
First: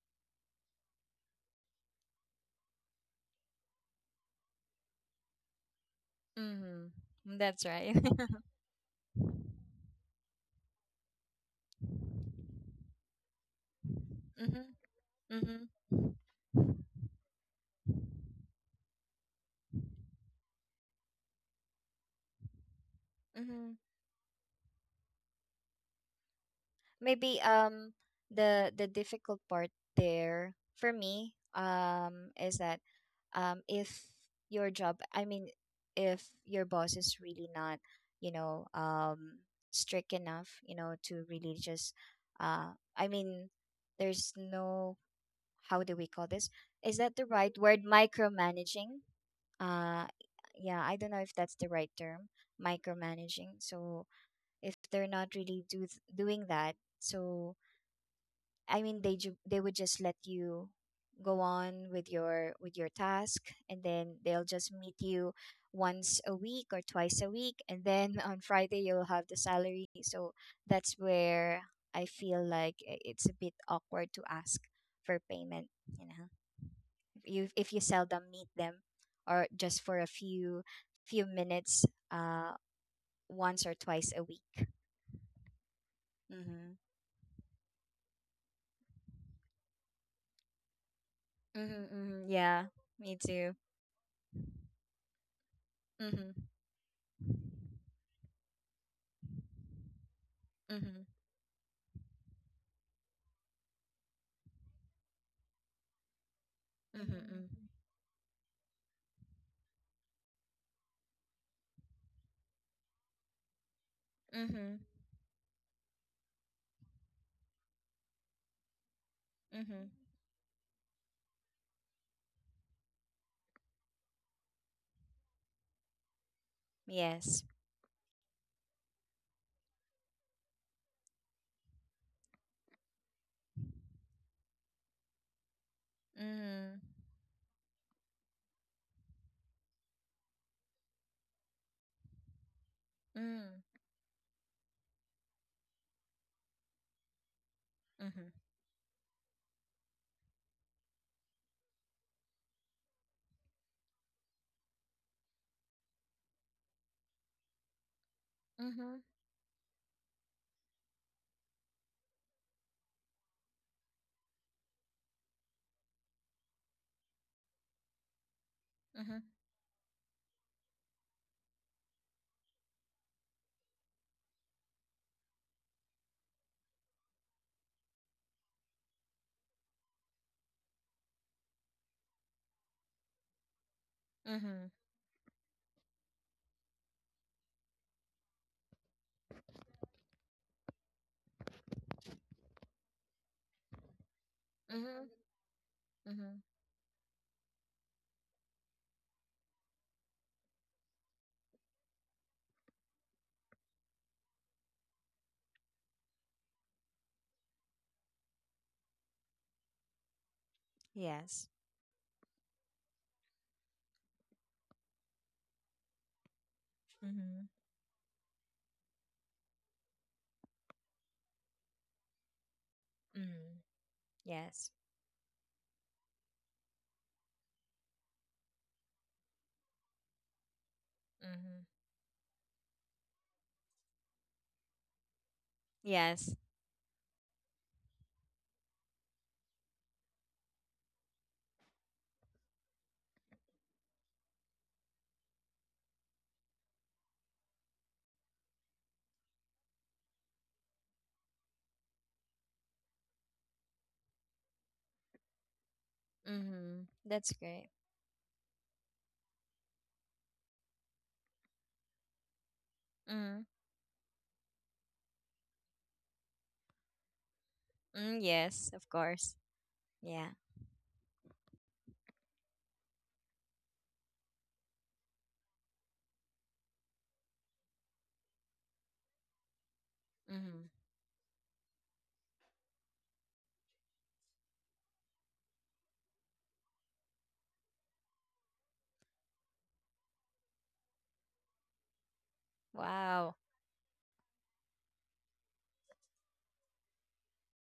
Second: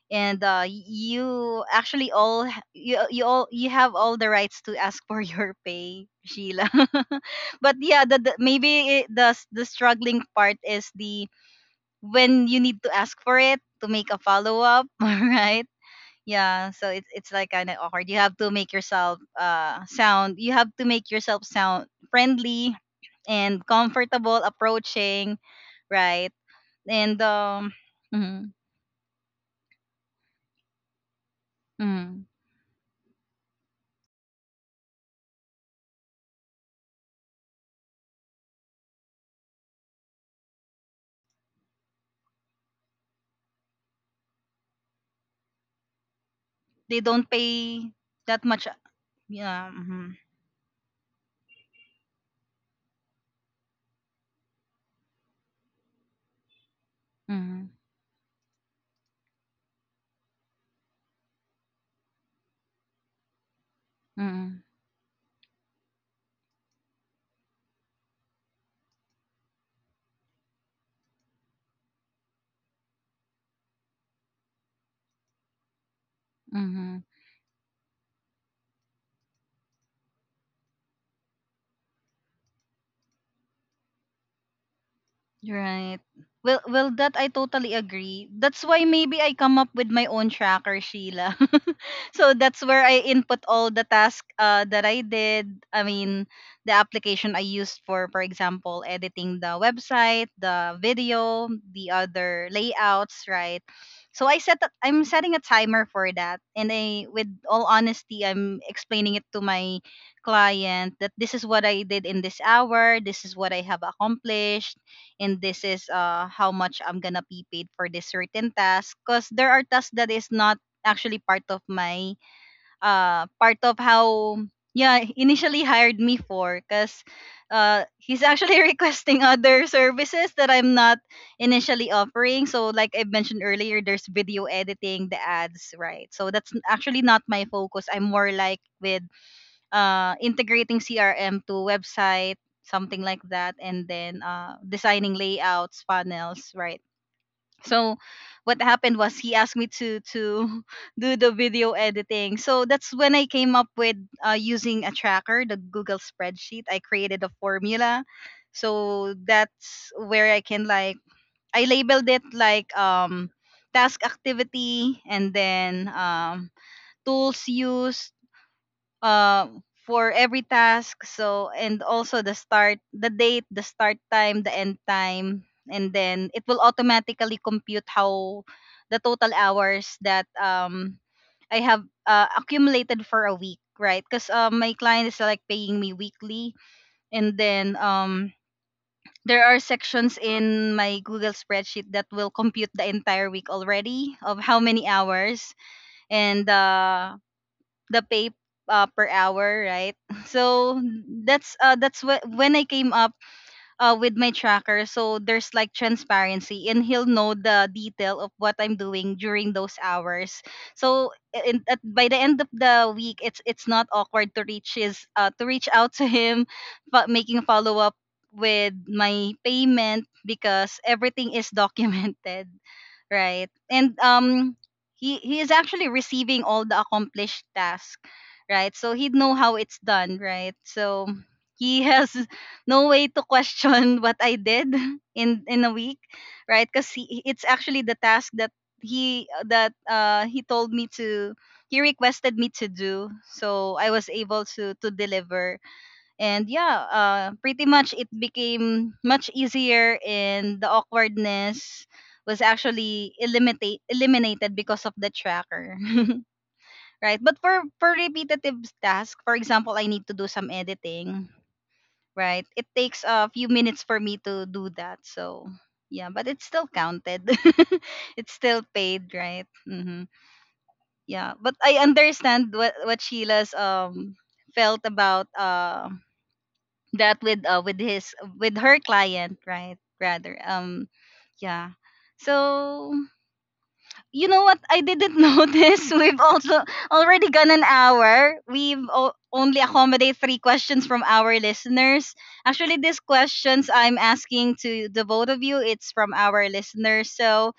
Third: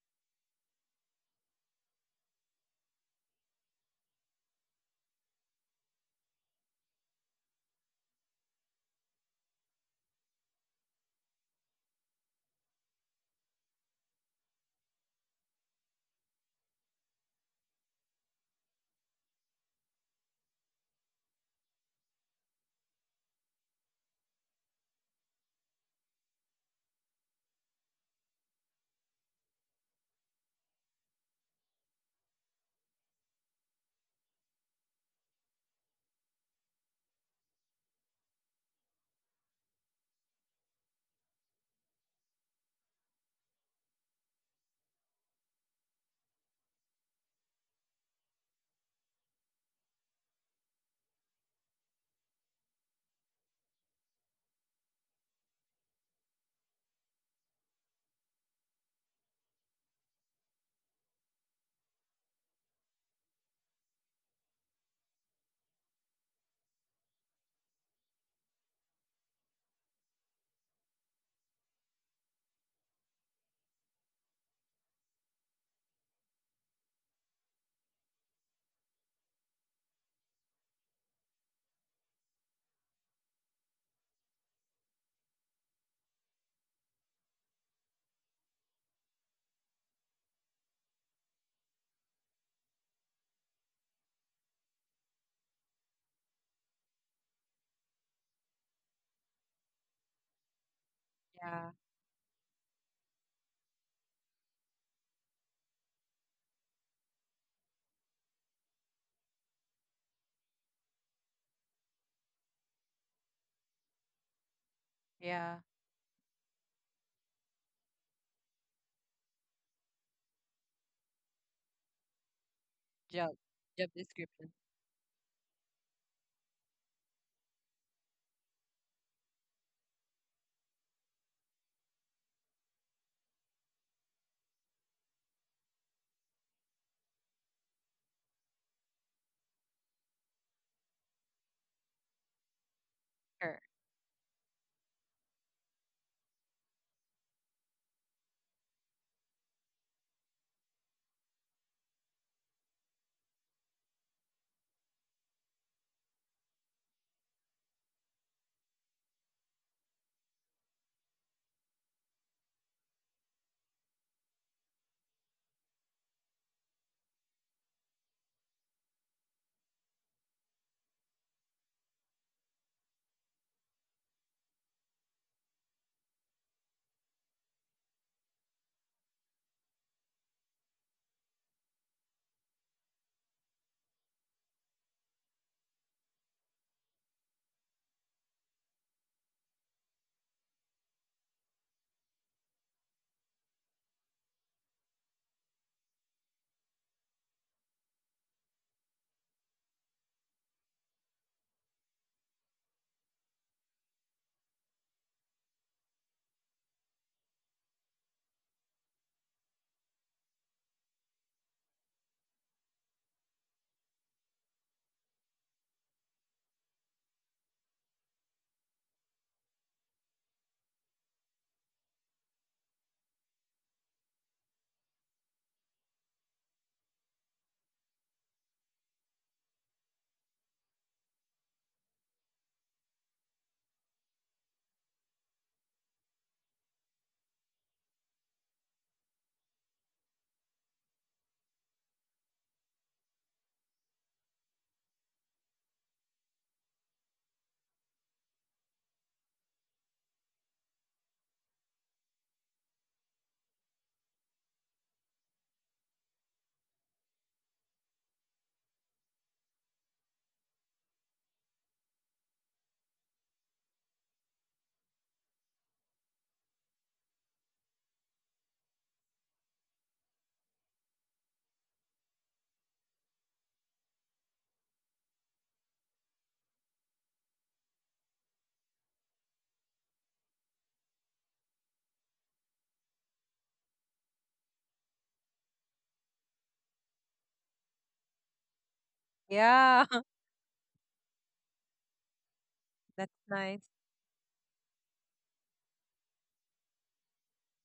Speaker 1: and you actually all h- you all you have all the rights to ask for your pay, Sheila.
Speaker 2: Mm-hmm. That's
Speaker 1: But
Speaker 2: right.
Speaker 1: yeah, the maybe it, the struggling part is the when you need to ask for it, to make a follow up,
Speaker 2: Mm-hmm.
Speaker 1: right?
Speaker 2: Mm-hmm.
Speaker 1: Yeah, so it's like kind of awkward. You have to make yourself sound. You have to make yourself sound friendly and
Speaker 2: Mm-hmm.
Speaker 1: comfortable approaching, right? And
Speaker 2: Maybe,
Speaker 1: mhm,
Speaker 2: the difficult part there for me,
Speaker 1: mhm.
Speaker 2: is that, if your job, I mean, if your boss is really not, you know, strict enough, you know, to really just, uh i mean there's no, how do we call this, is
Speaker 1: They
Speaker 2: that the
Speaker 1: don't
Speaker 2: right word,
Speaker 1: pay that much.
Speaker 2: micromanaging?
Speaker 1: Yeah.
Speaker 2: uh
Speaker 1: Mm-hmm,
Speaker 2: yeah, I don't know if that's the right term, micromanaging. So if they're not really do doing that, so
Speaker 1: mm-hmm,
Speaker 2: I mean, they would just let you go on with your task, and then they'll
Speaker 1: mm-hmm,
Speaker 2: just meet you once a week or twice a week, and then on Friday you'll have the salary. So that's where I feel like it's a bit awkward to ask for payment, you know.
Speaker 1: mm-hmm.
Speaker 2: You, if you seldom meet them, or just for a few minutes, uh, once or twice a week.
Speaker 1: Right. Well,
Speaker 2: Mhm.
Speaker 1: well, that I totally agree. That's why maybe I come up with my own tracker, Sheila.
Speaker 2: Mhm. Mhm,
Speaker 1: So
Speaker 2: yeah,
Speaker 1: that's where I
Speaker 2: me
Speaker 1: input
Speaker 2: too.
Speaker 1: all the tasks that I did. I mean,
Speaker 2: Mhm.
Speaker 1: the application I used for example, editing the website, the
Speaker 2: Mhm.
Speaker 1: video,
Speaker 3: Yeah.
Speaker 1: the other layouts, right? I'm setting a timer for that, and I, with
Speaker 2: Mm-hmm.
Speaker 1: all honesty, I'm explaining it to my client that this is what I did in this hour. This is what I have
Speaker 2: Mm-hmm.
Speaker 1: accomplished and
Speaker 3: Yeah.
Speaker 1: this is how much I'm gonna be paid for this certain task, because there are
Speaker 2: Mm-hmm.
Speaker 1: tasks that is not actually part of my
Speaker 3: Job.
Speaker 1: part of
Speaker 3: Job
Speaker 1: how
Speaker 3: description.
Speaker 1: yeah he initially hired me for. Because
Speaker 2: Yes.
Speaker 1: he's actually requesting other services that I'm not initially offering, so like I mentioned earlier, there's video editing the ads, right? So that's
Speaker 2: Mm-hmm.
Speaker 1: actually not my focus. I'm more like with integrating CRM to website, something like
Speaker 3: Sure.
Speaker 1: that,
Speaker 2: Mm-hmm.
Speaker 1: and then designing layouts, funnels, right? So
Speaker 2: Mm-hmm.
Speaker 1: what happened was he asked me to do the video editing. So that's when I came up with, using a tracker, the Google spreadsheet. I created a formula. So that's where I can like I labeled it like task activity, and then tools used
Speaker 2: Mm-hmm.
Speaker 1: uh, for every task. So and also the start, the date, the start time, the end time, and then it will automatically compute how the total hours that I have accumulated for a week, right? Because
Speaker 2: Mm-hmm.
Speaker 1: my client is like paying me weekly, and then there are sections in my Google spreadsheet that will compute the entire week already of how many
Speaker 2: Mm-hmm.
Speaker 1: hours
Speaker 2: Mm-hmm.
Speaker 1: and the pay per hour, right? So that's when I came up with my tracker. So there's like transparency, and he'll know the detail of what I'm doing during those hours. So
Speaker 2: Yes.
Speaker 1: by the end of the week, it's not awkward to reach out to him, but making
Speaker 2: Mm-hmm.
Speaker 1: follow up with my payment, because everything is documented, right?
Speaker 2: Mm-hmm.
Speaker 1: And
Speaker 2: Yes.
Speaker 1: he is actually receiving all the accomplished task, right? So he'd know how it's done, right? So
Speaker 2: Mm-hmm.
Speaker 1: he has no way to question what I did in a week,
Speaker 2: Yes.
Speaker 1: right? Because it's actually the task that he told me to he requested me to do, so I was able to deliver. And yeah, pretty much it became much easier, and the awkwardness was actually eliminated because of the tracker.
Speaker 2: Mm-hmm.
Speaker 1: Right?
Speaker 2: That's
Speaker 1: But for
Speaker 2: great.
Speaker 1: repetitive task, for example, I need to do some editing, right? It takes a
Speaker 2: Mm-hmm.
Speaker 1: few minutes for me to do that. So yeah, but it's still counted,
Speaker 2: Mm,
Speaker 1: it's still
Speaker 2: yes, of
Speaker 1: paid,
Speaker 2: course.
Speaker 1: right? Hmm.
Speaker 2: Yeah.
Speaker 1: Yeah, but I understand what Sheila's felt about that with his with her client, right, rather.
Speaker 2: Mm-hmm.
Speaker 1: Yeah. So you know what, I didn't notice we've also already gone an hour. We've only
Speaker 3: Yeah.
Speaker 1: accommodate 3 questions from our listeners. Actually these
Speaker 3: That's
Speaker 2: Wow.
Speaker 3: nice.
Speaker 1: questions I'm asking to the both of you, it's from our listeners. So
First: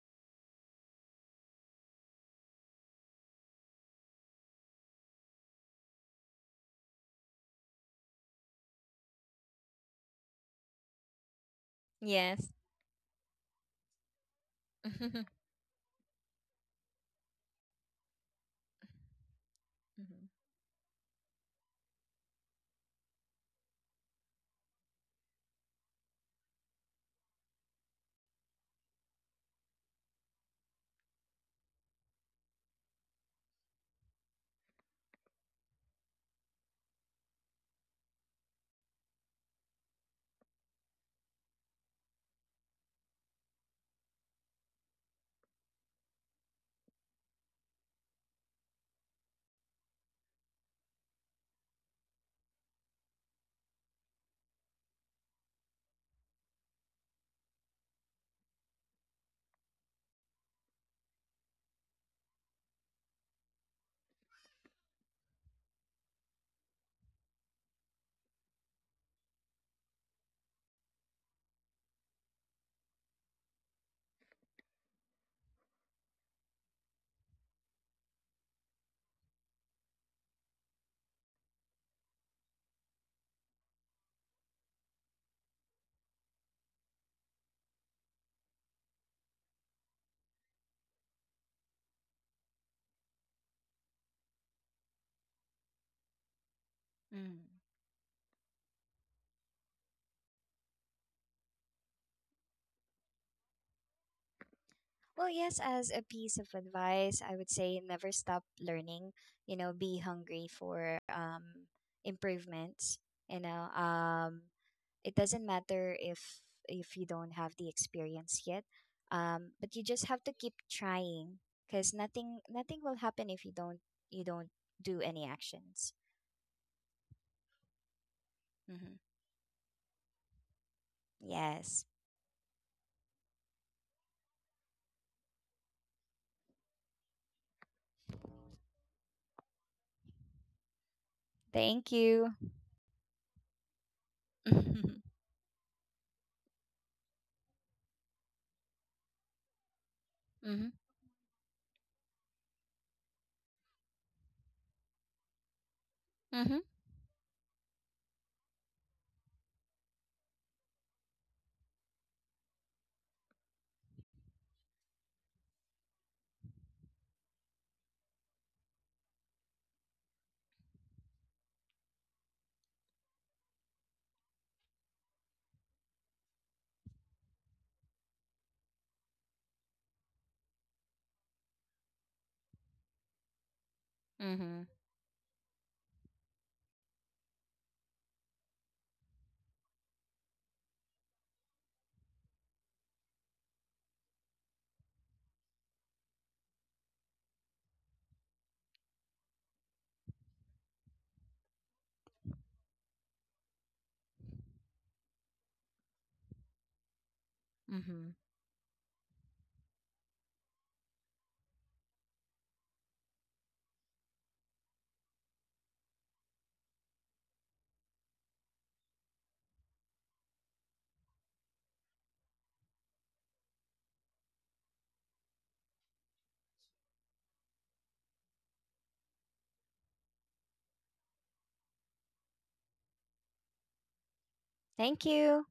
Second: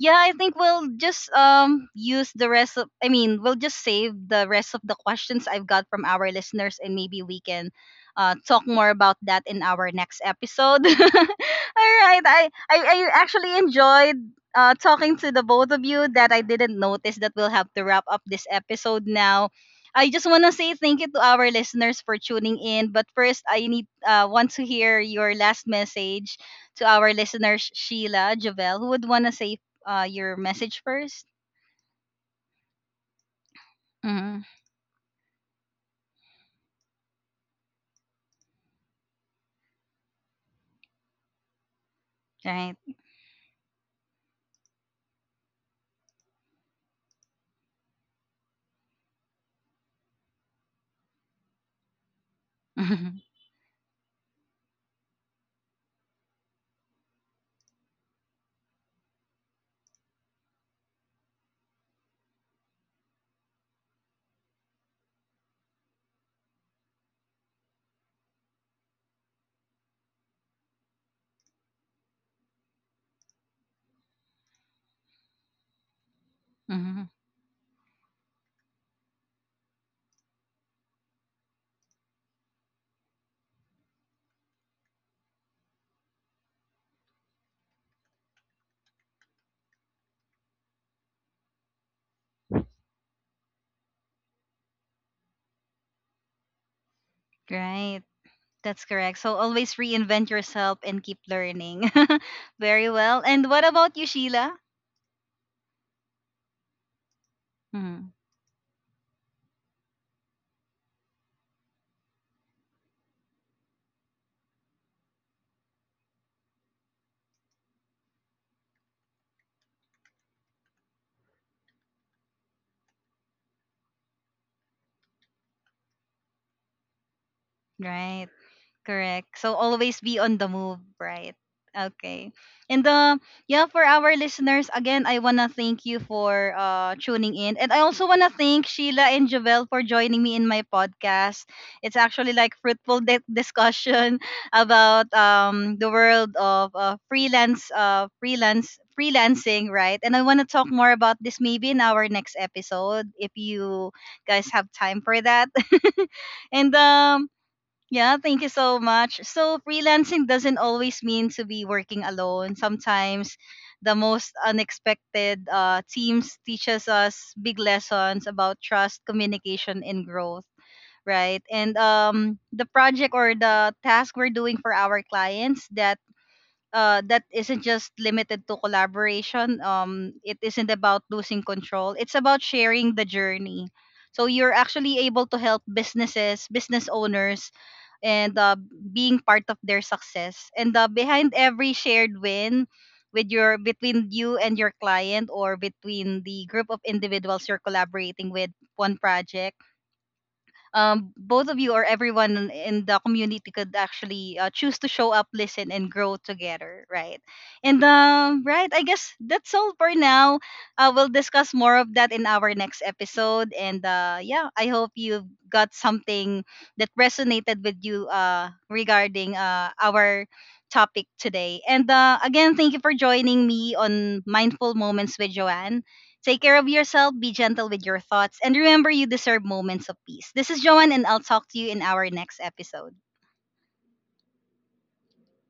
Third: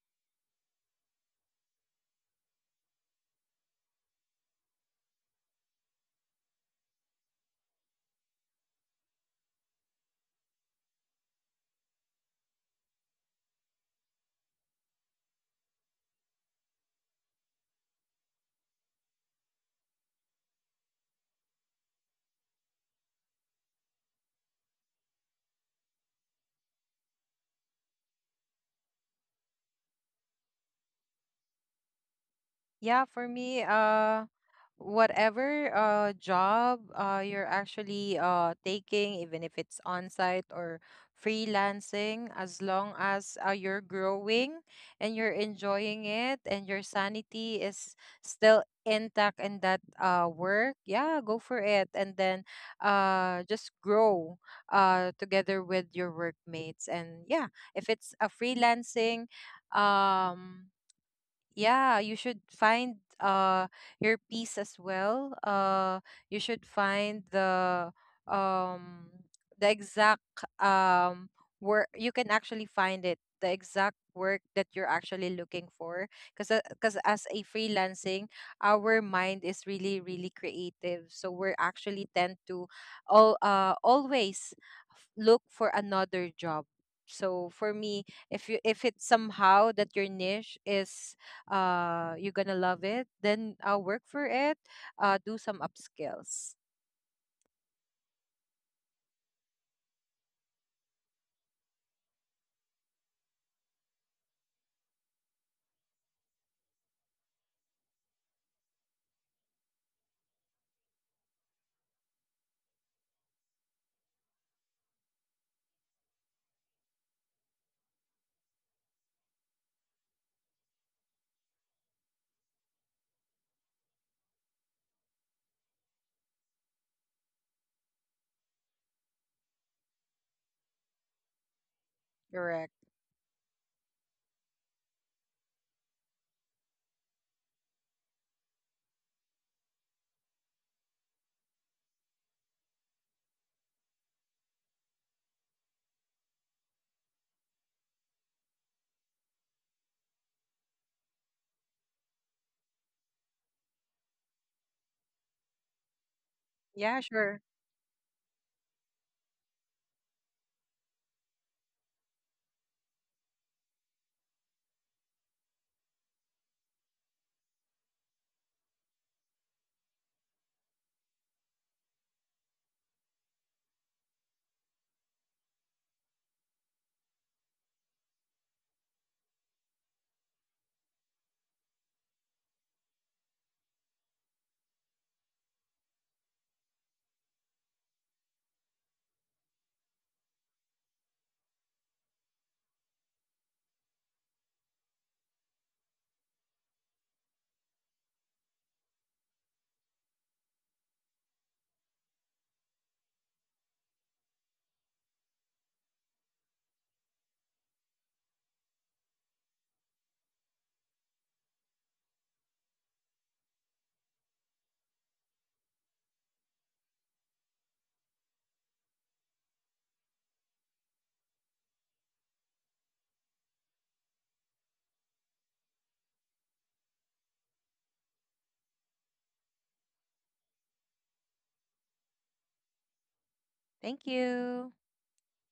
Speaker 1: yeah, I think we'll just use the rest of I mean, we'll just save the rest of the questions I've got from our listeners, and maybe we can talk more about that in our next episode. All right.
Speaker 2: Yes.
Speaker 1: I actually enjoyed talking
Speaker 2: Mm-hmm.
Speaker 1: to the both of you, that I didn't notice that we'll have to wrap up this episode now. I just want to say thank you to our listeners for tuning in, but first I need want to hear your last message to our listeners, Sheila, Javel. Who would want to say your message first?
Speaker 3: Yeah, for me,
Speaker 1: Mm-hmm.
Speaker 3: whatever job you're actually taking, even if it's on-site or freelancing, as
Speaker 1: Right?
Speaker 3: long as you're growing and you're enjoying it and your sanity is still intact in that work, yeah, go for it. And then just grow together with your workmates. And yeah, if it's a freelancing, um yeah, you should find your peace as well. You should find um the exact um work, you can actually find it, the exact work that you're actually looking for. Because
Speaker 1: Mm-hmm.
Speaker 3: as a freelancing, our mind is really, really creative, so we're actually tend to all always look for another job. So for me, if you, if it's somehow that your niche is you're gonna love it, then work for it, do some upskills.
Speaker 2: Mm-hmm.
Speaker 1: Right. That's correct. So always reinvent yourself and keep learning. Very well. And what about you, Sheila?
Speaker 2: Well, yes, as a piece of advice, I would say never
Speaker 1: Mm.
Speaker 2: stop learning. You know, be hungry for improvements. You know, it doesn't matter if you don't have the experience yet, but you just have to keep trying, because nothing will happen if you don't do any actions.
Speaker 1: Right.
Speaker 2: Mm-hmm.
Speaker 1: Correct. So always be on the move, right?
Speaker 2: Yes,
Speaker 1: Okay.
Speaker 3: Correct.
Speaker 1: And yeah, for our listeners, again, I wanna thank you for tuning in. And I also wanna thank Sheila and Javel for joining me in my podcast.
Speaker 2: thank
Speaker 1: It's
Speaker 2: you.
Speaker 1: actually like fruitful discussion
Speaker 2: Mm-hmm.
Speaker 1: about the world of freelance freelance freelancing, right? And I wanna talk more about this maybe in our next episode, if you guys have time for that.
Speaker 2: Mm-hmm.
Speaker 1: And
Speaker 3: Yeah, sure.
Speaker 1: yeah, thank you so much. So, freelancing doesn't always mean to be working alone. Sometimes the most unexpected teams teaches us big lessons about trust, communication, and growth, right? And the project or the task we're doing for our clients, that isn't just limited to collaboration. It isn't about losing control. It's about sharing the journey. So you're
Speaker 2: Mm-hmm.
Speaker 1: actually able to help businesses, business owners, and being part of their success. And behind every shared win with your between you and your client, or between the group of individuals you're collaborating with one project, both of you or everyone in the community could actually choose to show up, listen, and grow together, right? And
Speaker 2: Mm-hmm.
Speaker 1: right, I guess that's all for now. We'll discuss more of that in our next episode. And yeah, I hope you got something that resonated with you regarding our topic today. And again, thank you for joining me on Mindful Moments with Joanne. Take care of yourself, be gentle with your thoughts, and remember you deserve moments of peace. This is Joanne, and I'll talk to you in our next episode.
Speaker 3: Thank you.
Speaker 2: Thank you.